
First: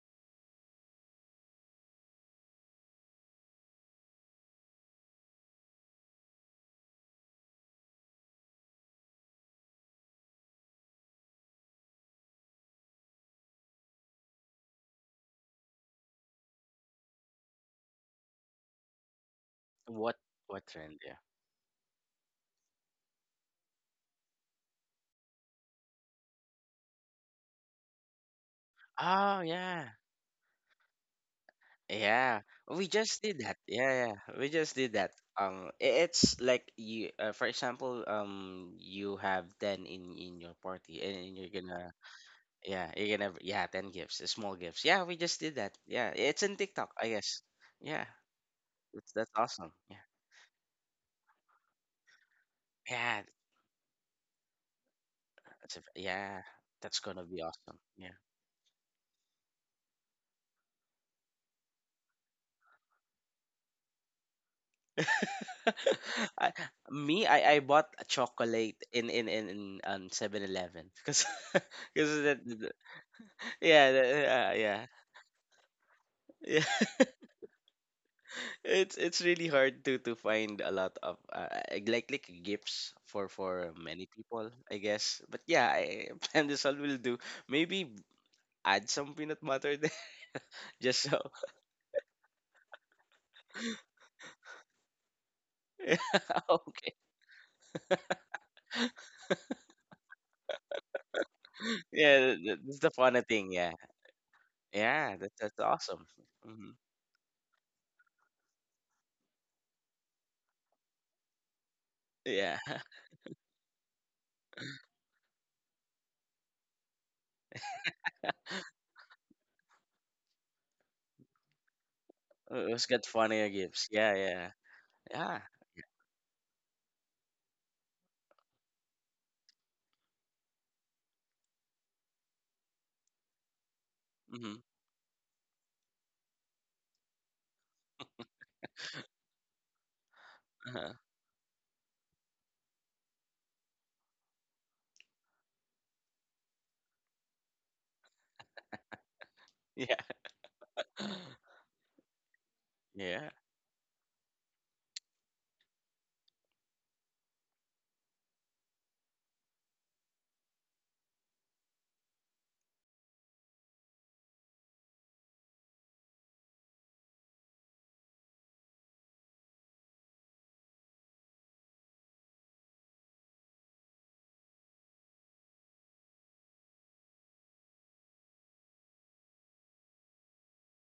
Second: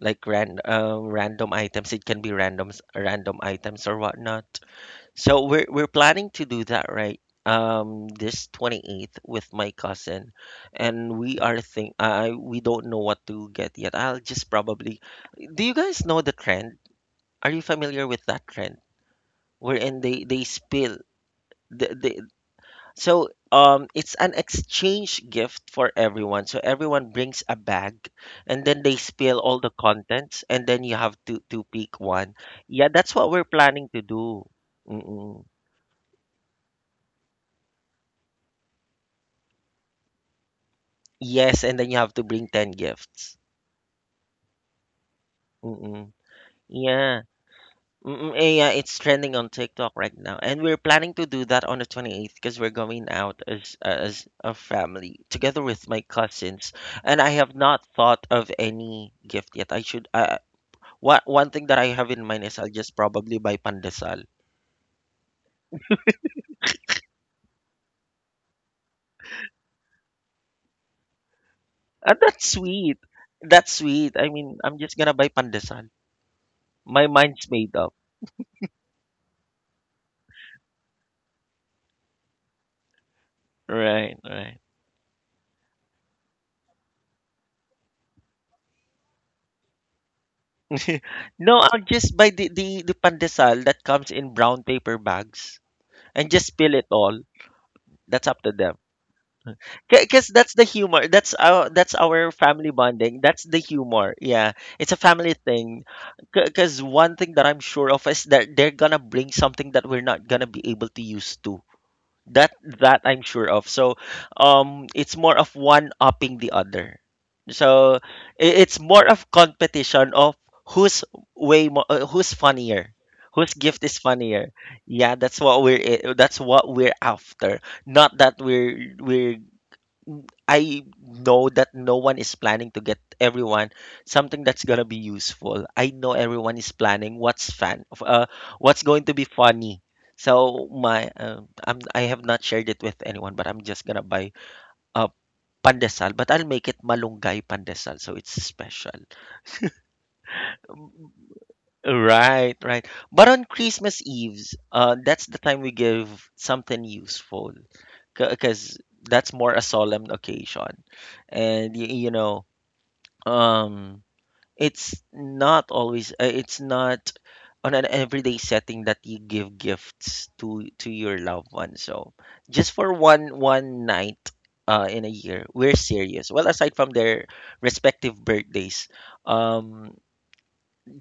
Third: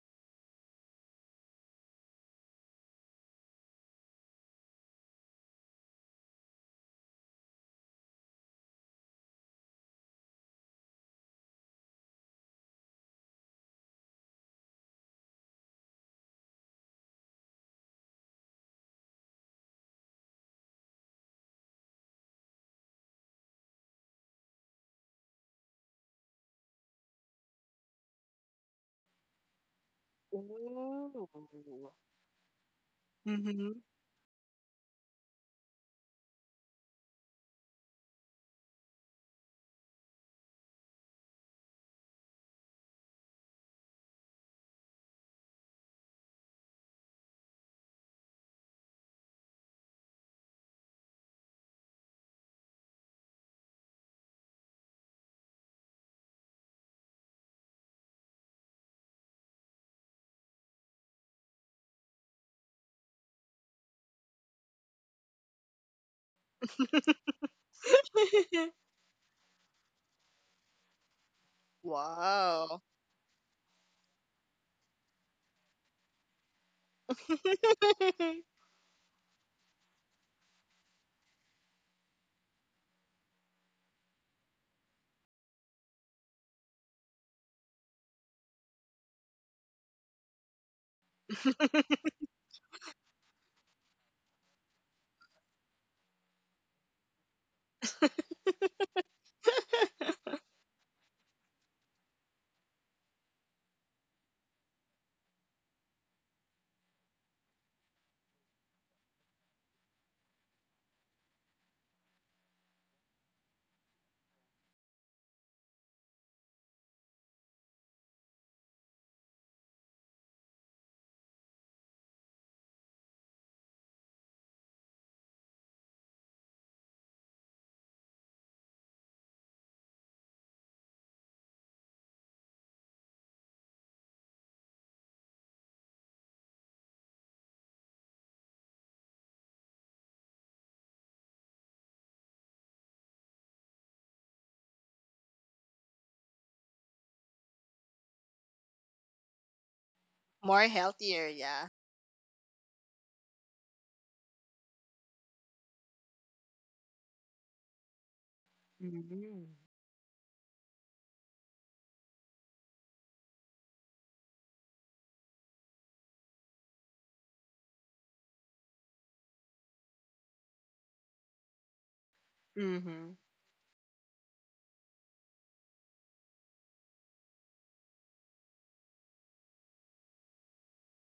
Like random items, it can be random items or whatnot. So we're planning to do that, right? This 28th with my cousin, and we are think I we don't know what to get yet. I'll just probably, do you guys know the trend? Are you familiar with that trend? Wherein
What
they
what
spill
trend? Yeah.
the it's an exchange gift for everyone. So everyone brings a bag and then they spill
Oh,
all the
yeah.
contents and then you have to
Ooh.
pick one.
Yeah,
Yeah,
we
that's
just
what
did
we're
that.
Mm-hmm.
planning to
Yeah, yeah,
do.
we just did that.
Mm-mm.
It's like you, for example, you have ten in your party, and
Yes, and then you have to bring 10
yeah,
gifts.
yeah, 10 gifts, small gifts. Yeah, we just did that.
Mm-mm.
Yeah, it's in TikTok, I
Yeah.
guess. Yeah,
Mm-mm. Eh, yeah, it's
that's
trending on
awesome.
TikTok
Yeah,
right now. And we're planning to do that on the 28th because we're going
yeah,
out as a family together with my
yeah,
cousins.
that's
And
gonna
I
be
have
awesome.
not
Yeah.
thought of any gift yet. I should one thing that I have in mind is I'll just probably buy pandesal.
<laughs> I, I bought a chocolate in 7 because <laughs>
And that's
because
Wow.
sweet. That's
yeah,
sweet. I mean, I'm
yeah,
just gonna buy pandesal.
yeah. <laughs>
My mind's made up.
It's really hard to find a lot of like gifts for many
Right,
people,
right.
I guess. But yeah, <laughs> pandesal will do. Maybe add some peanut butter there, <laughs> just so.
<laughs> No, I'll just buy the pandesal that comes in brown paper bags
<laughs> Yeah,
and just spill it
okay.
all. That's up to them. Because that's the humor. That's our
Yeah,
family
that's the
bonding.
funny
That's
thing.
the
Yeah,
humor. Yeah, it's a
yeah,
family
that's
thing.
awesome. Hmm.
Because one thing that I'm sure of is that they're gonna bring something that we're not gonna be able to use to. That
Yeah,
that
<laughs>
I'm sure of. So, it's more of one upping the other. So it's more of competition of who's who's
It's
funnier,
got funnier
whose gift
gifts.
is
Yeah, yeah,
funnier. Yeah,
yeah.
that's what we're after. Not that we're I know that no one is planning to get everyone something
Hmm.
that's gonna be useful. I know everyone is planning what's what's going to be funny. So
Uh-huh.
I have not shared it with anyone, but I'm just gonna buy uh, pandesal, but I'll make it malunggay pandesal, so it's special.
Yeah,
More healthier,
<laughs>
yeah.
Right, right. But
yeah.
on Christmas Eves, that's the time we give something useful because that's
Mm-hmm.
more a solemn occasion. And you know, um it's not always it's not on an everyday setting that you give gifts to your loved one. So just for
Mm-hmm.
one night in a year, we're serious, well, aside from their respective birthdays. um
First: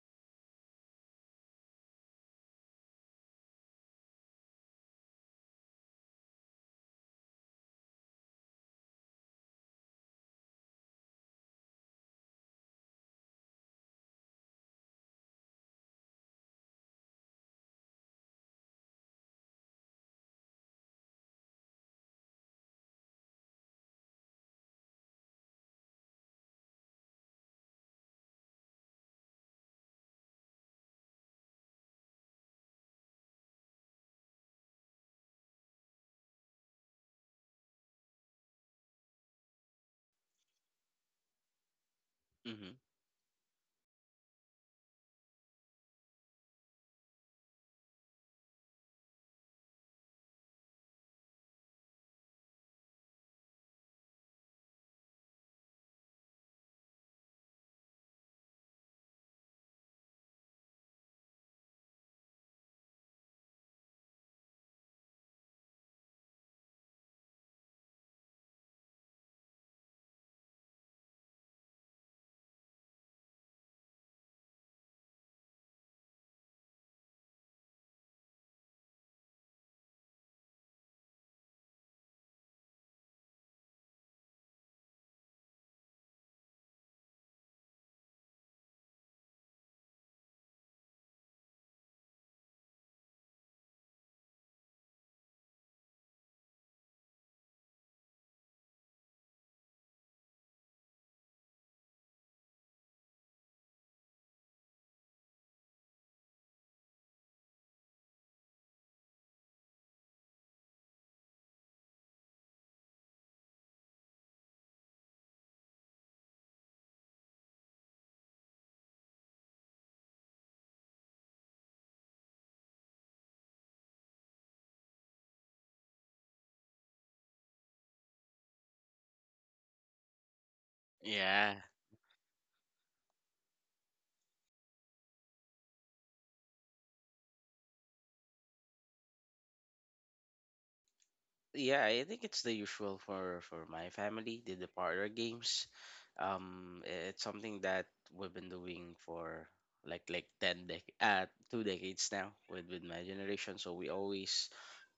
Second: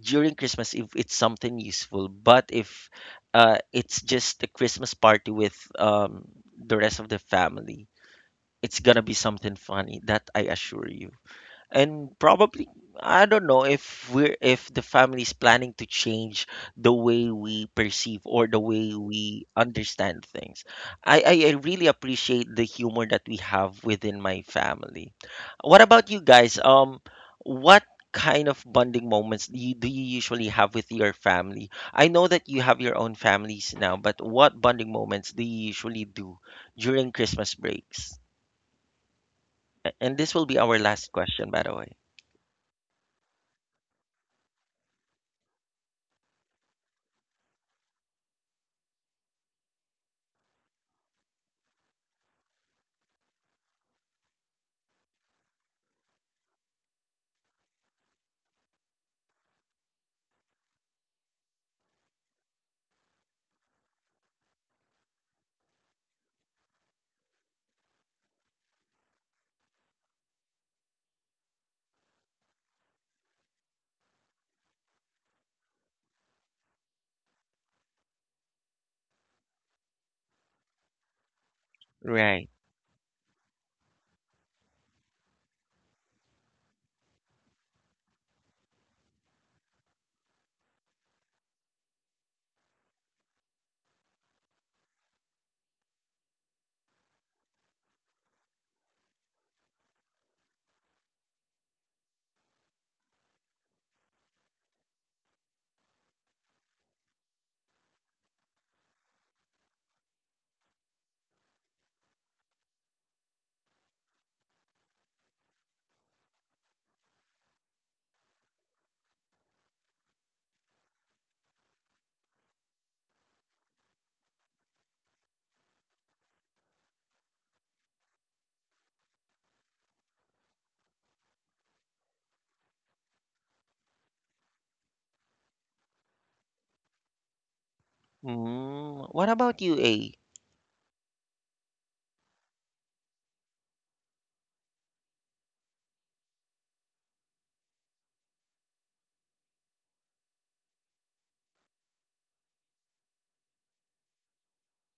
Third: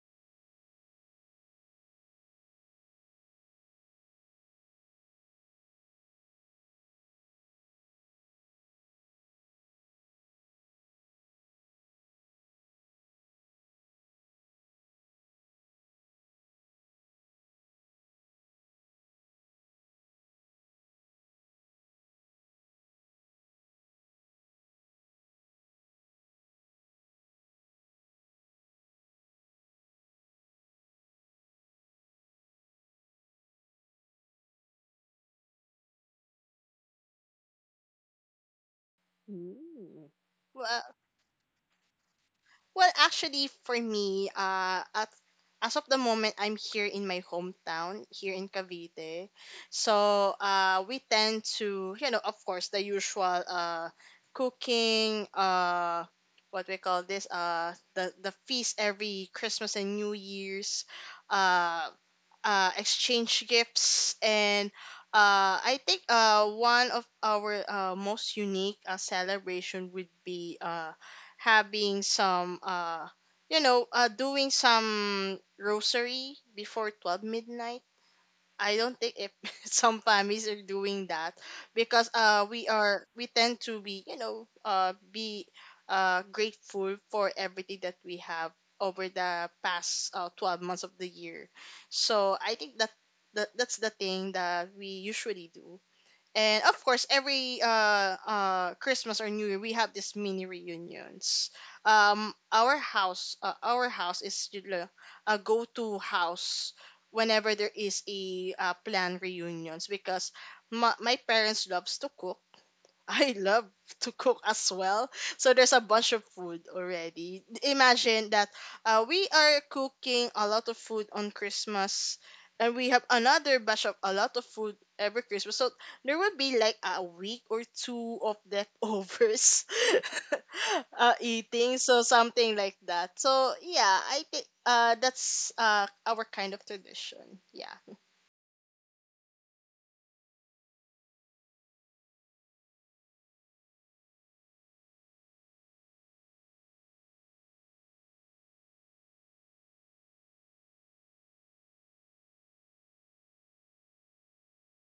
during Christmas, if it's something useful. But if it's just a Christmas party with the rest of the family, it's gonna be something funny, that I assure you. And probably, I don't know if we're, if the family is planning to change the way we perceive or the way we understand things. I really appreciate the humor that we have within my family. What about you guys? What kind of bonding moments do do you usually have with your family? I know that you have your own families now, but what bonding moments do you usually do during Christmas breaks? And this will be our
Mm.
last question, by the way.
Hmm.
Well, actually, for me, as of the moment, I'm here in my hometown, here in Cavite. So, we tend to, you know, of course, the usual cooking, what we call this, the feast every Christmas and New Year's. Uh, exchange gifts, and I think one of our most unique celebration would be having some, you know, doing some rosary before 12 midnight. I don't think if <laughs> some families are doing that, because
Right.
we are, we tend to be, you know, be grateful for everything that we have over the past 12 months of the year. So I think that, that that's the thing that we usually do. And of course, every Christmas or New Year, we have these mini reunions. Our house is, you know, a go-to house whenever there is a planned reunions, because my parents loves to cook, I love to cook as well. So there's a bunch of food already. Imagine that we are cooking a lot of food on Christmas, and we have another batch of a lot of food every Christmas. So there will be like a week or two of leftovers <laughs>
Yeah.
eating. So something like that. So yeah, I think that's our kind of tradition. Yeah.
Mm, what about you, A?
Yeah, I think it's the usual for my family, the parlor games. It's something that we've been doing for like ten dec 2 decades now with my generation. So we always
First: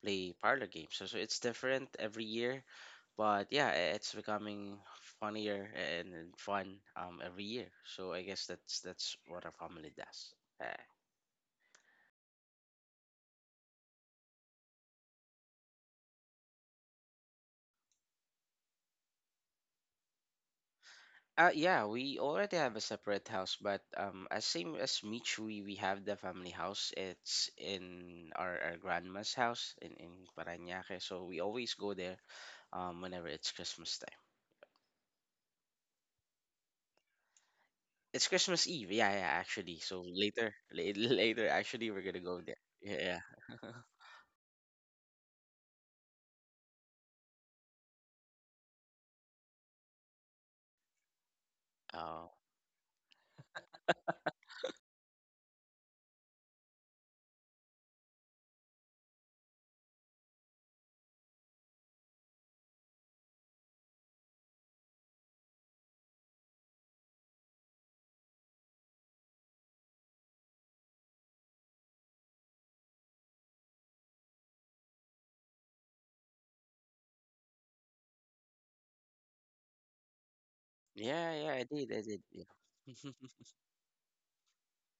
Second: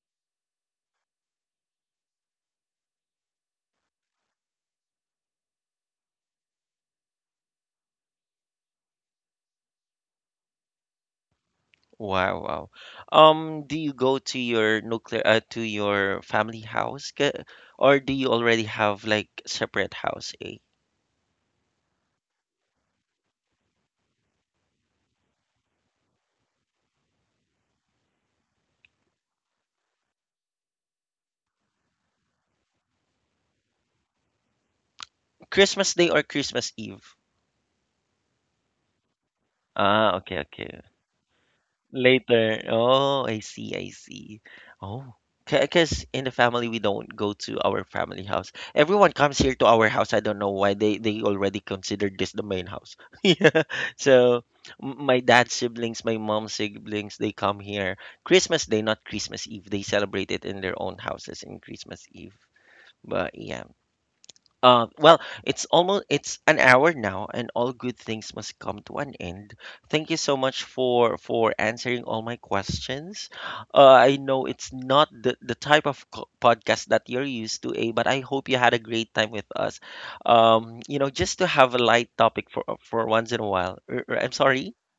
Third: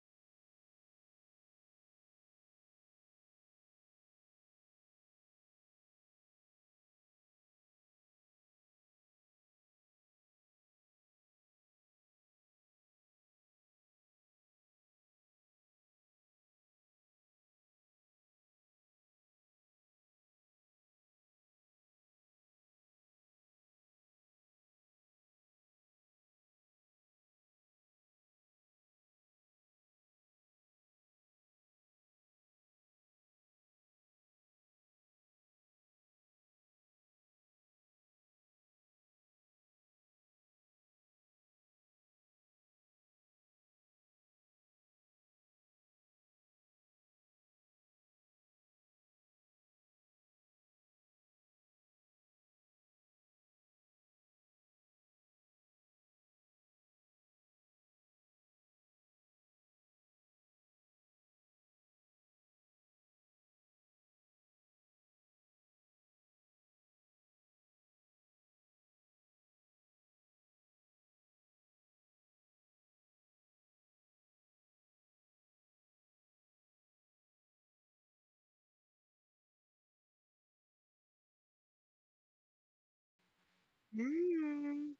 play parlor games. So it's different every year, but yeah, it's becoming funnier and fun every year. So I guess that's what our family does. Uh,
Wow, wow. Do you go to your nuclear to your family house, or do you already have like separate house, A?
Yeah, we already have a separate house, but as same as Mitch, we have the family house. It's in our grandma's house in Parañaque, so we always go there whenever it's Christmas time.
Christmas Day or Christmas Eve?
It's Christmas Eve, yeah, yeah, actually. So
Ah, okay,
later,
okay.
<laughs> later, actually, we're gonna go there.
Later.
Yeah,
Oh, I
yeah.
see,
<laughs>
I see. Oh, because in the family we don't go to our family house. Everyone comes here to our house. I don't know why they already considered
Oh,
this the main house. <laughs> Yeah. So my dad's siblings, my mom's siblings, they come here Christmas Day, not Christmas Eve. They celebrate it in their own houses in Christmas Eve. But yeah. Well, it's almost it's an hour now, and all good things must come to an end. Thank you so much for answering all my questions. I know it's not the type of podcast that you're used to, A, but I hope you had a great time with us. You know,
yeah,
just to
yeah. I
have a
did, I
light
did. Yeah.
topic for
<laughs>
once in a while. I'm sorry.
Mm.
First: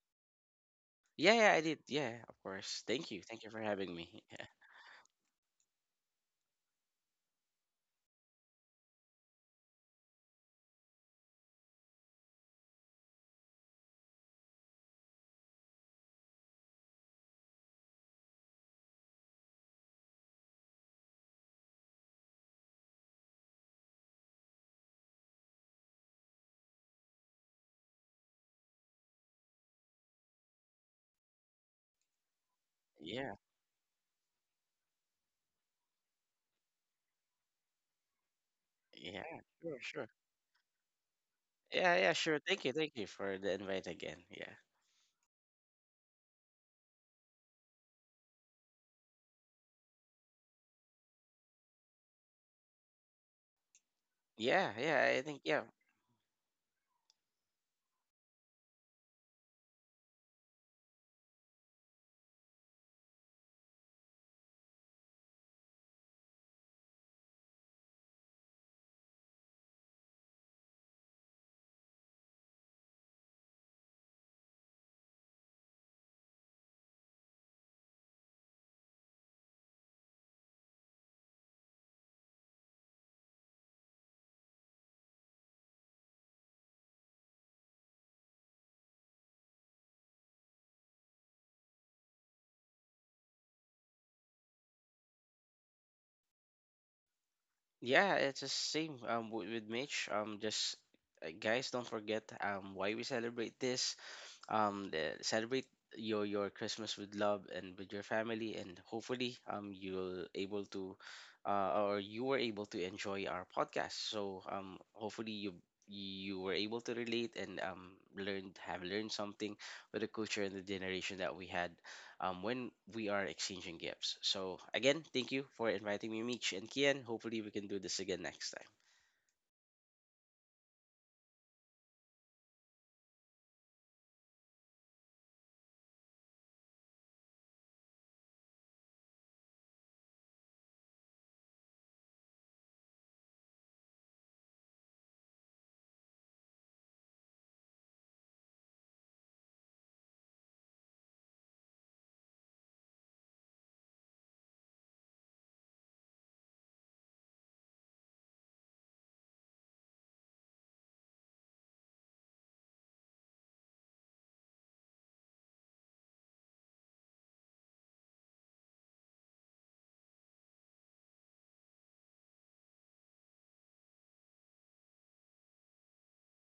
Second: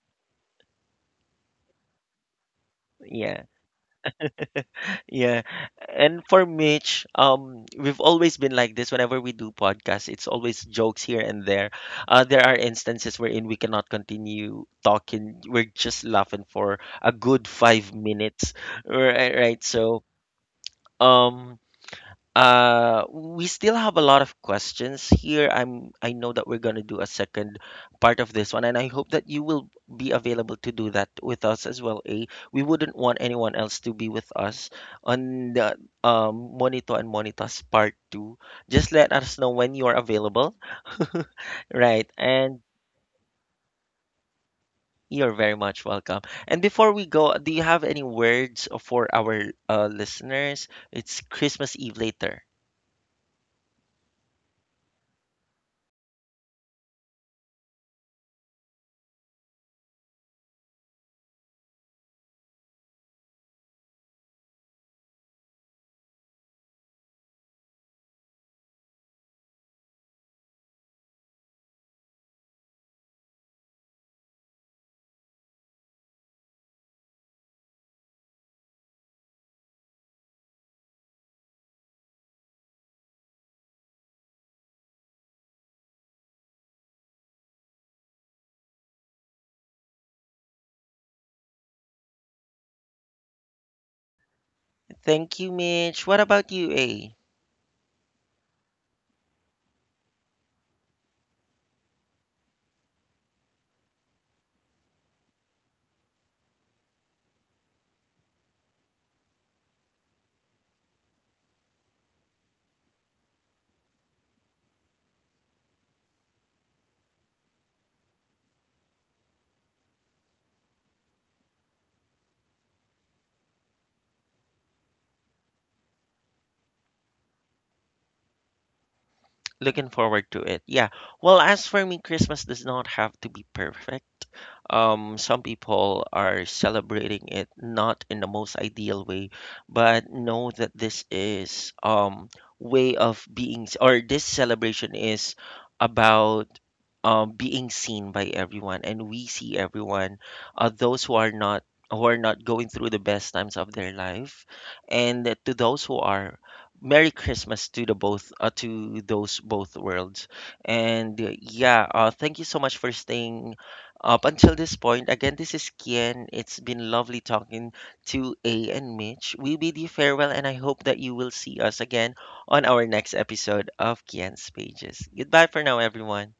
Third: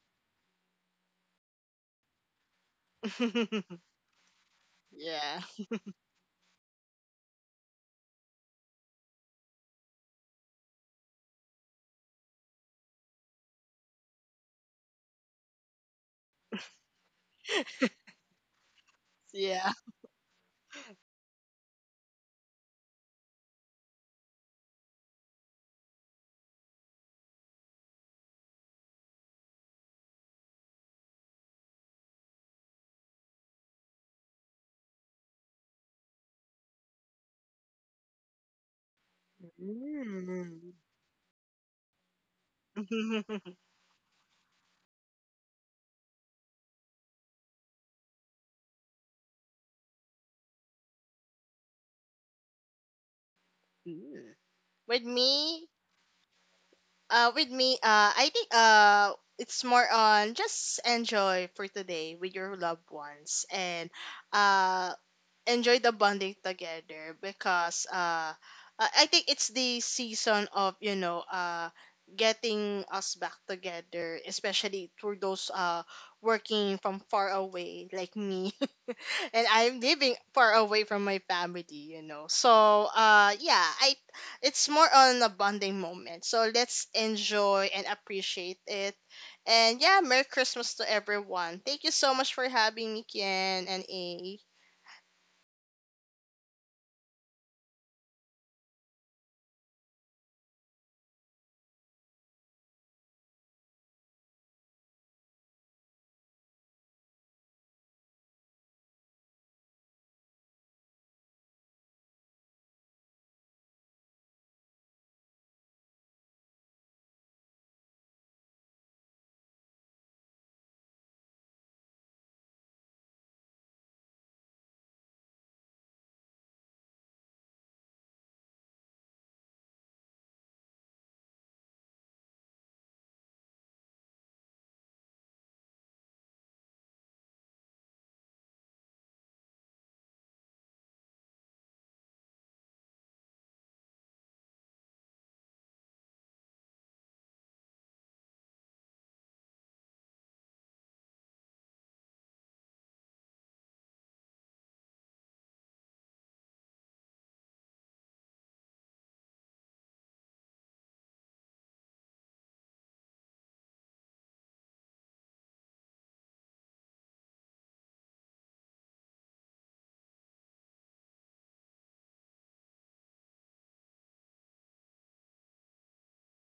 Yeah, yeah, I did. Yeah, of course. Thank
Yeah.
you for having me. <laughs>
Yeah.
Yeah. And for Mitch, we've always been like this whenever we do podcasts. It's always jokes here and there. There are instances wherein we cannot continue talking. We're just laughing for a good 5 minutes. <laughs> Right, right.
Yeah.
So, um, we still have a lot of questions here. I know that we're going to do a second part of this one, and I hope that you will be available to do that with us as well. A, we wouldn't want
Yeah,
anyone else to be with us on the Monito and Monitas part two. Just let
yeah,
us know when
sure,
you are
sure.
available.
Mm.
<laughs>
Yeah,
Right,
yeah, sure.
and
Thank you
<laughs>
for the invite again. Yeah,
you're very much welcome. And before we go, do you have any words for our listeners? It's Christmas Eve later.
Mm.
yeah,
With
yeah. I think yeah,
me, I think it's more on just enjoy for today with your loved ones, and uh, enjoy the bonding together, because I think it's the season of, you know, getting us back together, especially through those working from far away like me. <laughs> <laughs> And I'm living far away from my family, you know. So, yeah, I it's more on a bonding moment. So let's enjoy and appreciate it. And yeah, Merry Christmas to everyone. Thank you so much for having me, Kian and A.
Thank you, Mitch. What about you, A?
yeah. It's the same with Mitch. Just guys, don't forget why we celebrate this. Celebrate your Christmas with love and with your family, and hopefully or you were able to enjoy our podcast. So hopefully you were able to relate and learned something with the culture and the generation that we had when we are exchanging gifts. So, again, thank you for inviting me, Meech and Kian. Hopefully, we can do this again next time.
Looking forward to it. Yeah. Well, as for me, Christmas does not have to be perfect. Some people are celebrating it not in the most ideal way, but know that this is way of being, or this celebration is about being seen by everyone, and we see everyone, those who are not, who are not going through the best times of their life, and to those who are. Merry Christmas to the both to those both worlds. And yeah, thank you so much for staying up until this point. Again, this is Kian. It's been lovely talking to A and Mitch. We bid you farewell, and I hope that you will see us again on our next episode of Kian's Pages. Goodbye for now, everyone.